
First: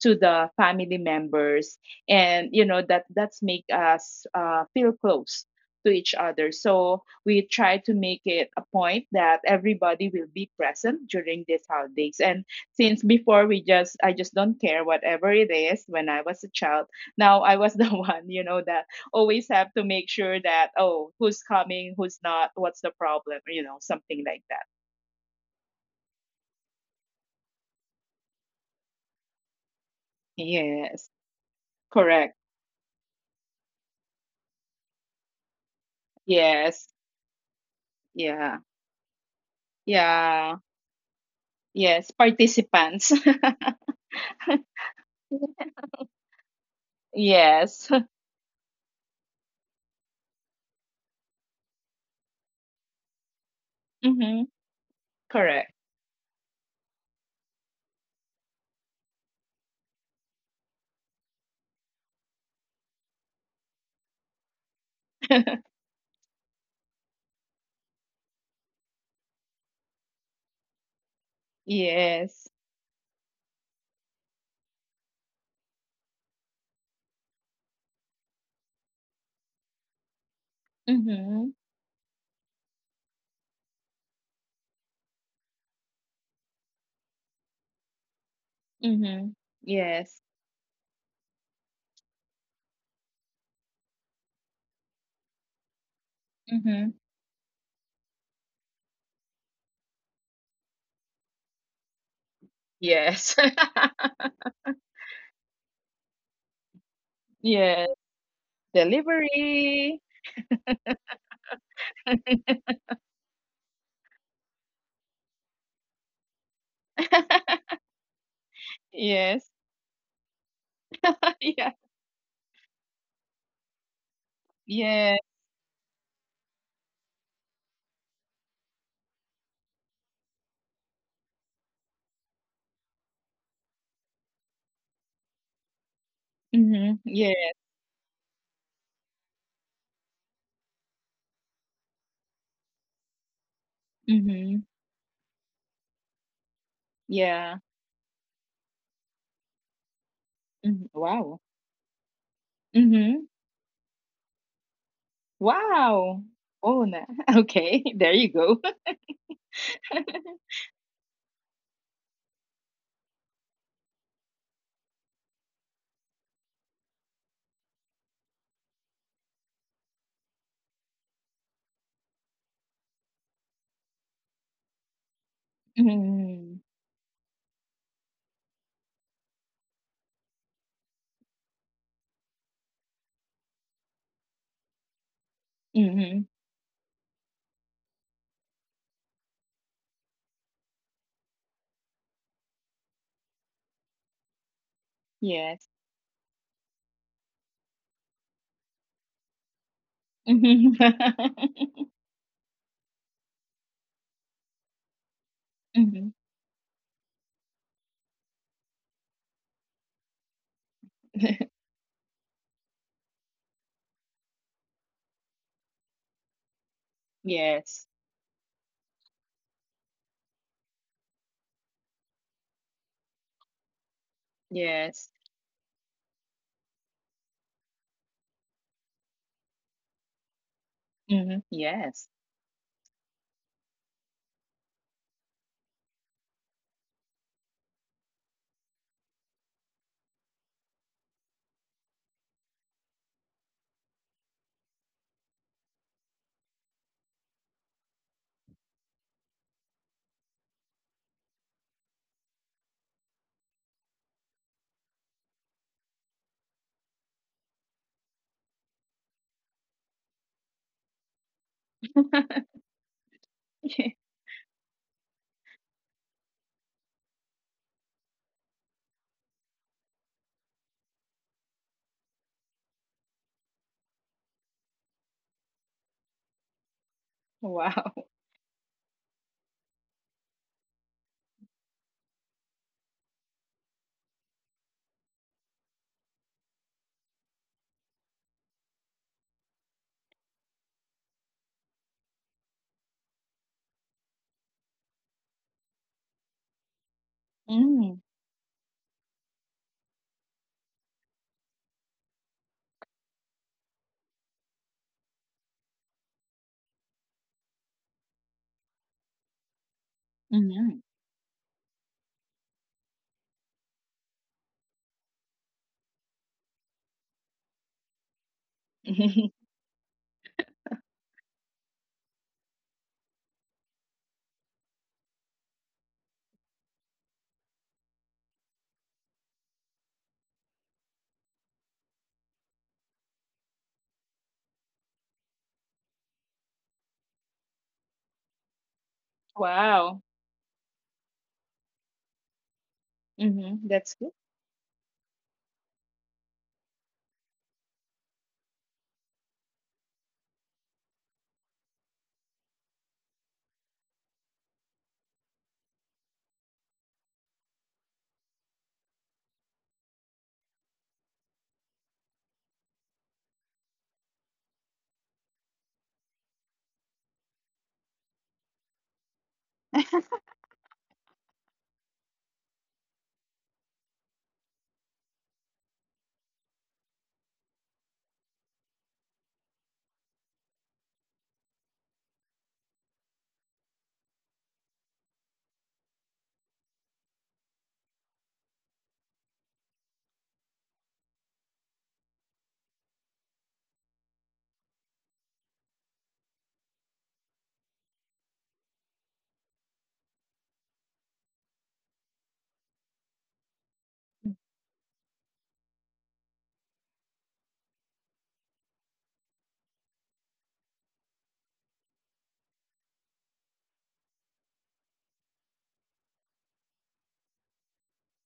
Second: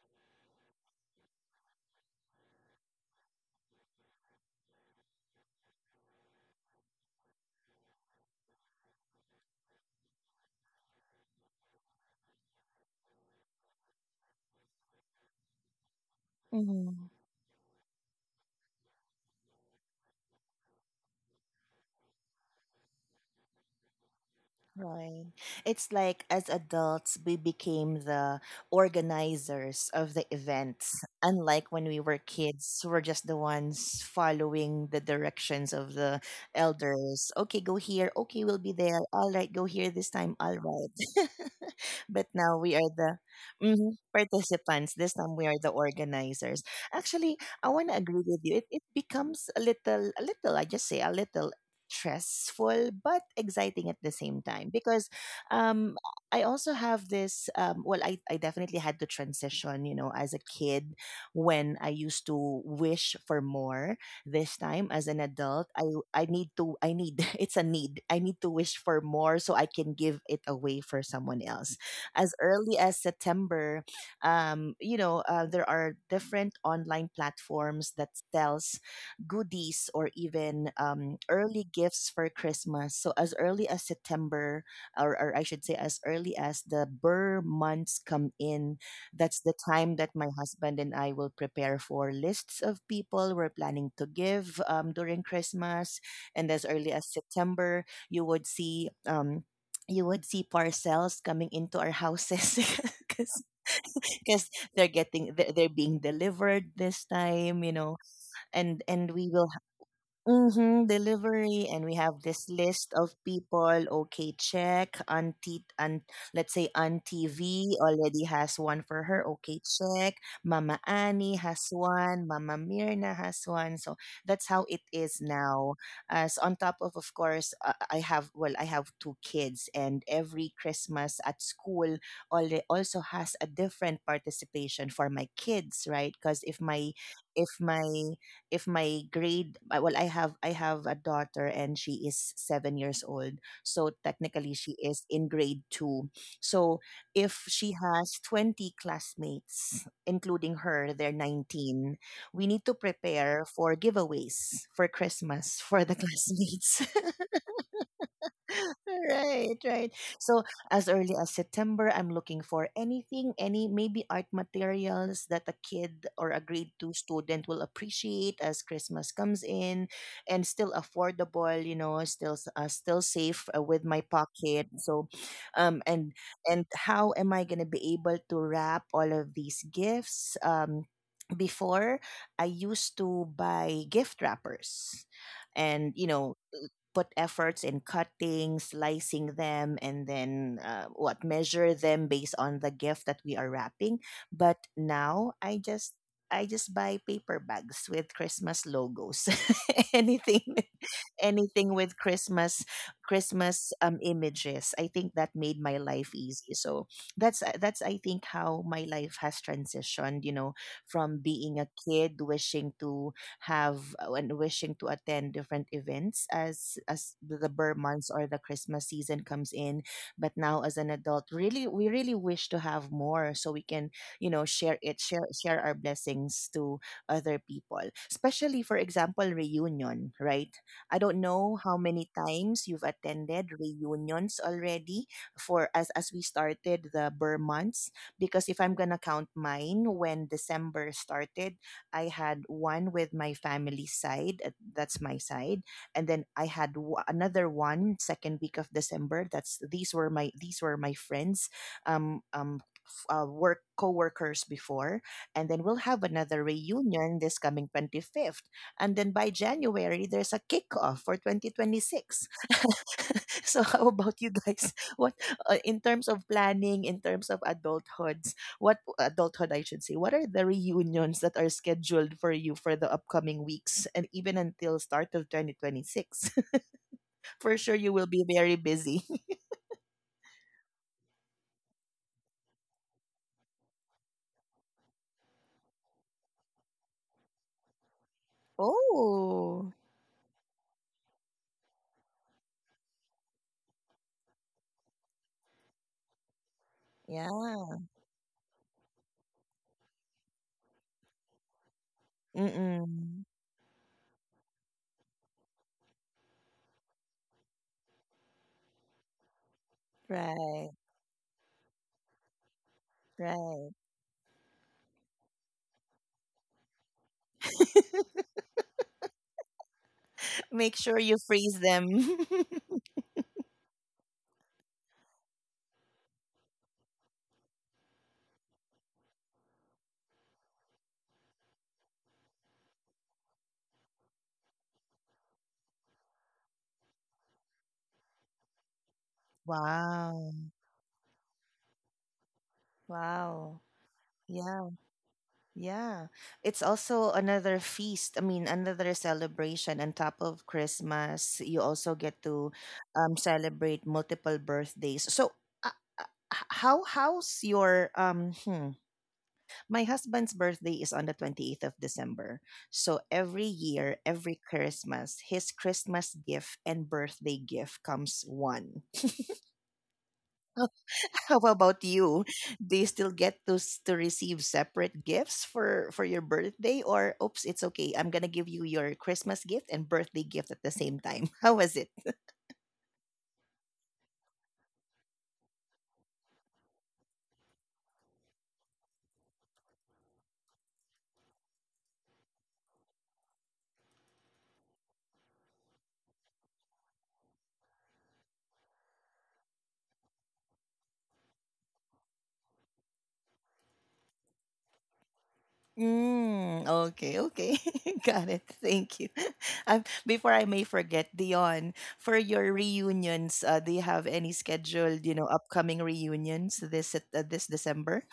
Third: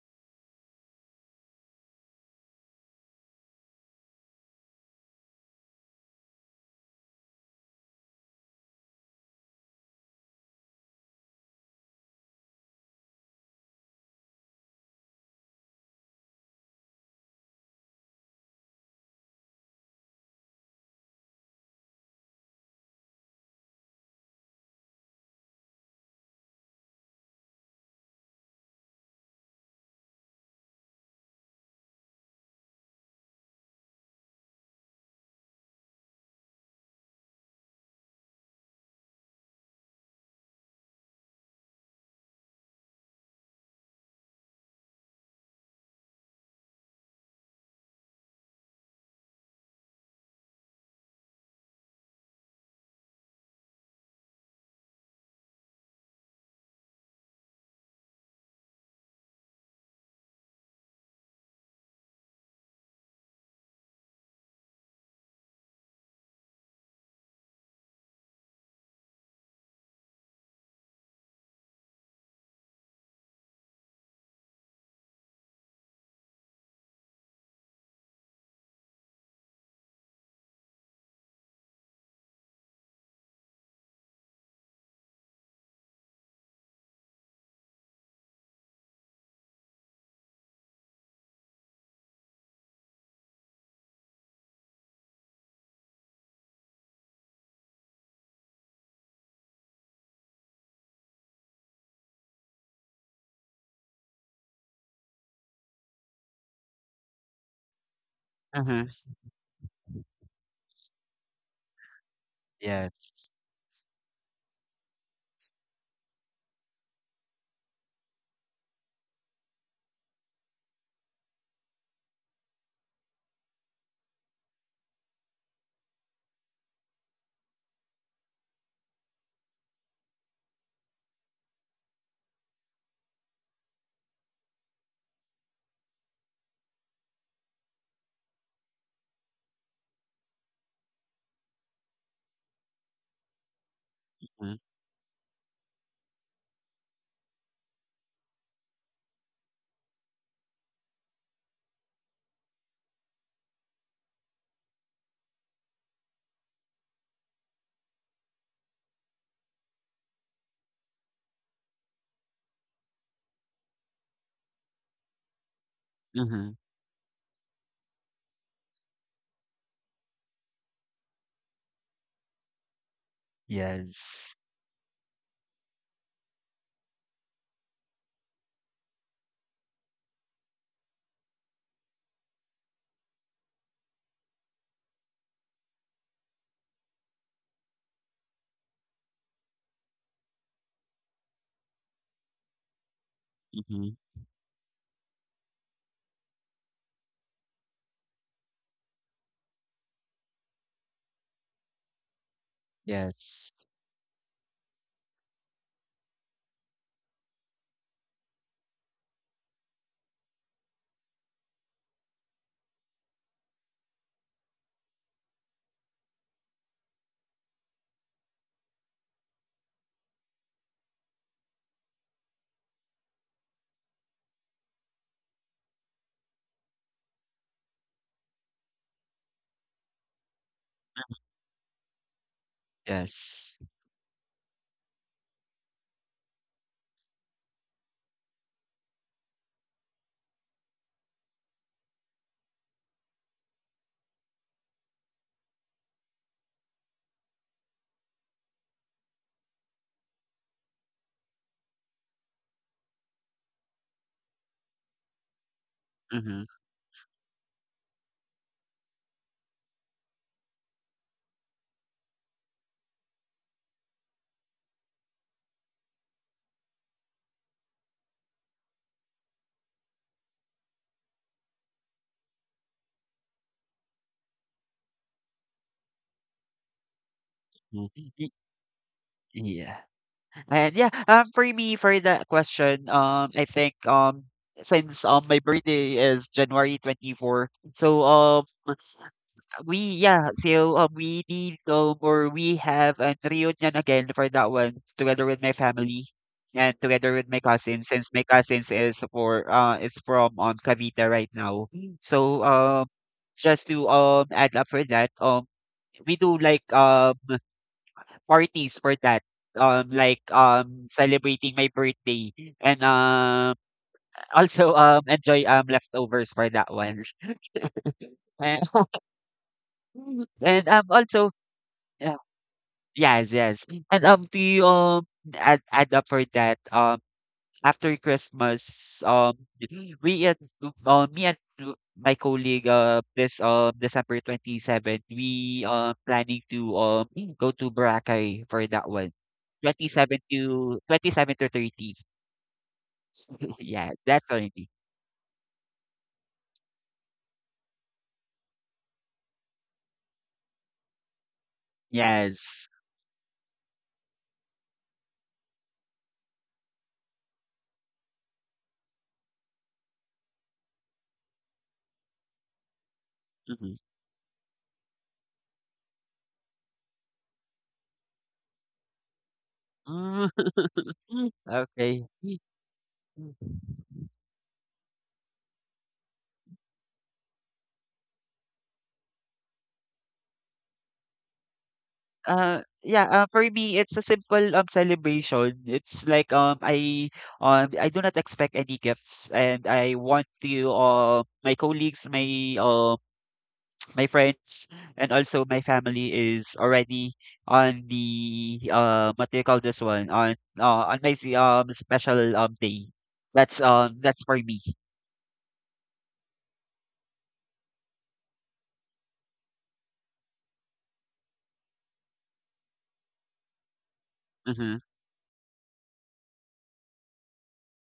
Speaker 2: to the family members, and you know that that's make us, feel close to each other, so we try to make it a point that everybody will be present during these holidays. And since before, we just, I just don't care whatever it is when I was a child,
Speaker 1: Mhm.
Speaker 2: now I was the one, you know, that always have to make sure that, oh, who's coming, who's not, what's the problem, you know, something like that.
Speaker 1: Right. It's like as adults, we became the organizers of the events.
Speaker 2: Yes,
Speaker 1: Unlike when we were
Speaker 2: correct.
Speaker 1: kids, we're just the ones following the directions of the
Speaker 2: Yes.
Speaker 1: elders. Okay, go here. Okay,
Speaker 2: Yeah.
Speaker 1: we'll be there. All right, go here this time.
Speaker 2: Yeah.
Speaker 1: All right.
Speaker 2: Yes,
Speaker 1: But now we are
Speaker 2: participants.
Speaker 1: the, mhm, participants. This time we are the organizers. Actually, I
Speaker 2: Yes.
Speaker 1: want to agree with you. It becomes a little, I just say a little stressful, but exciting at the
Speaker 2: Mm-hmm.
Speaker 1: same time. Because
Speaker 2: Correct.
Speaker 1: um I also have this, well, I definitely had to transition, you know, as a kid, when I used to wish for more. This time as an adult, I need, it's a need, I need to wish for more so I can give it away for someone else. As
Speaker 2: Yes.
Speaker 1: early as September, you know, there are different online platforms that sells goodies or even,
Speaker 2: Mm-hmm.
Speaker 1: early gifts for Christmas. So as early as September, or I should say as early as the Burr months come in,
Speaker 2: Mm-hmm.
Speaker 1: that's the time
Speaker 2: Yes.
Speaker 1: that my husband and I will prepare for lists of people we're planning to give, during Christmas. And as
Speaker 2: Mm-hmm.
Speaker 1: early as September, you would see, parcels coming into our houses
Speaker 2: Yes.
Speaker 1: because because they're getting, they're being delivered this time, you
Speaker 2: Yes.
Speaker 1: know, and
Speaker 3: mhm,
Speaker 1: and we will,
Speaker 2: Delivery.
Speaker 1: mm, delivery. And we have this list of
Speaker 3: yes.
Speaker 1: people: okay, check, auntie, and let's say auntie V already has one for
Speaker 2: Yes.
Speaker 1: her, okay, check, mama Annie
Speaker 2: Yeah.
Speaker 1: has one, mama Mirna has one, so that's how it
Speaker 2: Yeah.
Speaker 1: is now. As on top of course, I have, well, I have two kids, and every Christmas at school also has a different participation for my kids, right? Because if
Speaker 2: Mm-hmm.
Speaker 1: my,
Speaker 2: Yeah.
Speaker 1: if my if my grade well I have a daughter, and she is 7 years old, so
Speaker 2: Mm-hmm.
Speaker 3: Mhm,
Speaker 1: technically she is in grade 2. So
Speaker 2: Yeah.
Speaker 1: if she has 20 classmates, including
Speaker 2: Hmm.
Speaker 1: her, they're
Speaker 2: Wow.
Speaker 1: 19. We need to
Speaker 2: Mm-hmm.
Speaker 1: prepare for giveaways for Christmas for the
Speaker 2: Wow. Oh,
Speaker 1: classmates.
Speaker 2: na. Okay. There you go.
Speaker 1: Right, right. So as early as September, I'm looking for anything, any maybe art materials that a kid or a
Speaker 3: mhm,
Speaker 1: grade 2 student will appreciate as Christmas comes in, and still affordable, you know, still safe, with my
Speaker 3: yes.
Speaker 1: pocket. So, um, and
Speaker 2: Mm-hmm.
Speaker 1: and how am I gonna be able to wrap all of these gifts? Before I used to buy gift wrappers, and you
Speaker 2: Mm-hmm.
Speaker 1: know put efforts in cutting, slicing them, and then, what measure them based on the gift that we are
Speaker 3: Mhm,
Speaker 1: wrapping. But now
Speaker 2: Yes.
Speaker 1: I just, buy paper bags with Christmas logos, anything,
Speaker 2: Mm-hmm.
Speaker 1: anything with Christmas,
Speaker 3: yes.
Speaker 1: Images. I think that made my
Speaker 2: Mm-hmm.
Speaker 1: life easy. So that's I think how my life has transitioned, you know, from being a kid wishing to have, when wishing to attend different events as the
Speaker 2: Yes.
Speaker 1: Burr months or the Christmas season comes in. But now as an adult, really we really wish to have more so we can, you know, share
Speaker 2: Yes.
Speaker 1: it, share share our blessings to other people. Especially for example, reunion, right? I don't
Speaker 2: Mhm.
Speaker 1: know how
Speaker 2: Yes.
Speaker 1: many times you've
Speaker 3: Yes.
Speaker 1: attended reunions already for as we started the Burr months because if I'm gonna count mine when December started, I had one with my family side, that's my side, and then I had another one second week of December. That's these were my friends, work co-workers before, and then we'll have
Speaker 3: Mhm.
Speaker 1: another reunion this coming 25th, and then by january there's a kickoff for 2026. So how about you guys? What in terms of planning, in terms of adulthood, what adulthood I should say, what are the reunions that are scheduled for you for the upcoming weeks and even until start of 2026? For sure
Speaker 2: Wow.
Speaker 3: Mhm,
Speaker 1: you will be very busy.
Speaker 3: yeah. And yeah, for me, for that question, I think since my birthday is January 24, so we
Speaker 1: Oh,
Speaker 3: yeah, so we did go or we have a reunion again for that one together with my family and together with my cousins
Speaker 1: yeah.
Speaker 2: Mm,
Speaker 3: since my cousins is for is from Cavite right now. Mm. So
Speaker 1: Mm-mm.
Speaker 3: just to add up for that, we do like parties for that.
Speaker 2: mhm.
Speaker 1: Right,
Speaker 3: Celebrating my birthday and
Speaker 1: right.
Speaker 3: also enjoy leftovers for that one. And, and
Speaker 1: Make sure
Speaker 3: also
Speaker 1: you freeze them.
Speaker 3: yes, yes. And do you add up for that? After Christmas, we at me and my colleague this December 27th, we planning to go to Boracay for that one. Twenty
Speaker 2: Wow.
Speaker 3: seven
Speaker 1: Wow.
Speaker 3: to 27 to 30.
Speaker 2: Mhm, that's
Speaker 1: Wow.
Speaker 3: Yeah,
Speaker 2: good.
Speaker 3: that's only.
Speaker 1: Yeah. Yeah. It's also another feast. I mean, another celebration on top of Christmas. You also get
Speaker 3: Yes.
Speaker 1: to celebrate multiple birthdays. So, uh, uh, how how's your my husband's birthday is on the 28th of December. So every
Speaker 3: Mhm.
Speaker 1: year, every Christmas, his Christmas gift and birthday gift comes one.
Speaker 3: Mm,
Speaker 1: How about
Speaker 3: okay.
Speaker 1: you? Do you still get to to receive separate gifts for your birthday? Or oops, it's okay. I'm going to give you your Christmas gift and birthday gift at the same time. How was it?
Speaker 3: Yeah, for me, it's a simple celebration. It's like I do not expect any gifts, and I want to my colleagues, my my friends, and also my family is already on the what do you call this one on special day. That's for me.
Speaker 1: Mm, okay, okay. Got it. Thank you. Before I may forget, Dion, for your reunions, do you have any
Speaker 3: Mm-hmm,
Speaker 1: scheduled, you know, upcoming reunions this this December?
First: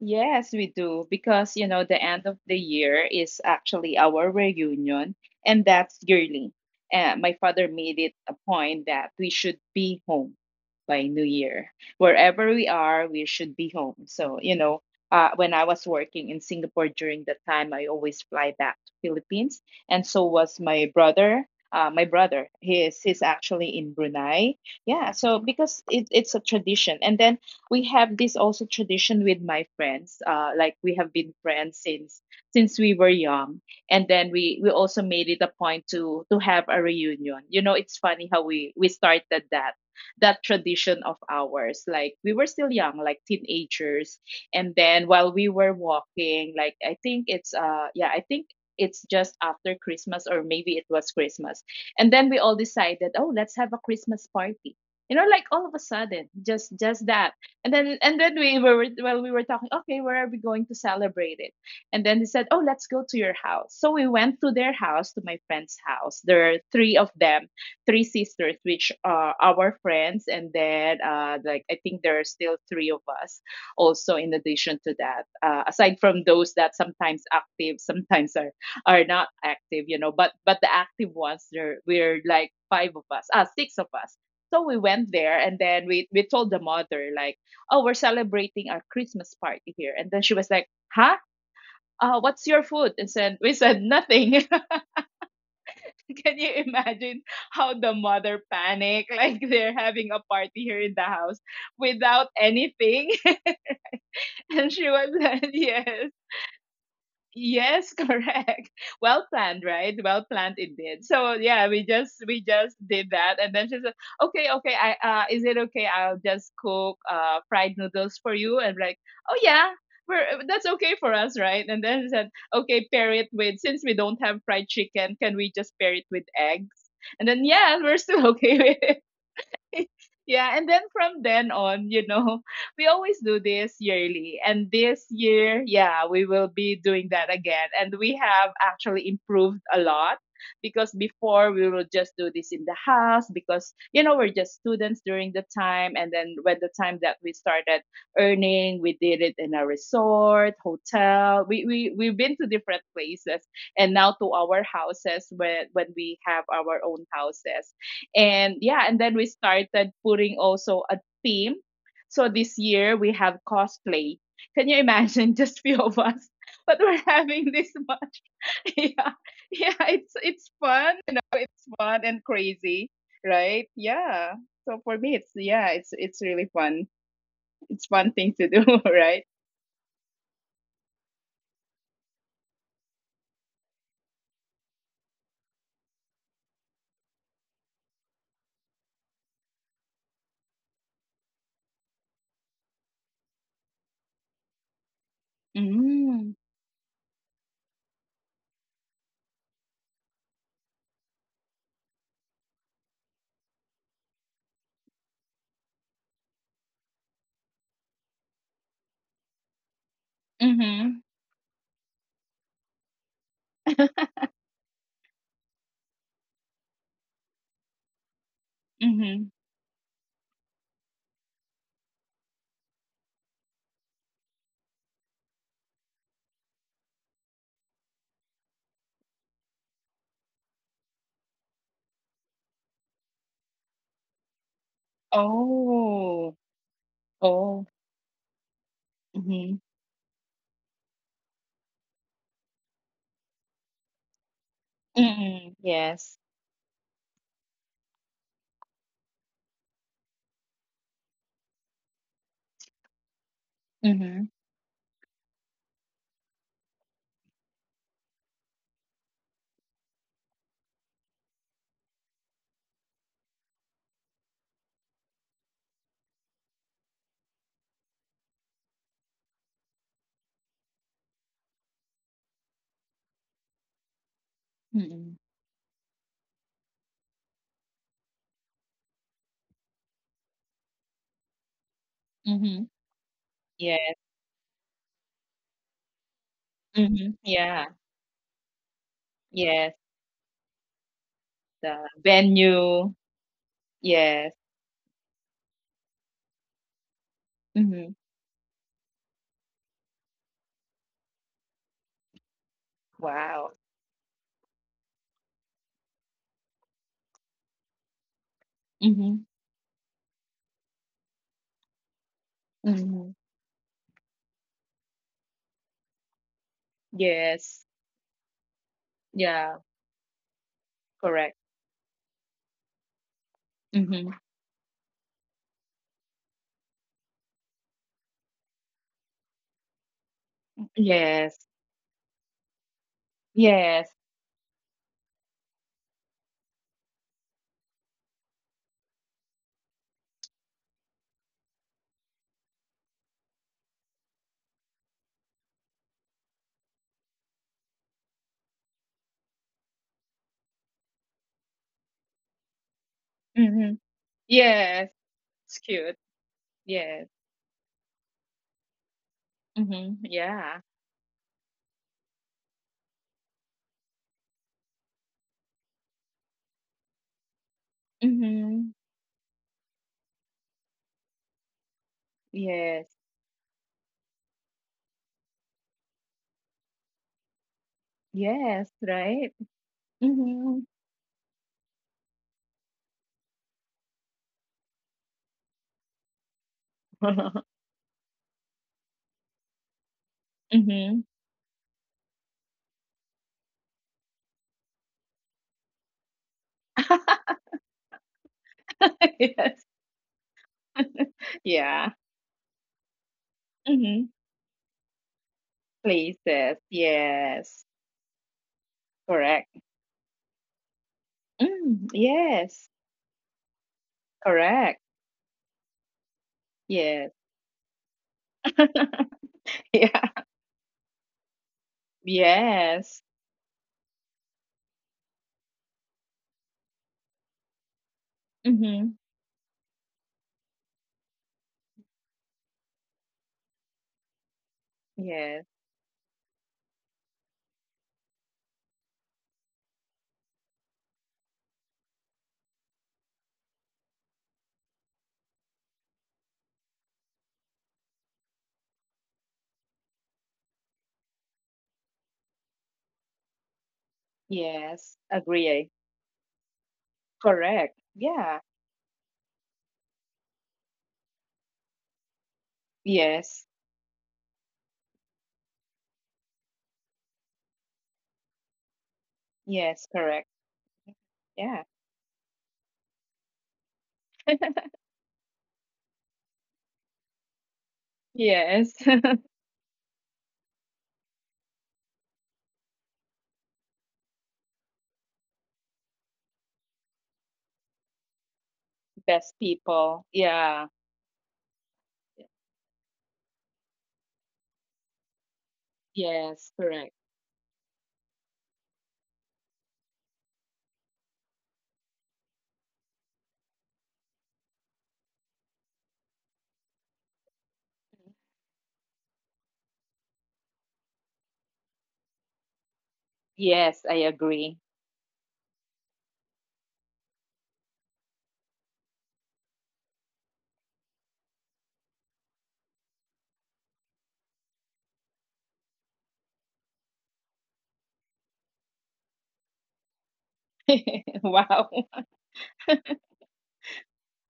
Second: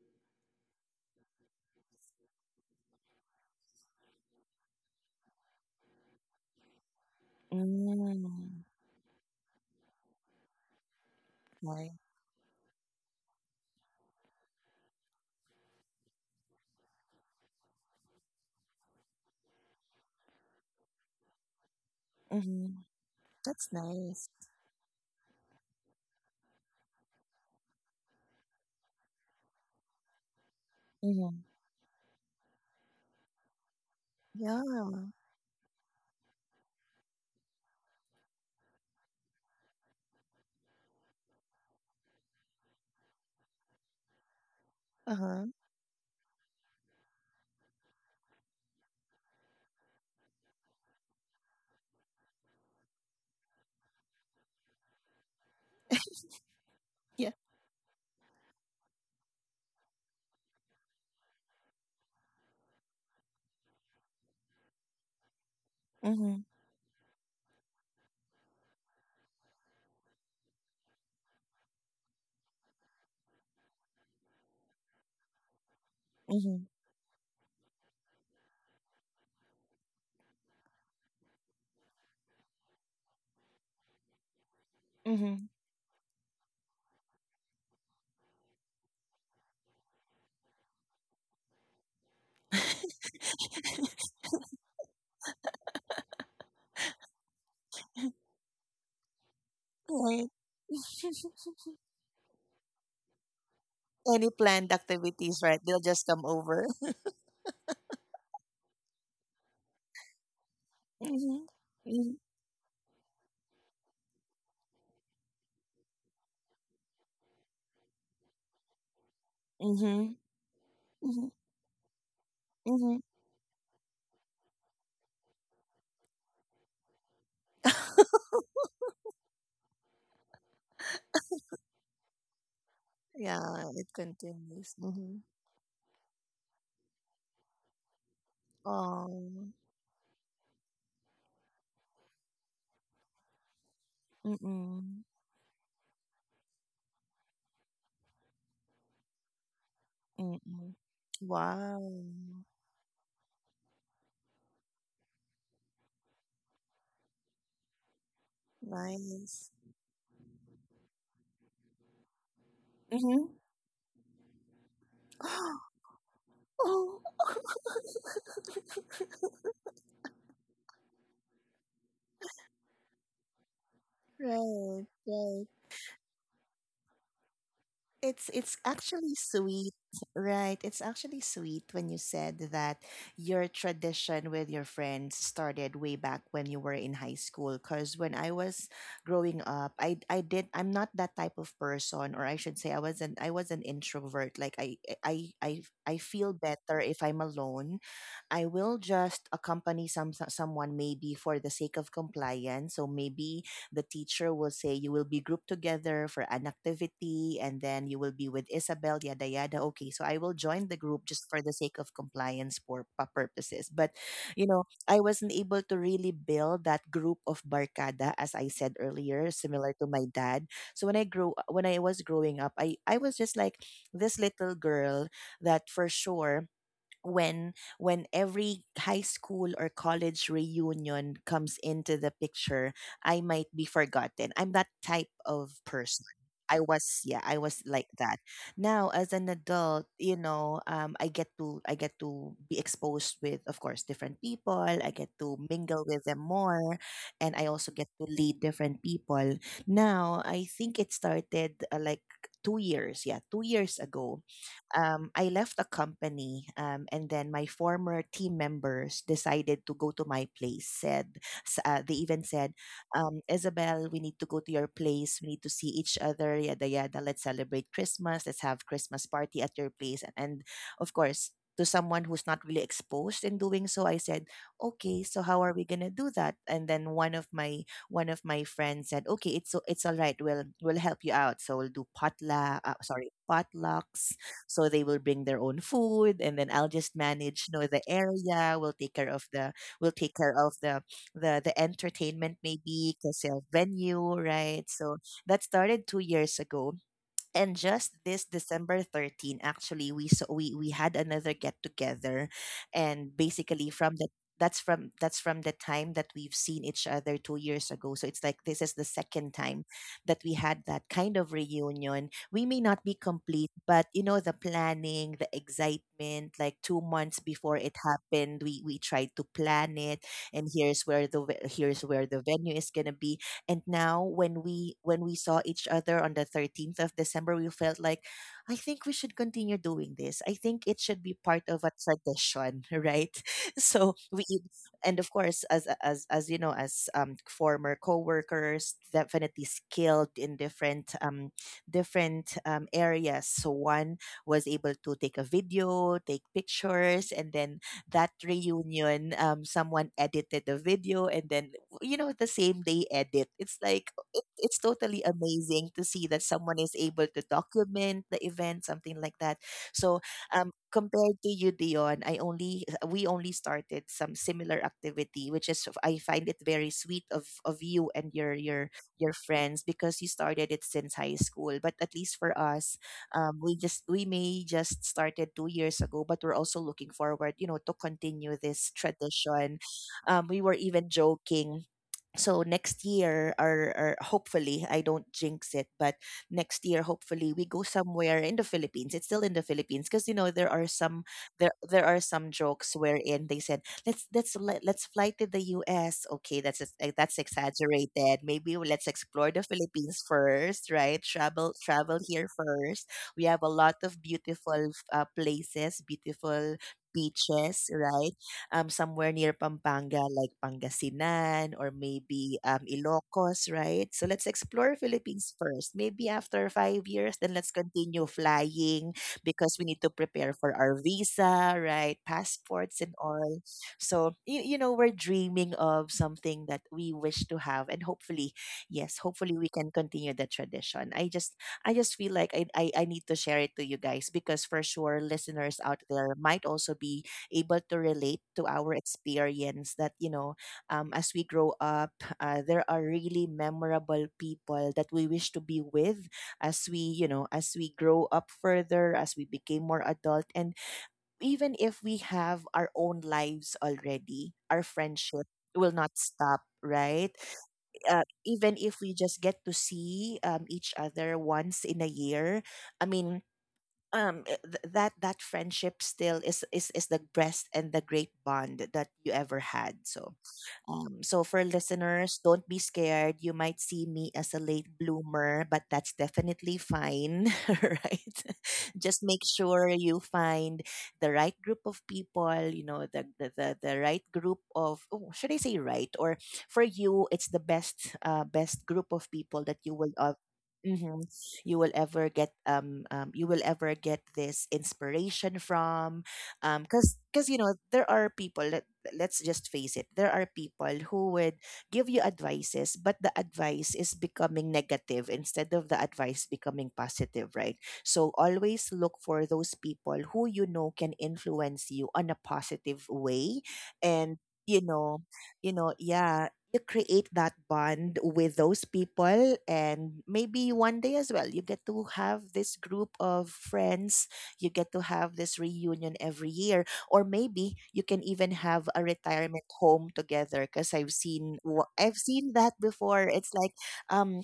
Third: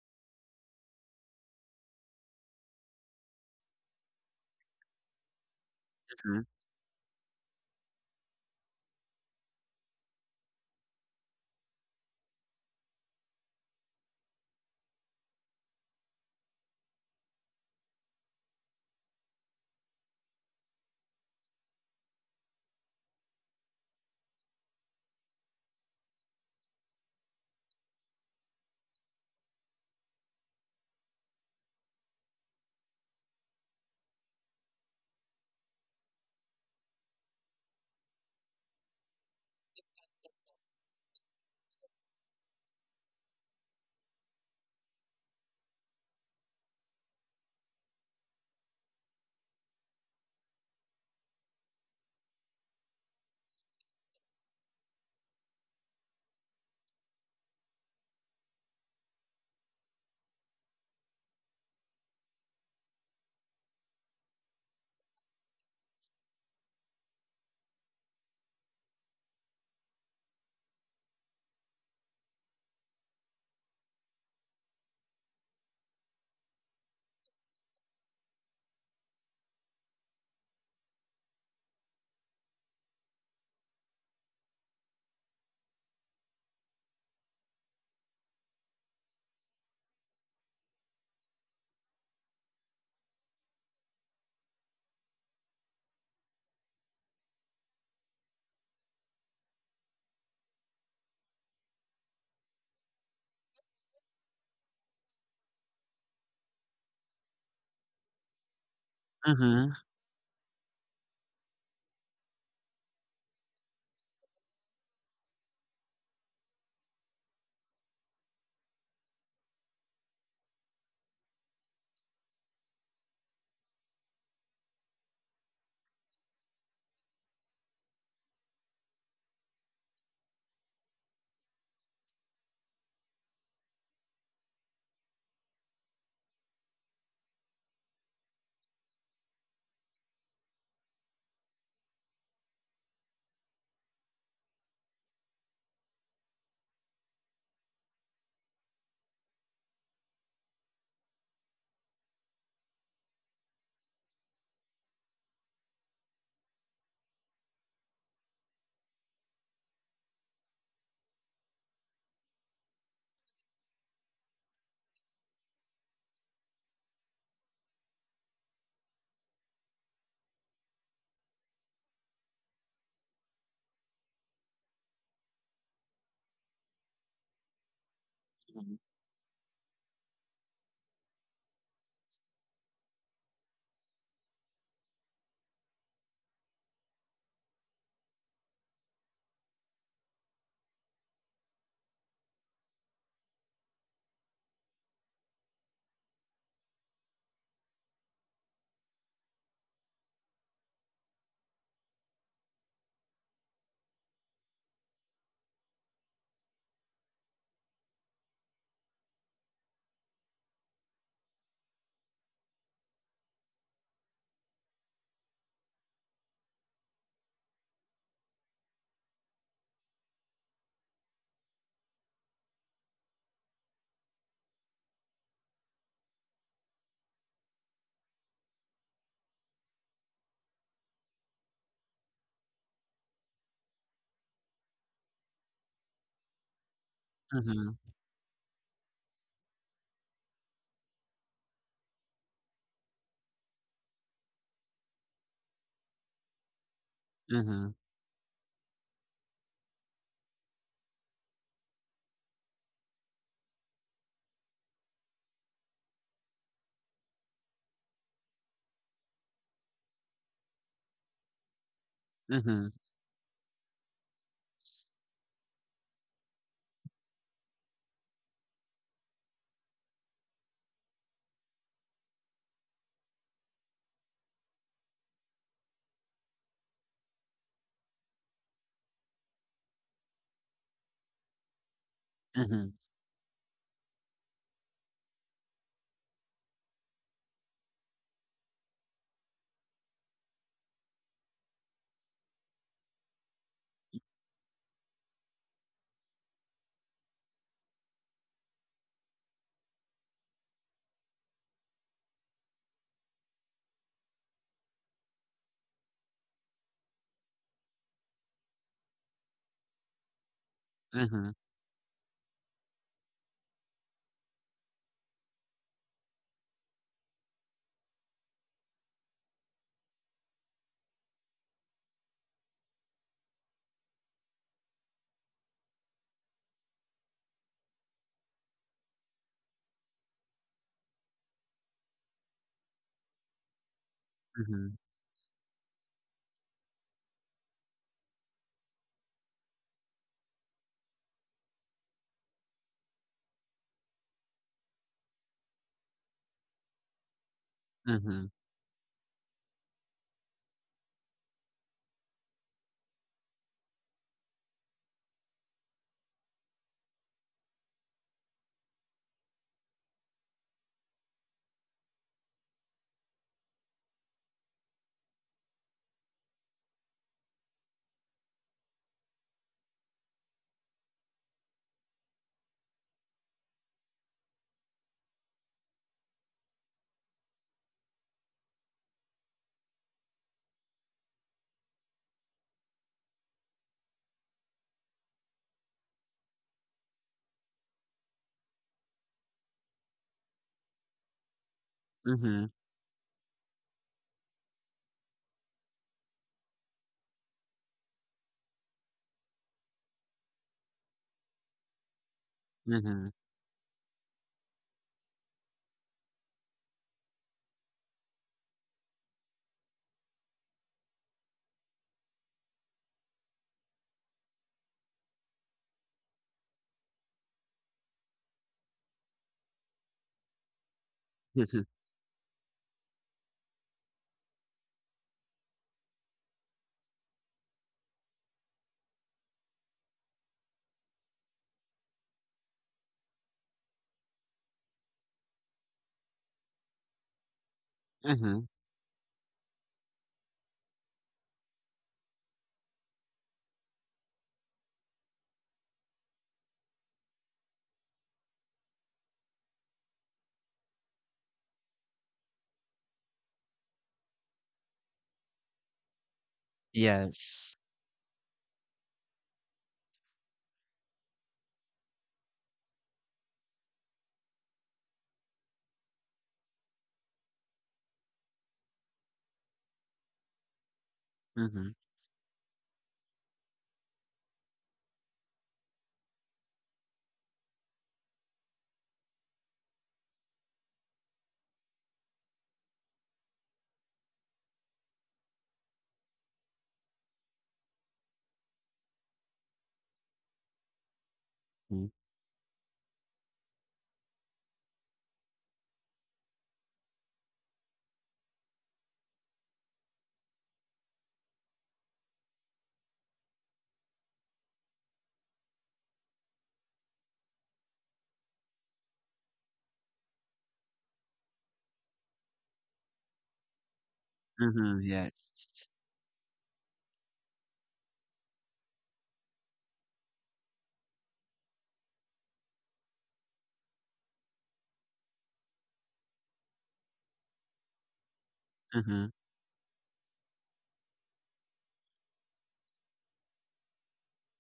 Speaker 2: Yes, we do. Because, you know, the end of the year is actually our reunion, and that's
Speaker 3: mm-hmm,
Speaker 2: yearly. My father made it a
Speaker 1: Mm,
Speaker 2: point that we should be home by New Year.
Speaker 1: right.
Speaker 2: Wherever we are, we should be home. So, you know, when I was working in Singapore during that time, I always fly back to Philippines, and so was my brother. My brother,
Speaker 1: Mm-hmm.
Speaker 2: he is he's
Speaker 1: That's
Speaker 2: actually in
Speaker 1: nice.
Speaker 2: Brunei. Yeah, so because it's a tradition. And then we have this also tradition with my friends, like we have been
Speaker 1: Mm-hmm.
Speaker 2: friends since we were young. And then we also
Speaker 1: Yeah.
Speaker 2: made it a point to have a reunion. You know, it's funny how we started that, that tradition of ours. Like, we were still young, like teenagers, and then while
Speaker 1: Uh-huh.
Speaker 2: we were walking, like, I think it's, yeah, I think it's just after Christmas, or maybe it was Christmas, and then we all decided, oh, let's have a Christmas party, you know, like all of a sudden, just
Speaker 1: Yeah.
Speaker 2: that. And then and then we were, well, we were talking, okay, where are we going to celebrate it? And then they said, oh, let's go to your house. So we went to their house, to my friend's house.
Speaker 1: Mm-hmm.
Speaker 2: There are three of them, three sisters, which are our friends, and then, like, I think there are still three of us also in addition to that. Aside from those
Speaker 1: Mm-hmm.
Speaker 2: that sometimes active, sometimes are not active, you know, but the active ones there, we're like five of us, ah, six of us. So we went there,
Speaker 1: Mm-hmm.
Speaker 2: and then we told the mother, like, oh, we're celebrating our Christmas party here. And then she was like, huh? What's your food? And said, we said nothing. Can you imagine how the mother panicked? Like, they're having a
Speaker 1: Right.
Speaker 2: party here in the house without anything.
Speaker 1: Any
Speaker 2: And
Speaker 1: planned
Speaker 2: she was
Speaker 1: activities,
Speaker 2: like,
Speaker 1: right? They'll just
Speaker 2: yes.
Speaker 1: come over.
Speaker 2: Yes, correct. Well
Speaker 3: mm-hmm,
Speaker 2: planned, right? Well planned indeed.
Speaker 1: Mm-hmm.
Speaker 2: So yeah, we just did that, and then she said, "Okay, okay, I, is it okay? I'll just cook fried noodles for you." And like, "Oh yeah,
Speaker 1: Mm-hmm.
Speaker 2: we're, that's okay
Speaker 1: Mm-hmm.
Speaker 2: for us, right?" And then she said,
Speaker 1: Mm-hmm.
Speaker 2: "Okay, pair it with, since we don't have fried chicken, can we just pair it with eggs?" And then yeah, we're still okay with it. Yeah, and then from then on, you know, we always do
Speaker 1: Yeah, it
Speaker 2: this yearly.
Speaker 1: continues.
Speaker 2: And
Speaker 1: Mm-hmm.
Speaker 2: this year, yeah, we will be doing that again. And we have actually
Speaker 1: Oh.
Speaker 2: improved a lot, because before we will just do this in the house, because, you know, we're just
Speaker 1: Mm-mm.
Speaker 2: students during the time. And then when the time that we started earning, we did it in a resort,
Speaker 1: Mm-mm.
Speaker 2: hotel. We've
Speaker 1: Wow.
Speaker 2: been to different places, and now to our houses when we have our own houses. And yeah, and then we
Speaker 1: Nice.
Speaker 2: started putting also a theme. So this year
Speaker 1: Mm-hmm.
Speaker 2: we have cosplay. Can you imagine just few of us? But
Speaker 1: Oh.
Speaker 2: we're having this much. Yeah. Yeah, it's fun, you know, it's fun and crazy, right? Yeah.
Speaker 1: Right.
Speaker 2: So for
Speaker 1: Right.
Speaker 2: me it's, yeah, it's really fun. It's fun
Speaker 1: It's
Speaker 2: thing to do,
Speaker 1: actually
Speaker 2: right?
Speaker 1: sweet, right? It's actually sweet when you said that your tradition with your friends started way back when you were in high school. Because when I was growing up, I did I'm not that type of person, or I should say I was an introvert. Like I I feel
Speaker 2: Mm.
Speaker 1: better if I'm alone. I will just accompany someone maybe for the sake of compliance. So maybe the teacher will say you will be grouped together for an activity and then you will be with Isabel, yada yada. Okay, so I will join the group
Speaker 2: Mhm.
Speaker 1: just for the sake of compliance for purposes. But you know, I wasn't able to really build that group of barkada as I said earlier,
Speaker 2: Mhm.
Speaker 1: similar to my dad. So when I was growing up, I was just like this little girl that for sure when every high school or college reunion comes into the picture, I might be forgotten. I'm that type of person.
Speaker 2: Oh.
Speaker 1: I was
Speaker 3: mm-hmm,
Speaker 2: Oh.
Speaker 1: like that. Now as an
Speaker 2: Mhm.
Speaker 1: adult, you know, I get to be exposed with of course different people. I get to
Speaker 2: Mm.
Speaker 1: mingle with them
Speaker 2: Yes.
Speaker 1: more, and I
Speaker 3: mm-hmm,
Speaker 1: also get to lead different people. Now I think it started like 2 years ago.
Speaker 2: Mhm.
Speaker 1: I left a company, and then my former team members decided to go to my place. Said s- they even said,
Speaker 3: mm-hmm,
Speaker 1: "Isabel, we need to go to your place. We need to see each other. Yada yada. Let's celebrate Christmas. Let's have Christmas party at your place." And of course, to someone who's not really exposed in doing so, I said, "Okay,
Speaker 2: Mhm.
Speaker 1: so how are we gonna do that?" And then one of my friends said, "Okay, it's it's all right. We'll help you out. So we'll do
Speaker 3: mm-hmm,
Speaker 2: Mhm.
Speaker 1: Potlucks, so they will bring their own food, and then I'll just
Speaker 2: Mhm.
Speaker 1: manage, you know,
Speaker 2: Yeah.
Speaker 1: the area.
Speaker 2: Yes.
Speaker 1: We'll take care of the the
Speaker 2: The
Speaker 1: entertainment,
Speaker 2: venue.
Speaker 1: maybe because of venue,
Speaker 2: Yes.
Speaker 1: right? So that started 2 years ago. And
Speaker 2: Mhm.
Speaker 1: just this December 13th, actually, we so we had another get together, and
Speaker 2: Wow.
Speaker 1: basically from the that's from the time that we've seen each other 2 years ago. So it's like this is the
Speaker 2: Mhm.
Speaker 1: second time that we had that
Speaker 3: mm-hmm,
Speaker 1: kind of reunion. We may not be
Speaker 2: Mhm.
Speaker 1: complete, but you know the planning, the excitement. Like 2 months before
Speaker 2: Yes.
Speaker 1: it happened, we tried to
Speaker 2: Yeah.
Speaker 1: plan it, and
Speaker 2: Correct.
Speaker 1: here's where the venue is gonna be. And now
Speaker 2: Mhm.
Speaker 1: when we saw each other on the 13th of december, we felt like I think we should continue doing this. I think it should be
Speaker 2: Yes.
Speaker 1: part of a tradition. Right?
Speaker 2: Yes.
Speaker 1: So we,
Speaker 3: mm-hmm,
Speaker 1: and of course as as you know, as former coworkers, definitely skilled in different different areas, so one was able to take a video, take pictures, and then
Speaker 3: mm-hmm,
Speaker 1: that reunion, someone edited the video, and then you know, the same day edit. It's
Speaker 2: Mhm.
Speaker 1: like it's
Speaker 2: Yes.
Speaker 1: totally
Speaker 2: It's
Speaker 1: amazing
Speaker 2: cute.
Speaker 1: to see that someone is
Speaker 2: Yes.
Speaker 1: able to document the event, something like that.
Speaker 2: Mhm.
Speaker 1: So,
Speaker 2: Yeah.
Speaker 1: compared to you, Dion, I only we only started some similar activity, which is I find it very sweet of you and
Speaker 2: Mhm.
Speaker 1: your friends because you started it since high school. But at least for us,
Speaker 2: Yes.
Speaker 1: we may just started 2 years ago, but we're also looking forward, you know, to continue
Speaker 2: Yes.
Speaker 1: this
Speaker 2: Right.
Speaker 1: tradition. We were
Speaker 2: Mhm.
Speaker 1: even joking, so next year, or hopefully I don't jinx it, but next year hopefully we go somewhere in the philippines. It's still in the philippines because you know there are
Speaker 2: Mhm.
Speaker 1: some there are some
Speaker 3: mm-hmm.
Speaker 1: jokes wherein they said let's fly to the us. Okay, that's that's exaggerated. Maybe let's explore the
Speaker 2: yes.
Speaker 1: philippines first, right?
Speaker 2: Yeah.
Speaker 1: Travel here first.
Speaker 3: Mm-hmm.
Speaker 1: We have a lot of
Speaker 2: Mhm.
Speaker 1: beautiful places,
Speaker 2: Places.
Speaker 1: beautiful
Speaker 2: Yes.
Speaker 1: beaches, right? Somewhere near
Speaker 2: Correct.
Speaker 1: Pampanga, like Pangasinan, or
Speaker 2: Mm.
Speaker 1: maybe
Speaker 2: Yes.
Speaker 1: Ilocos, right? So let's explore
Speaker 2: Correct.
Speaker 1: Philippines first. Maybe after 5 years,
Speaker 2: Yes.
Speaker 1: then let's continue flying because we need to
Speaker 2: Yeah.
Speaker 1: prepare for our
Speaker 3: Mhm,
Speaker 1: visa, right? Passports and
Speaker 2: Yes.
Speaker 1: all. So, you know, we're dreaming of something that we wish to have. And hopefully,
Speaker 2: Mm-hmm.
Speaker 1: yes, hopefully we can continue the tradition. I just feel like I need to share it to you guys because for sure
Speaker 2: Yes.
Speaker 1: listeners out there might also be able to relate
Speaker 3: mhm,
Speaker 1: to our experience that you know, as we grow up, there are really memorable people that we wish to be with as we, you know, as we grow up further, as we became more adult. And even if we have our own lives already, our
Speaker 2: Yes.
Speaker 1: friendship
Speaker 2: Agree.
Speaker 1: will not stop, right?
Speaker 3: yes.
Speaker 2: Correct. Yeah.
Speaker 1: Even if we just get to see each other once in a year, I mean,
Speaker 2: Yes.
Speaker 1: that that friendship still is the best and the great bond that you ever
Speaker 2: Yes.
Speaker 1: had. So,
Speaker 2: Correct.
Speaker 1: so for
Speaker 2: Yeah.
Speaker 3: Mhm,
Speaker 1: listeners, don't be scared. You might see me as a late bloomer, but that's definitely fine, right?
Speaker 2: Yes.
Speaker 1: Just make sure you find the right group of people, you know, the right group of, oh, should I say right? Or for you, it's the best best group of
Speaker 2: Best
Speaker 1: people that you will
Speaker 2: people. Yeah.
Speaker 1: hmm you will
Speaker 3: mm,
Speaker 1: ever get, you will ever get this inspiration from,
Speaker 2: Yes. Correct.
Speaker 1: because you know there are people, let's just face it, there are people who would give you advices, but the advice is becoming negative instead of the advice becoming positive, right? So always look for those people who you know can influence you on a positive way.
Speaker 2: Yes. I
Speaker 1: And
Speaker 2: agree.
Speaker 3: mhm,
Speaker 1: you know,
Speaker 3: yes.
Speaker 1: you know, yeah, you create that bond with those people, and maybe one day as well you get to have this group of friends. You get to have this reunion every year, or maybe you can even have a
Speaker 3: Mhm,
Speaker 1: retirement home together because
Speaker 2: Wow.
Speaker 1: I've seen that before. It's like um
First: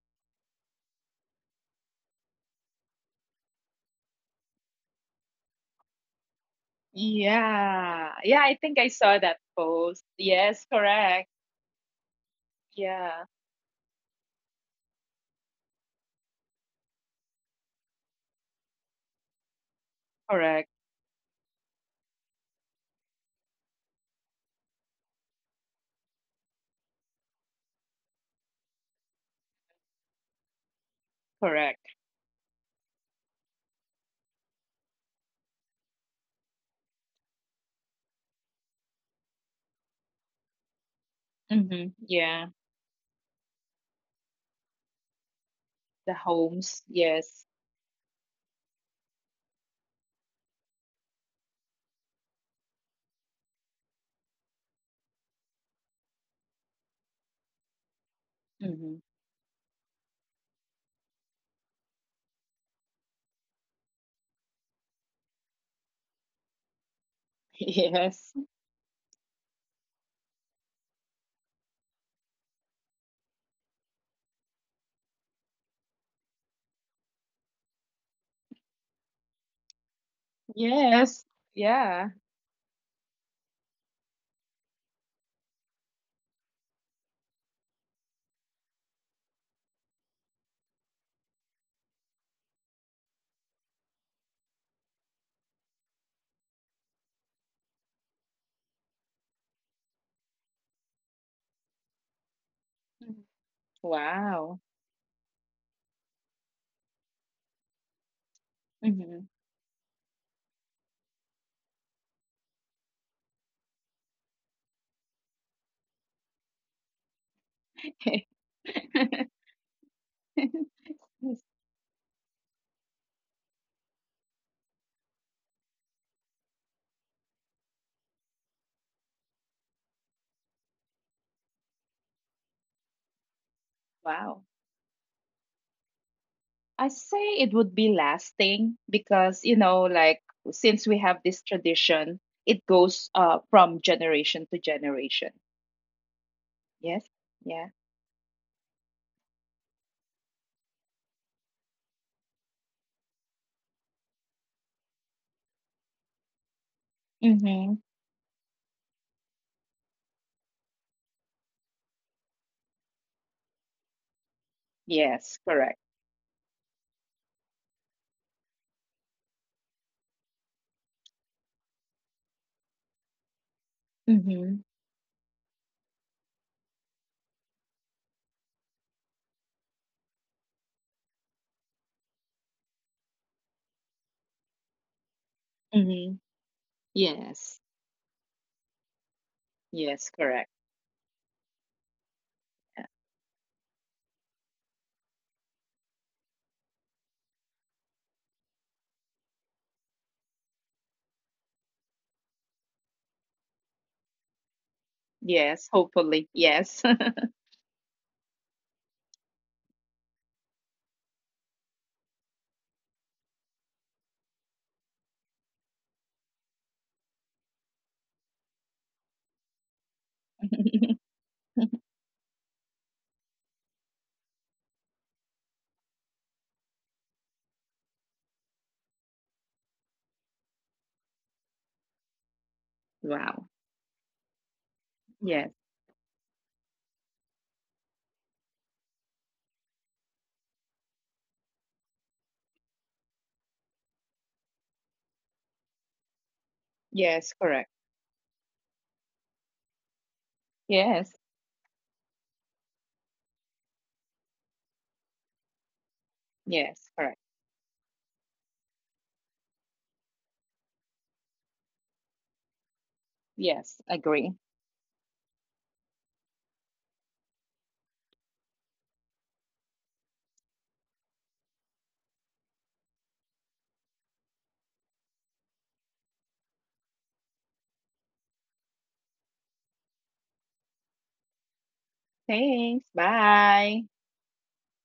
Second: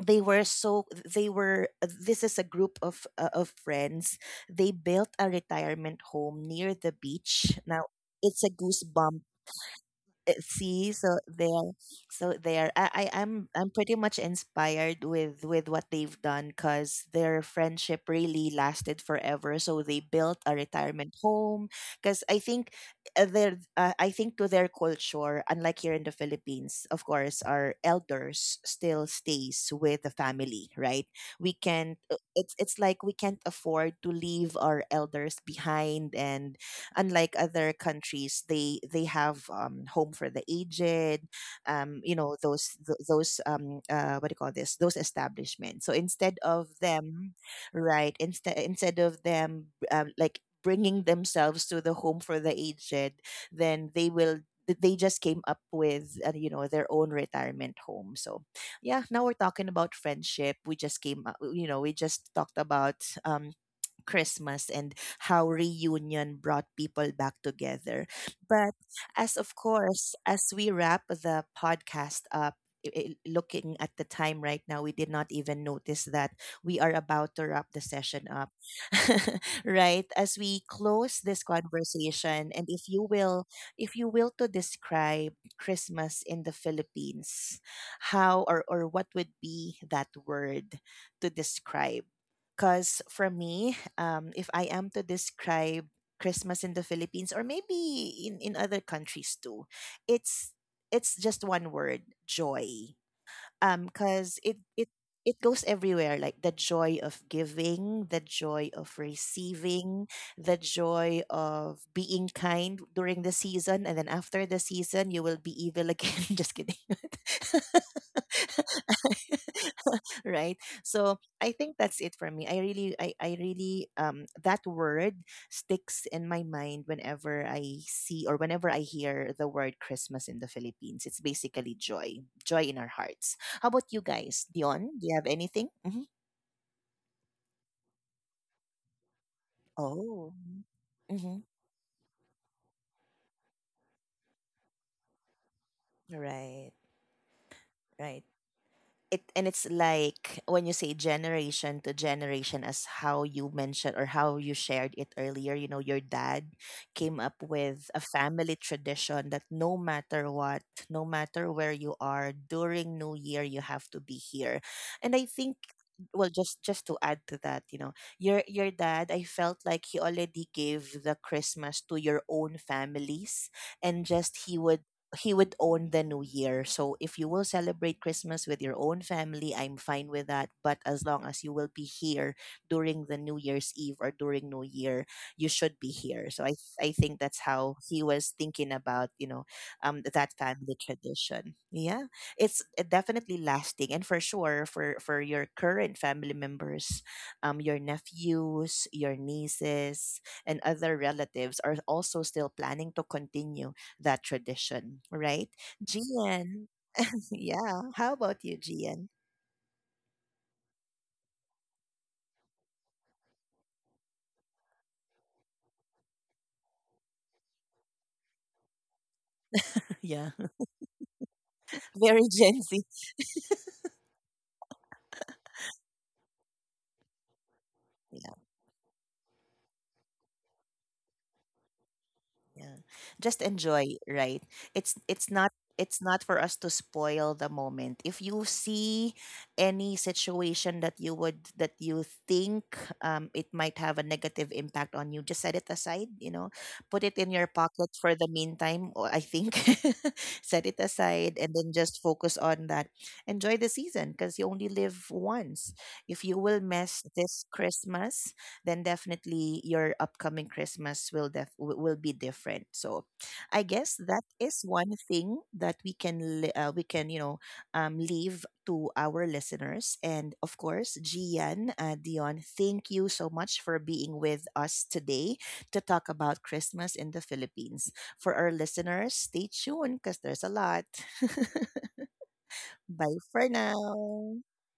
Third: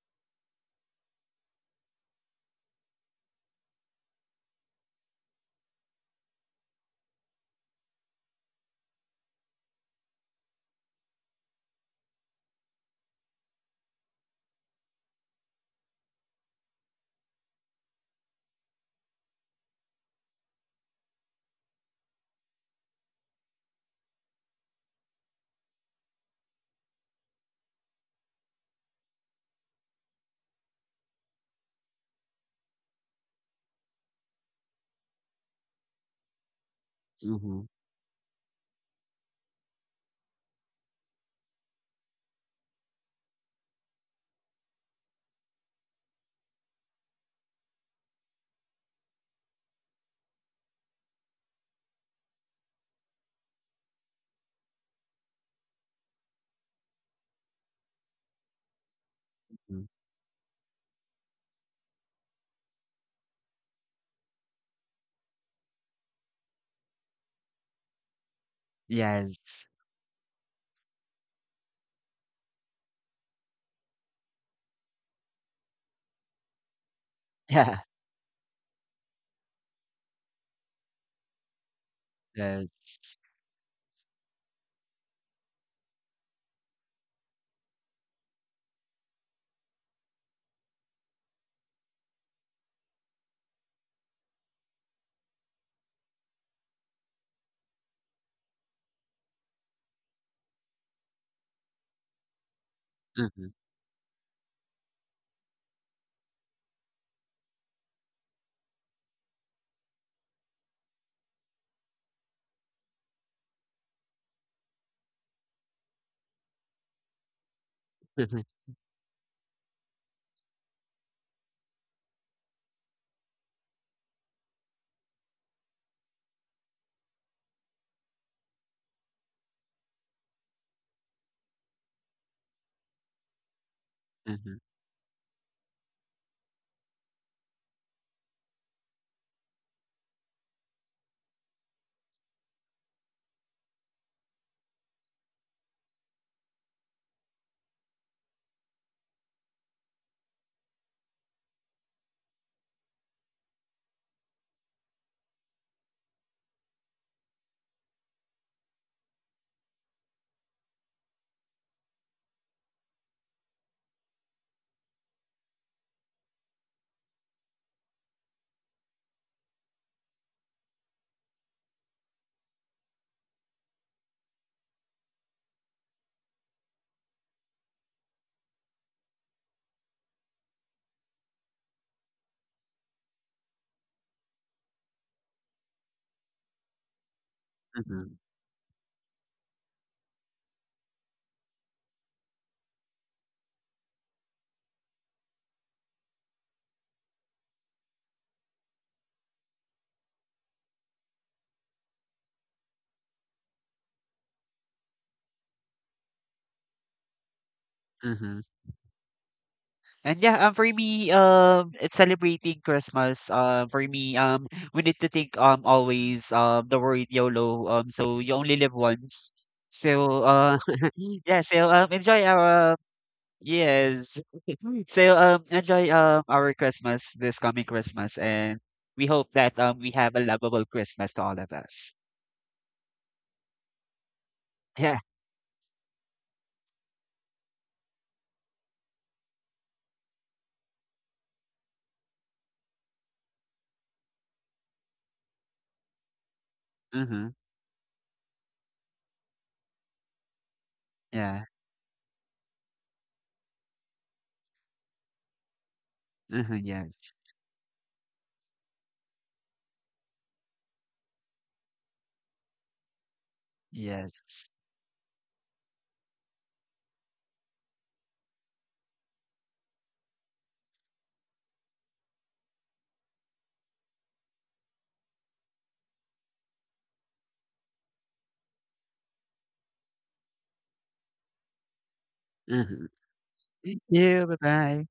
Speaker 1: they were so they were this is a group of friends. They built a retirement home near the beach now.
Speaker 2: Yeah. Yeah.
Speaker 1: It's a
Speaker 2: I think I saw
Speaker 1: goosebump.
Speaker 2: that post.
Speaker 1: Uh,
Speaker 2: Yes.
Speaker 1: see so
Speaker 2: Correct.
Speaker 1: there so there I
Speaker 2: Yeah.
Speaker 1: I'm pretty much inspired with what they've done, because their friendship really lasted forever, so they built a
Speaker 2: Correct.
Speaker 1: retirement home. Because I think to their culture, unlike here in the Philippines, of course our elders still stays with the family, right? We
Speaker 2: Correct.
Speaker 1: can not, it's like we can't afford to leave our elders behind. And unlike
Speaker 3: mhm,
Speaker 1: other countries, they have home for the aged,
Speaker 2: Mm-hmm.
Speaker 1: you know
Speaker 2: Yeah.
Speaker 1: those th- those what do you call this those establishments. So
Speaker 2: The
Speaker 1: instead of
Speaker 2: homes.
Speaker 1: them,
Speaker 2: Yes.
Speaker 1: right, instead of them, like, bringing themselves to the home for the aged, then they will, they just came up with their own retirement home. So
Speaker 2: Mm-hmm.
Speaker 1: yeah, now we're talking
Speaker 3: mm,
Speaker 1: about friendship. We just came up, you know, we just talked about um Christmas and how reunion brought people back together.
Speaker 2: Yes.
Speaker 1: But as, of
Speaker 3: yes.
Speaker 1: course, as we wrap the podcast up, looking at the time right now, we did not even notice that we are about to wrap the session up. Right? As we
Speaker 2: Yes.
Speaker 1: close this
Speaker 2: Yeah.
Speaker 3: Yeah,
Speaker 1: conversation, and
Speaker 3: yes.
Speaker 1: if you will to describe Christmas in the Philippines, how, or what would be that word to describe. Because for me, if I am to describe Christmas in the Philippines, or maybe in other countries too, it's it's just one word: joy.
Speaker 2: Mhm.
Speaker 3: Mhm,
Speaker 1: um because
Speaker 2: Wow.
Speaker 1: it it it goes everywhere, like the joy of giving, the joy of
Speaker 2: Mhm.
Speaker 1: receiving, the joy of being kind during the season. And then after the season you will be evil again just kidding
Speaker 3: mhm,
Speaker 1: right, so I think that's it for me. I really I really that word sticks in my mind. Whenever I see or whenever I hear the word Christmas in the Philippines, it's basically joy. Joy in our hearts. How about you
Speaker 2: Wow.
Speaker 1: guys?
Speaker 3: mhm,
Speaker 1: Dion, do you have anything? Hmm.
Speaker 2: I say it would be lasting, because, you know, like,
Speaker 1: Oh.
Speaker 2: since we have this
Speaker 1: Mm-hmm.
Speaker 2: tradition, it goes from generation to generation.
Speaker 1: Right.
Speaker 2: Yes. Yeah.
Speaker 1: Right. It, and it's like when you say generation to generation, as how you mentioned or how you shared it earlier, you know, your dad came up
Speaker 2: Mm-hmm.
Speaker 1: with a family tradition that no matter what, no matter where you are during New Year, you have to be here. And I
Speaker 2: Yes,
Speaker 1: think,
Speaker 2: correct.
Speaker 1: well, just to add to that, you know, your dad, I felt like he already gave the Christmas to your own families, and just he
Speaker 2: Mm-hmm.
Speaker 1: would, he would own the New Year. So if you will celebrate Christmas with your own family, I'm fine with that. But as long as you will be here during the New Year's Eve or during New Year, you should be
Speaker 2: Mm-hmm.
Speaker 1: here. So I think that's
Speaker 2: Yes.
Speaker 1: how he
Speaker 3: mhm,
Speaker 1: was thinking about, you know,
Speaker 2: Yes,
Speaker 1: that
Speaker 2: correct.
Speaker 1: family tradition. Yeah. It's eh,
Speaker 2: Yeah.
Speaker 1: definitely lasting, and for sure for your current family members, your nephews, your nieces and other relatives are also still planning to continue that tradition, right?
Speaker 2: Yes, hopefully.
Speaker 1: Gian,
Speaker 2: Yes.
Speaker 1: yeah. How
Speaker 3: mhm.
Speaker 1: about you, Gian?
Speaker 3: And yeah, for me, it's celebrating Christmas. For me, we need to think, always, the word YOLO. So you only live once. So,
Speaker 1: Yeah,
Speaker 3: yeah. So, enjoy
Speaker 1: very Gen
Speaker 3: our
Speaker 1: Z.
Speaker 3: yes. So enjoy our Christmas this coming Christmas and we hope that we have a lovable Christmas to all of us.
Speaker 1: Yeah. Just
Speaker 2: Wow.
Speaker 1: enjoy, right?
Speaker 3: Yeah.
Speaker 1: It's it's
Speaker 2: Yes.
Speaker 1: not for us to spoil the moment. If you see any situation that you would, that you think it might have a negative impact on you, just set it aside, you know. Put
Speaker 3: Mm-hmm.
Speaker 1: it
Speaker 2: Yes,
Speaker 1: in your
Speaker 2: correct.
Speaker 1: pocket for the meantime, or I think, set it
Speaker 2: Yes.
Speaker 3: Yeah.
Speaker 1: aside and then just focus on that. Enjoy the season, because you only live once. If you
Speaker 3: Mm-hmm.
Speaker 1: will
Speaker 2: Yes,
Speaker 1: mess
Speaker 3: Yes.
Speaker 2: correct.
Speaker 1: this Christmas, then definitely your upcoming Christmas will will be different. So, I
Speaker 2: Yes,
Speaker 1: guess that
Speaker 2: agree.
Speaker 3: Yes.
Speaker 1: is one thing that we can we can, you know, leave to our listeners. And of course, Gian, Dion, thank you so much for being with us today to talk about Christmas in the Philippines. For our listeners, stay tuned because there's a lot.
Speaker 3: Mm-hmm.
Speaker 2: Thanks.
Speaker 1: Bye for
Speaker 3: Thank
Speaker 2: Bye.
Speaker 3: you. Bye
Speaker 1: now.
Speaker 3: bye.